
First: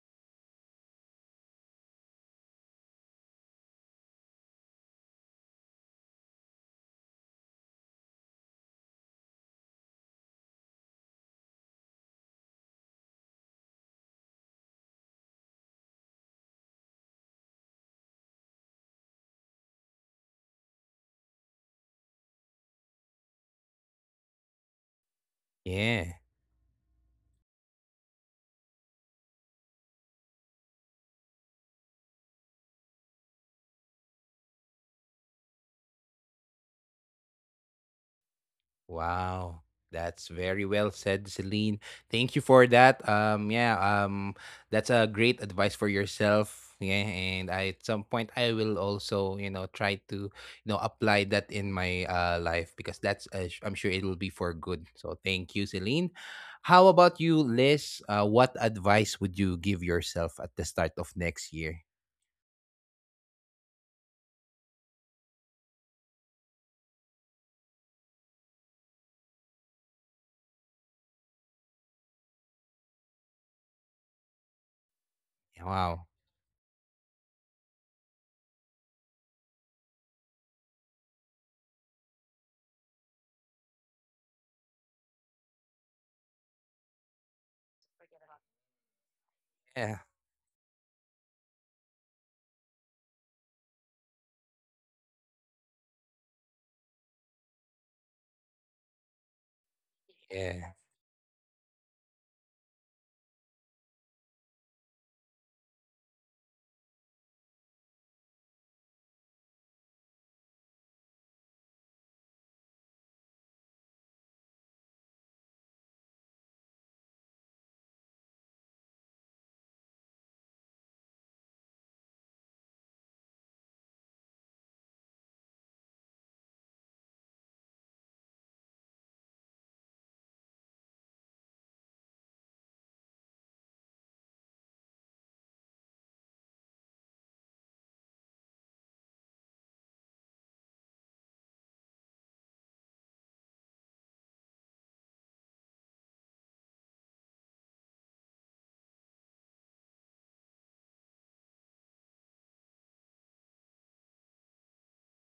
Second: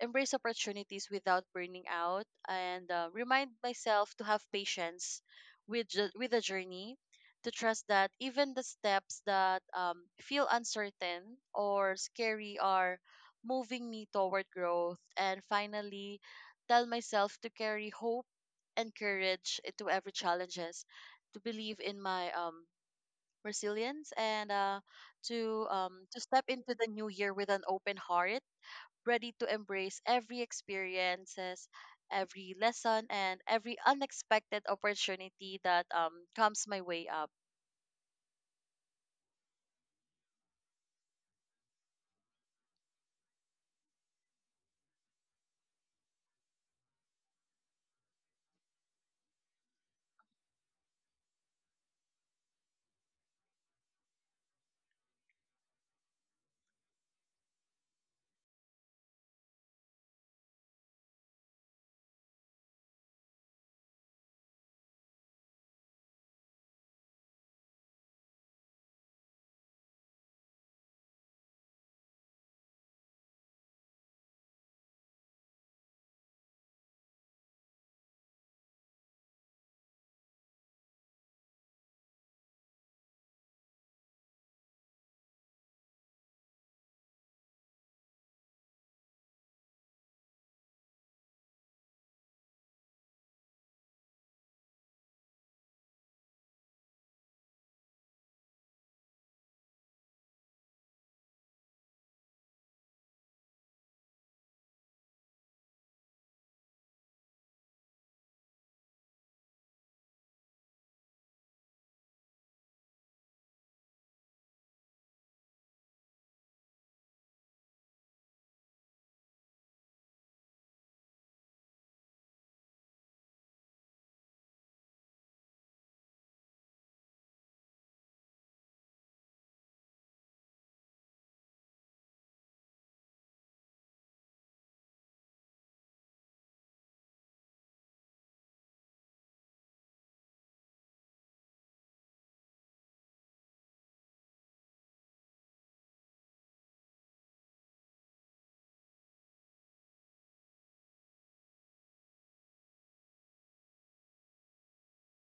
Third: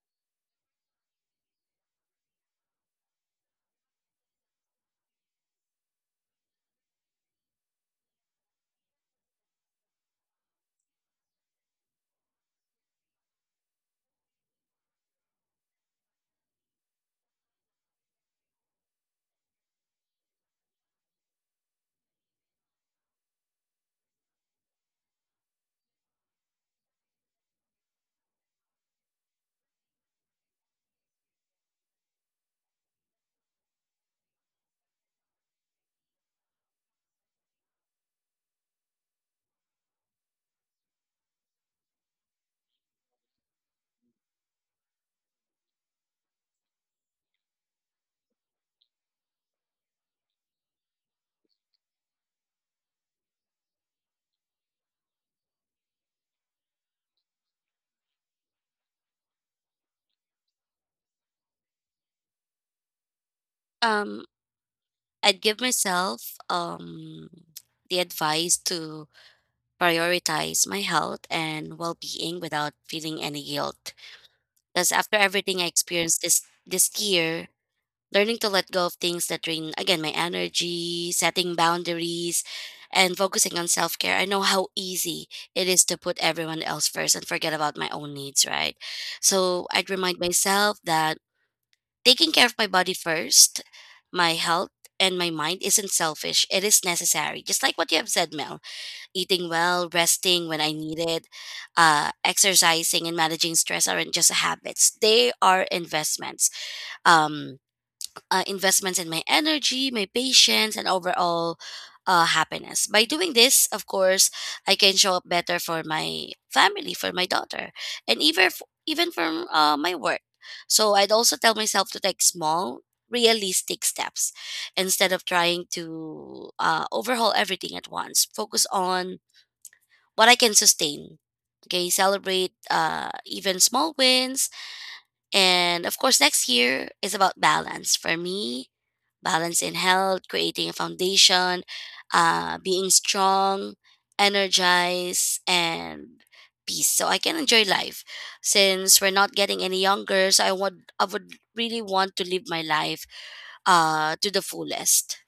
embrace opportunities without burning out, and remind myself to have patience with the journey, to trust that even the steps that feel uncertain or scary are moving me toward growth, and finally tell myself to carry hope and courage into every challenges, to believe in my resilience and
Yeah.
to step into the new year with an open heart, ready to embrace every experiences, every lesson, and every unexpected opportunity that comes my way up.
Wow, that's very well said, Celine. Thank you for that. Yeah, that's a great advice for yourself. Yeah, and at some point I will also, you know, try to, you know, apply that in my life because that's I'm sure it will be for good. So thank you, Celine. How about you, Liz? What advice would you give yourself at the start of next year?
Um, I'd give myself the advice to prioritize my health and well-being without feeling any guilt. Because after everything I
Wow.
experienced this year, learning to let go of things that drain again my energy, setting boundaries, and focusing on self-care. I know how easy it is to put everyone else first and forget about my own needs, right? So I'd
Yeah.
remind myself that taking care of my body first, my health, and my mind isn't selfish, it is necessary, just like what you have said, Mel. Eating well, resting when
Yeah.
I need it, exercising and managing stress aren't just habits, they are investments. um, investments in my energy, my patience, and overall happiness. By doing this, of course, I can show up better for my family, for my daughter, and even for my work. So I'd also tell myself to take small, realistic steps instead of trying to overhaul everything at once. Focus on what I can sustain. Okay, celebrate even small wins. And of course, next year is about balance for me, balance in health, creating a foundation, being strong, energized, and peace. So I can enjoy life, since we're not getting any younger. So I would really want to live my life to the fullest.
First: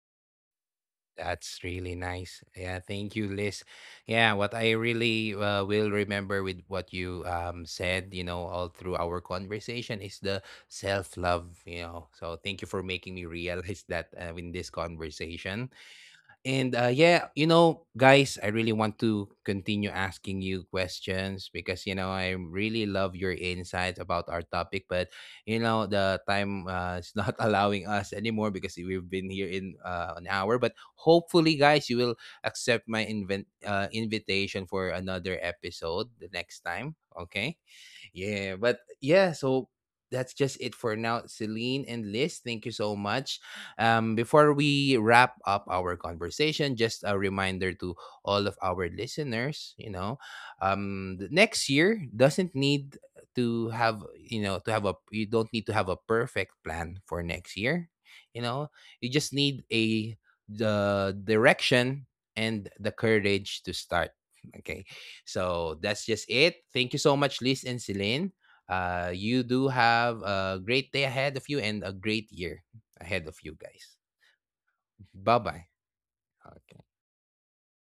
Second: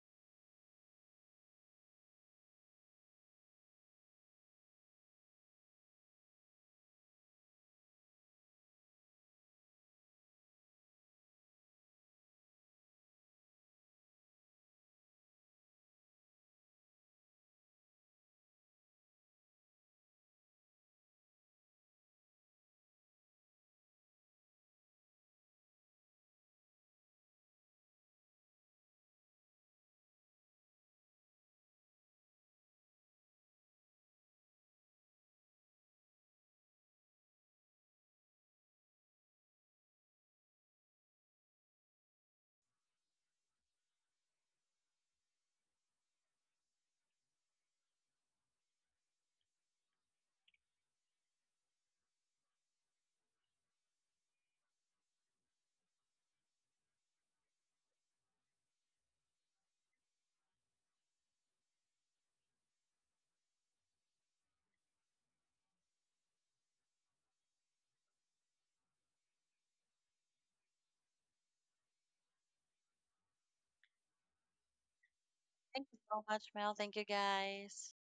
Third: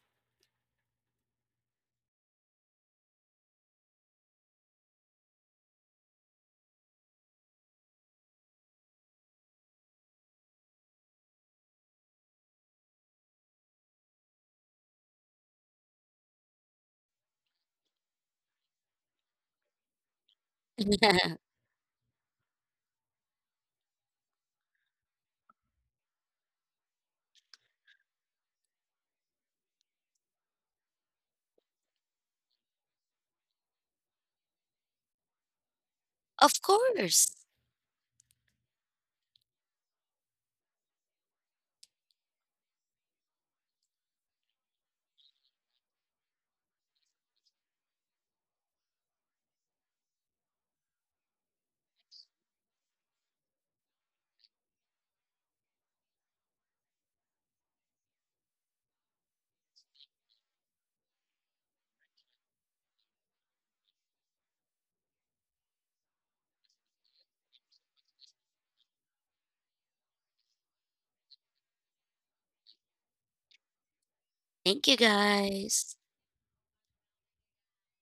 That's really nice. Yeah, thank you, Liz. Yeah, what I really will remember with what you said, you know, all through our conversation is the self love, you know. So thank you for making me realize <laughs> that in this conversation. And yeah, you know, guys, I really want to continue asking you
<laughs>
questions because you know I really love your insights about our topic. But you know, the time is not <laughs> allowing us anymore because we've been here in an hour. But hopefully, guys, you will accept my invent invitation for another episode the
Of
next time.
course.
Okay. Yeah, but yeah, so that's just it for now, Celine and Liz. Thank you so much. Before we wrap up our conversation, just a reminder to all of our listeners, you know, the next year doesn't need to have, you know, you don't need to have a perfect plan for next year. You know, you just need a the direction and the courage to start. Okay. So that's just it. Thank you so much, Liz and Celine. You do have a great day ahead of you and a great year ahead of you, guys.
Thank you
Bye bye.
Thank
guys.
you so much, Mel.
Okay.
Thank you, guys.